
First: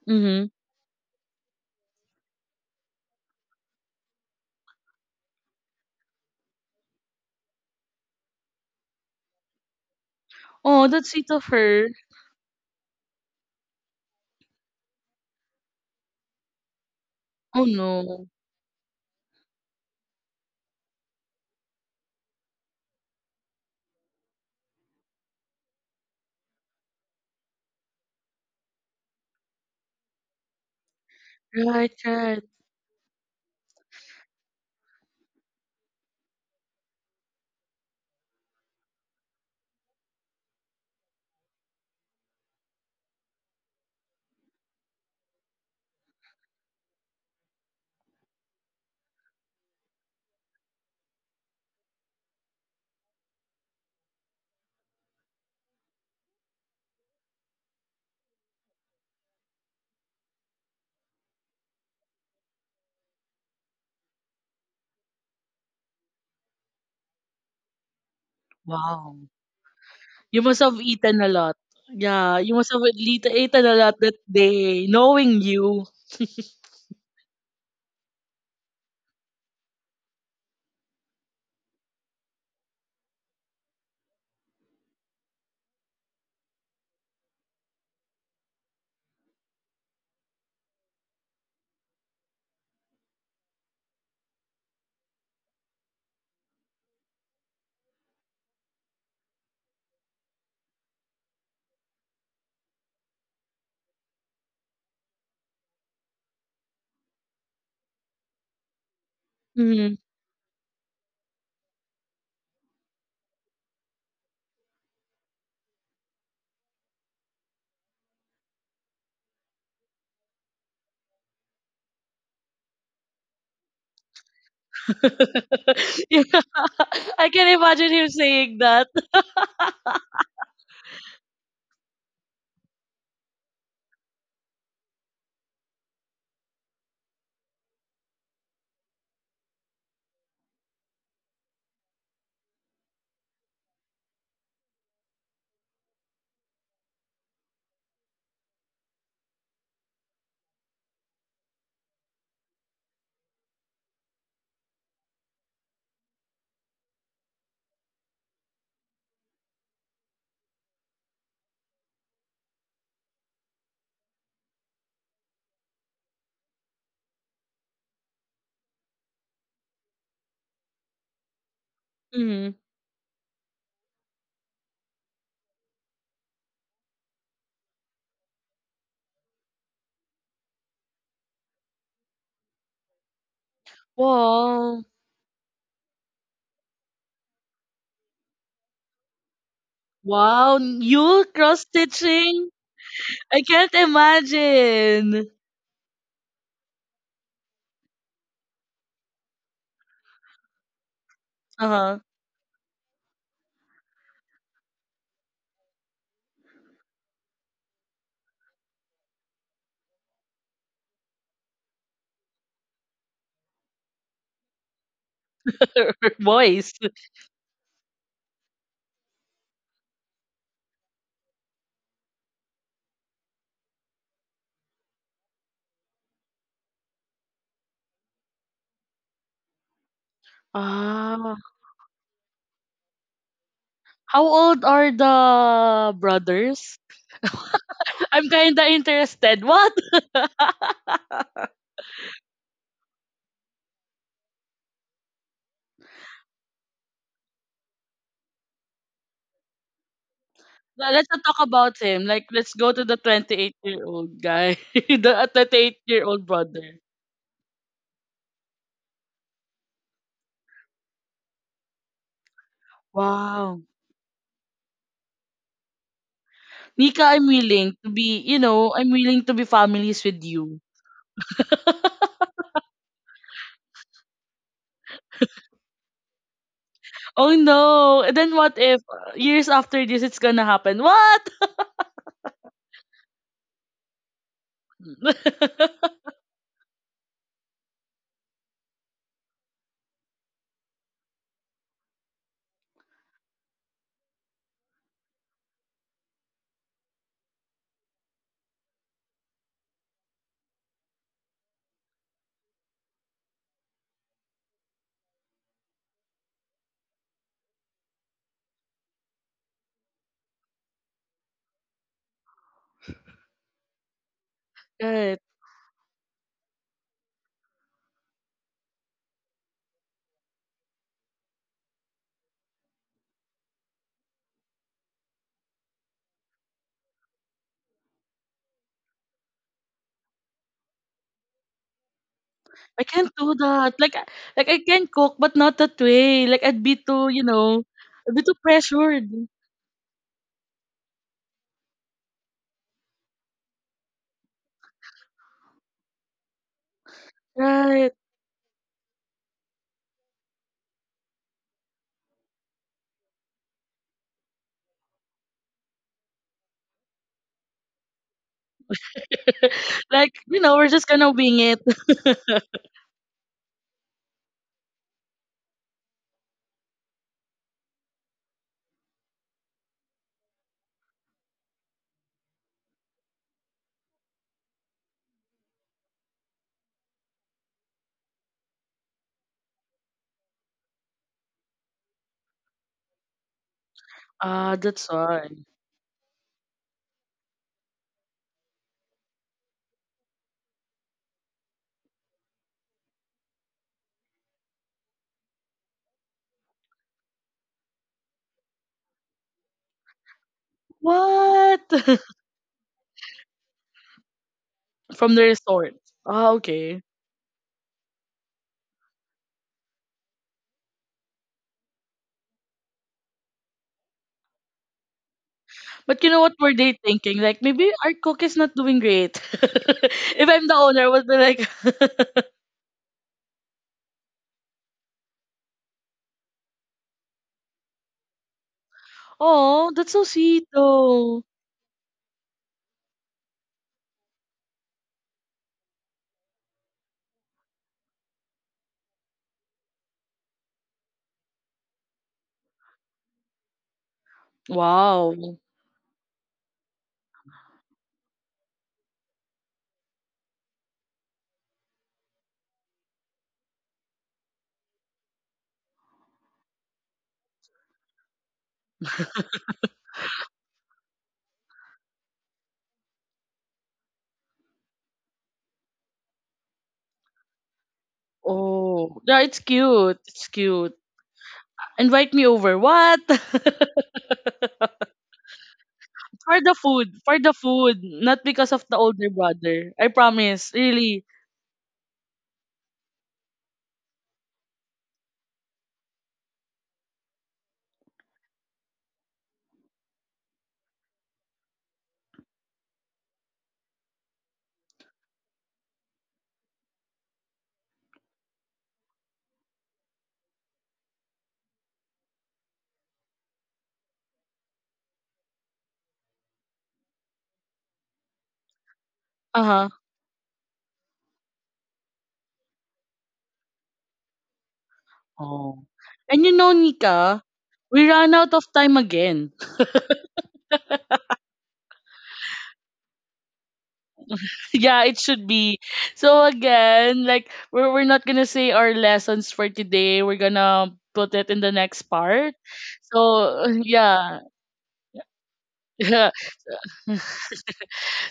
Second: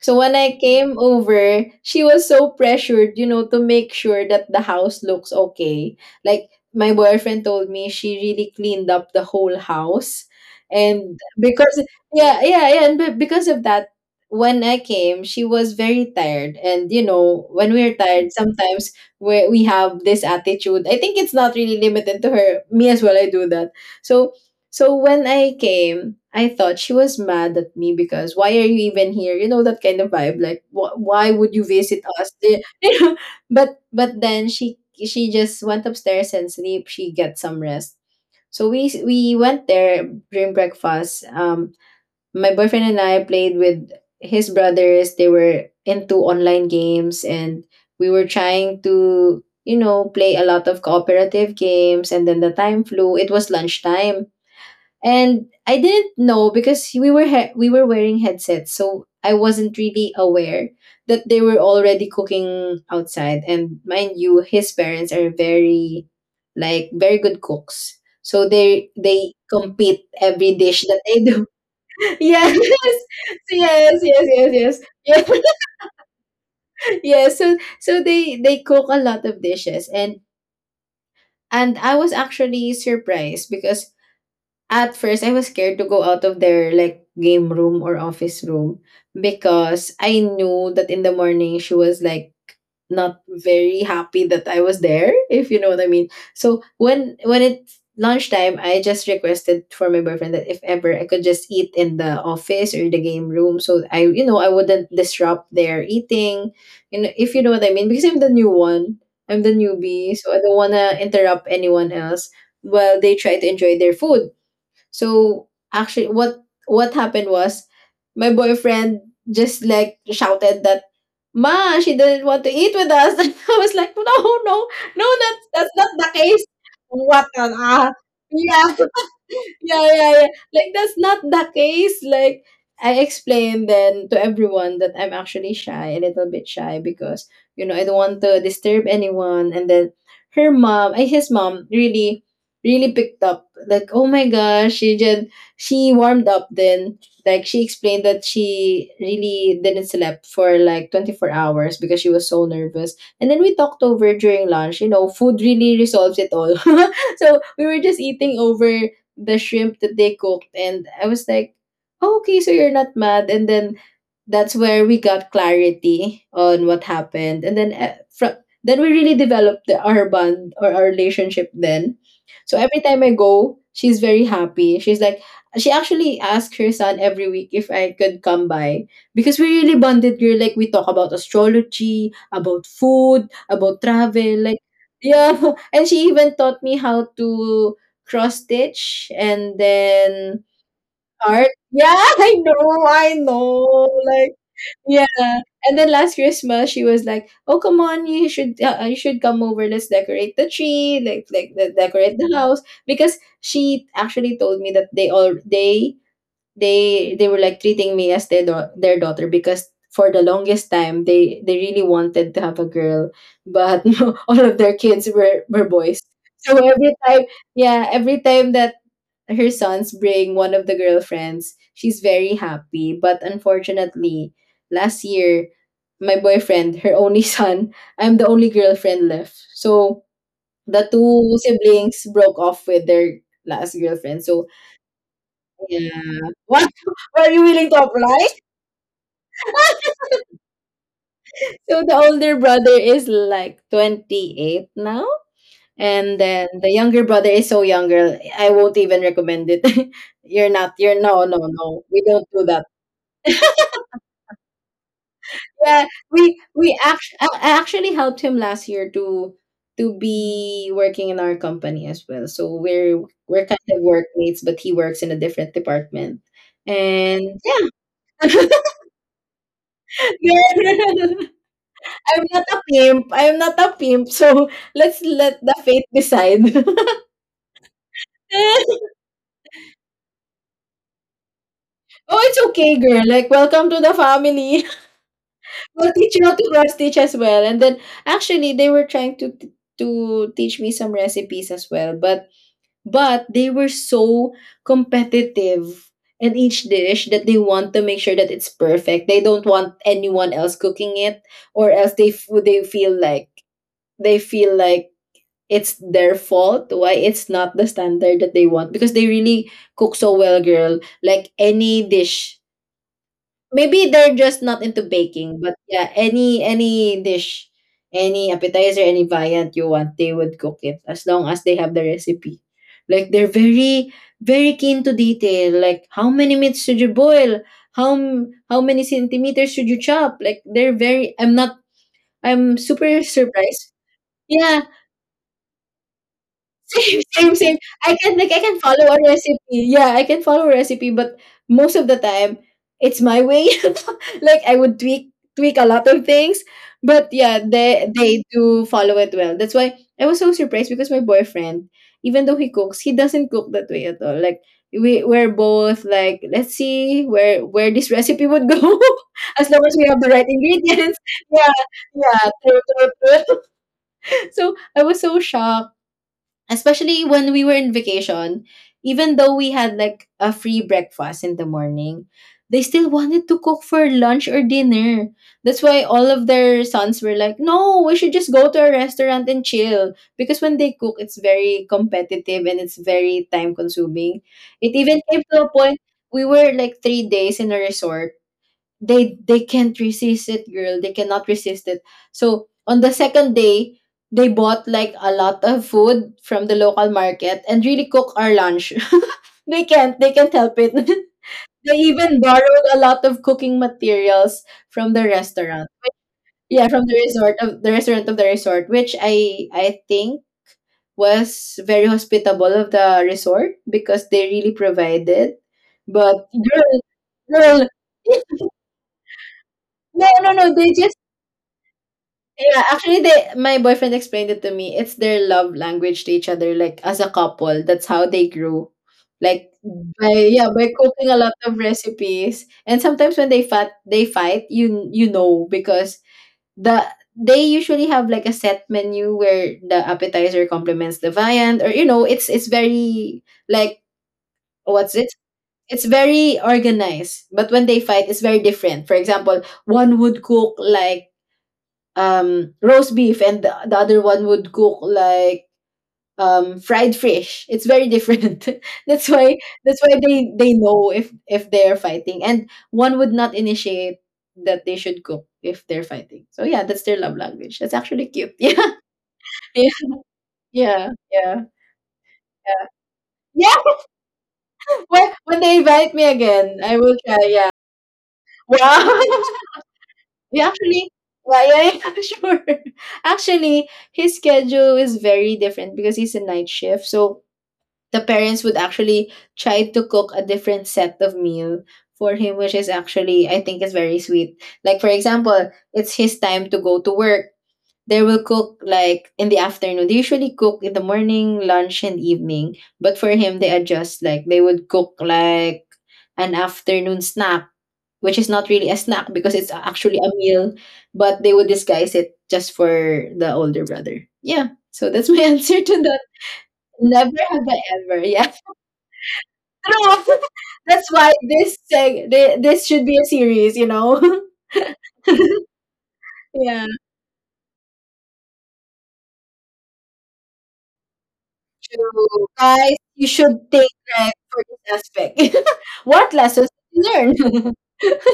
[SPEAKER 2] So when
[SPEAKER 1] Mm-hmm.
[SPEAKER 2] I came over, she was so pressured, you know, to make sure that the house looks okay. Like my boyfriend told me she really cleaned up the whole house.
[SPEAKER 1] Oh, that's
[SPEAKER 2] And
[SPEAKER 1] sweet of
[SPEAKER 2] because
[SPEAKER 1] her.
[SPEAKER 2] yeah, yeah, yeah, and because of that, when I came, she was very tired. And you know,
[SPEAKER 1] Oh
[SPEAKER 2] when we're
[SPEAKER 1] no.
[SPEAKER 2] tired, sometimes we have this attitude. I think it's not really limited to her. Me as well, I do that. So so when I came, I thought she was mad at me because why are you even here? You know, that kind of vibe. Like why would you
[SPEAKER 1] Right,
[SPEAKER 2] visit us?
[SPEAKER 1] right.
[SPEAKER 2] You know? But then she just went upstairs and sleep. She get some rest. So we went there during breakfast. My boyfriend and I played with his brothers. They were into online games, and we were trying to, you know, play a lot of cooperative games. And then the time flew. It was lunchtime and I didn't know because we were wearing headsets, so I wasn't really aware that they were already cooking outside. And mind you, his parents are very good cooks, so they
[SPEAKER 1] Wow.
[SPEAKER 2] they compete
[SPEAKER 1] You
[SPEAKER 2] every
[SPEAKER 1] must have
[SPEAKER 2] dish that they
[SPEAKER 1] eaten a
[SPEAKER 2] do.
[SPEAKER 1] lot. Yeah,
[SPEAKER 2] Yes,
[SPEAKER 1] you must have
[SPEAKER 2] yes,
[SPEAKER 1] eaten a
[SPEAKER 2] yes,
[SPEAKER 1] lot that
[SPEAKER 2] yes, yes,
[SPEAKER 1] day,
[SPEAKER 2] yes,
[SPEAKER 1] knowing you.
[SPEAKER 2] yes. so they cook a lot of dishes and I was actually surprised because at first, I was scared to go out of their like game room or office room because I knew that in the morning she was like not very happy that I was there, if you know what I mean. So when it's lunchtime, I just requested for my boyfriend that if ever I could just eat in the office or the game room, so I, you know, I wouldn't disrupt their eating, you know, if you know what I mean, because I'm the new one, I'm the
[SPEAKER 1] Mm.
[SPEAKER 2] newbie, so I don't wanna interrupt anyone else while they try to enjoy their food. So actually what happened was my boyfriend just like shouted that, "Ma, she didn't want to eat with us." And I was like, "No, no, no, that's not the
[SPEAKER 1] yeah,
[SPEAKER 2] case. What
[SPEAKER 1] I
[SPEAKER 2] on
[SPEAKER 1] can imagine
[SPEAKER 2] earth?
[SPEAKER 1] him saying
[SPEAKER 2] Yeah,
[SPEAKER 1] that.
[SPEAKER 2] yeah, yeah, yeah. Like that's not the case." Like, I explained then to everyone that I'm actually shy, a little bit shy, because you know I don't want to disturb anyone. And then her mom, I, his mom, really, really picked up. Like oh my gosh, she warmed up. Then like she explained that she really didn't sleep for like 24 hours because she was so nervous. And then we talked over during lunch. You know, food really resolves it all. So we were just eating over the shrimp that they cooked and I was like, oh, okay, so you're not mad. And then that's where we got clarity on what happened, and then then we really developed our bond or our relationship then,
[SPEAKER 1] Mm.
[SPEAKER 2] so every time I go she's very happy. She actually asks her son every week if I could come by, because we really bonded, girl. Like, we talk about astrology, about food, about travel, like,
[SPEAKER 1] Wow.
[SPEAKER 2] yeah. And she even taught me how to cross stitch, and then
[SPEAKER 1] Wow, you
[SPEAKER 2] art,
[SPEAKER 1] cross
[SPEAKER 2] yeah. I
[SPEAKER 1] stitching?
[SPEAKER 2] know, I
[SPEAKER 1] I can't
[SPEAKER 2] know, like, yeah.
[SPEAKER 1] imagine.
[SPEAKER 2] And then last Christmas she was like, "Oh come on, you should, come over. Let's decorate the tree, like
[SPEAKER 1] Uh-huh.
[SPEAKER 2] decorate the house." Because she actually told me that they all they were like treating me as their their daughter. Because for the longest time they really wanted to have a girl, but all of their kids were boys. So
[SPEAKER 1] Boys.
[SPEAKER 2] every time, yeah, every time that her sons bring one of the girlfriends. She's very happy, but unfortunately, last year, my boyfriend, her only son, I'm the only girlfriend left. So the two
[SPEAKER 1] Ah,
[SPEAKER 2] siblings broke off with their last girlfriend.
[SPEAKER 1] how
[SPEAKER 2] So
[SPEAKER 1] old are the
[SPEAKER 2] yeah, what
[SPEAKER 1] brothers?
[SPEAKER 2] are you willing to apply?
[SPEAKER 1] I'm kinda interested. What?
[SPEAKER 2] So the older brother is like 28 now, and then the younger brother is so young, girl. I won't even recommend it. You're not. You're
[SPEAKER 1] Let's not
[SPEAKER 2] no, no,
[SPEAKER 1] talk about
[SPEAKER 2] no.
[SPEAKER 1] him.
[SPEAKER 2] We
[SPEAKER 1] Like,
[SPEAKER 2] don't do
[SPEAKER 1] let's
[SPEAKER 2] that.
[SPEAKER 1] go to the 28-year-old guy, the
[SPEAKER 2] Yeah,
[SPEAKER 1] 28-year-old brother.
[SPEAKER 2] we actually I actually helped him last year to be working in our company as well. So we're kind
[SPEAKER 1] Wow.
[SPEAKER 2] of workmates, but he works in a different department.
[SPEAKER 1] Nika, I'm
[SPEAKER 2] And yeah,
[SPEAKER 1] willing to be, you know, I'm willing to be families with you.
[SPEAKER 2] yeah. I'm not a pimp. I'm not a pimp. So let's let the fate decide.
[SPEAKER 1] Oh no. And then what
[SPEAKER 2] Oh,
[SPEAKER 1] if years after this it's gonna happen? What?
[SPEAKER 2] it's okay, girl. Like, welcome to the family. We'll teach you how to cross stitch as well. And then actually, they were trying to teach me some recipes as well, but they were so competitive in each dish that they want to make sure that it's perfect. They don't want anyone else cooking it, or else they feel like they feel like it's their fault why it's not the standard that they want, because they really cook so well, girl. Like any dish. Maybe they're just not into
[SPEAKER 1] Right.
[SPEAKER 2] baking, but yeah, any dish, any appetizer, any variant you want, they would cook it as long as they have the recipe. Like they're very keen to detail. Like how many meats should you boil? How many centimeters should you chop? Like they're very. I'm not. I'm super
[SPEAKER 1] I can't do
[SPEAKER 2] surprised.
[SPEAKER 1] that. Like I
[SPEAKER 2] Yeah,
[SPEAKER 1] can cook but not that way. Like I'd be too, you
[SPEAKER 2] same.
[SPEAKER 1] know,
[SPEAKER 2] I can
[SPEAKER 1] I'd be
[SPEAKER 2] like
[SPEAKER 1] too
[SPEAKER 2] I can follow a
[SPEAKER 1] pressured.
[SPEAKER 2] recipe. Yeah, I can follow a recipe, but most of the time it's my way. Like I would tweak a lot of things, but yeah, they
[SPEAKER 1] Right.
[SPEAKER 2] they do follow it well. That's why I was so surprised, because my boyfriend, even though he cooks, he doesn't cook that way at all. Like we're both like let's see where this recipe would go as long as we have the
[SPEAKER 1] like,
[SPEAKER 2] right
[SPEAKER 1] you know, we're just
[SPEAKER 2] ingredients.
[SPEAKER 1] gonna wing
[SPEAKER 2] Yeah,
[SPEAKER 1] it.
[SPEAKER 2] yeah. True. So I was so shocked, especially when we were in vacation. Even though we had like a free breakfast in the morning, they still wanted to cook for lunch or dinner. That's why all of their sons were like, no, we should just go to a restaurant and chill. Because when they cook, it's very competitive and it's very time consuming.
[SPEAKER 1] Ah,
[SPEAKER 2] It
[SPEAKER 1] that's
[SPEAKER 2] even came
[SPEAKER 1] why.
[SPEAKER 2] to a point we were like 3 days in a resort. They can't resist it, girl, they cannot resist it. So on the second day, they bought like a lot of food from the local market and really cook our lunch. They can't help it.
[SPEAKER 1] What?
[SPEAKER 2] They even borrowed a lot of cooking materials from the
[SPEAKER 1] From the
[SPEAKER 2] restaurant.
[SPEAKER 1] resort. Ah,
[SPEAKER 2] Yeah,
[SPEAKER 1] okay.
[SPEAKER 2] from the resort, of the restaurant of the resort, which I think was very hospitable of the resort, because they really provided,
[SPEAKER 1] But you know
[SPEAKER 2] but
[SPEAKER 1] what were
[SPEAKER 2] girl,
[SPEAKER 1] they thinking? Like
[SPEAKER 2] girl
[SPEAKER 1] maybe our cook is not doing great.
[SPEAKER 2] no, no,
[SPEAKER 1] if I'm
[SPEAKER 2] no,
[SPEAKER 1] the
[SPEAKER 2] they
[SPEAKER 1] owner, I
[SPEAKER 2] just.
[SPEAKER 1] would be like,
[SPEAKER 2] Yeah, actually, they my boyfriend explained it to me. It's their love language to each other, like as a couple. That's how they grew, like
[SPEAKER 1] oh, that's so
[SPEAKER 2] by, yeah,
[SPEAKER 1] sweet
[SPEAKER 2] by cooking a
[SPEAKER 1] though.
[SPEAKER 2] lot of recipes. And sometimes when they fight, you know, because the they usually have like a set menu where the appetizer complements the viand, or you know it's very like what's it.
[SPEAKER 1] Wow.
[SPEAKER 2] It's very organized, but when they fight, it's very different. For example, one would cook like roast beef, and the other one would cook like fried fish. It's very different. that's why that's why they know if they're fighting and one would not initiate that they should cook if they're fighting. So yeah, that's their love language. That's actually cute. Yeah,
[SPEAKER 1] Oh, yeah, it's
[SPEAKER 2] yeah,
[SPEAKER 1] cute. It's cute.
[SPEAKER 2] yeah, yeah,
[SPEAKER 1] Invite me over. What?
[SPEAKER 2] yeah. When they invite me
[SPEAKER 1] for the
[SPEAKER 2] again, I
[SPEAKER 1] food.
[SPEAKER 2] will try.
[SPEAKER 1] For the
[SPEAKER 2] Yeah,
[SPEAKER 1] food. Not because of the
[SPEAKER 2] wow.
[SPEAKER 1] older brother. I
[SPEAKER 2] We
[SPEAKER 1] promise.
[SPEAKER 2] actually,
[SPEAKER 1] Really.
[SPEAKER 2] yeah, yeah, yeah, sure. Actually, his schedule is very different because he's a night shift. So the parents would actually try to cook a different set of meal for him, which is actually, I think, is very sweet. Like for example, it's his time to go to work, they will cook like in the afternoon. They usually cook in the morning, lunch and evening, but for him they adjust. Like they would cook like an afternoon snack, which is not really a snack because
[SPEAKER 1] Uh
[SPEAKER 2] it's
[SPEAKER 1] huh.
[SPEAKER 2] actually a meal, but they would disguise it just for the older brother. Yeah, so that's my answer
[SPEAKER 1] Oh.
[SPEAKER 2] to that.
[SPEAKER 1] And you know,
[SPEAKER 2] Never
[SPEAKER 1] Nika,
[SPEAKER 2] have I
[SPEAKER 1] we
[SPEAKER 2] ever.
[SPEAKER 1] ran
[SPEAKER 2] Yeah.
[SPEAKER 1] out of time again.
[SPEAKER 2] True. That's why this this should be a series, you know.
[SPEAKER 1] Yeah, it should be. So
[SPEAKER 2] Yeah.
[SPEAKER 1] again, like we're not gonna say our lessons for today. We're gonna put it in the next
[SPEAKER 2] True.
[SPEAKER 1] part.
[SPEAKER 2] Guys, you
[SPEAKER 1] So
[SPEAKER 2] should take credit
[SPEAKER 1] yeah.
[SPEAKER 2] for this aspect. What lessons you learned?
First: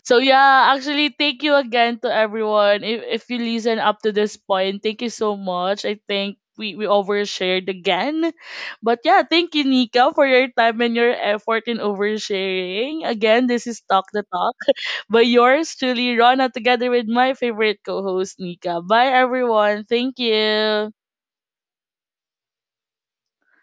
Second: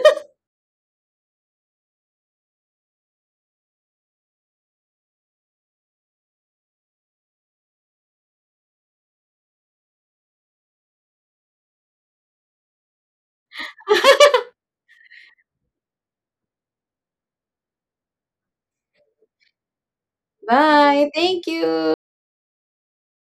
[SPEAKER 1] so yeah, actually thank you again to everyone. If you listen up to this point, thank you so much. I think we overshared again. But yeah, thank you, Nika, for your time and your effort in oversharing. Again, this is Talk the Talk, by yours truly, Rona, together with my favorite co host, Nika. Bye, everyone. Thank you.
[SPEAKER 2] Bye. Thank you.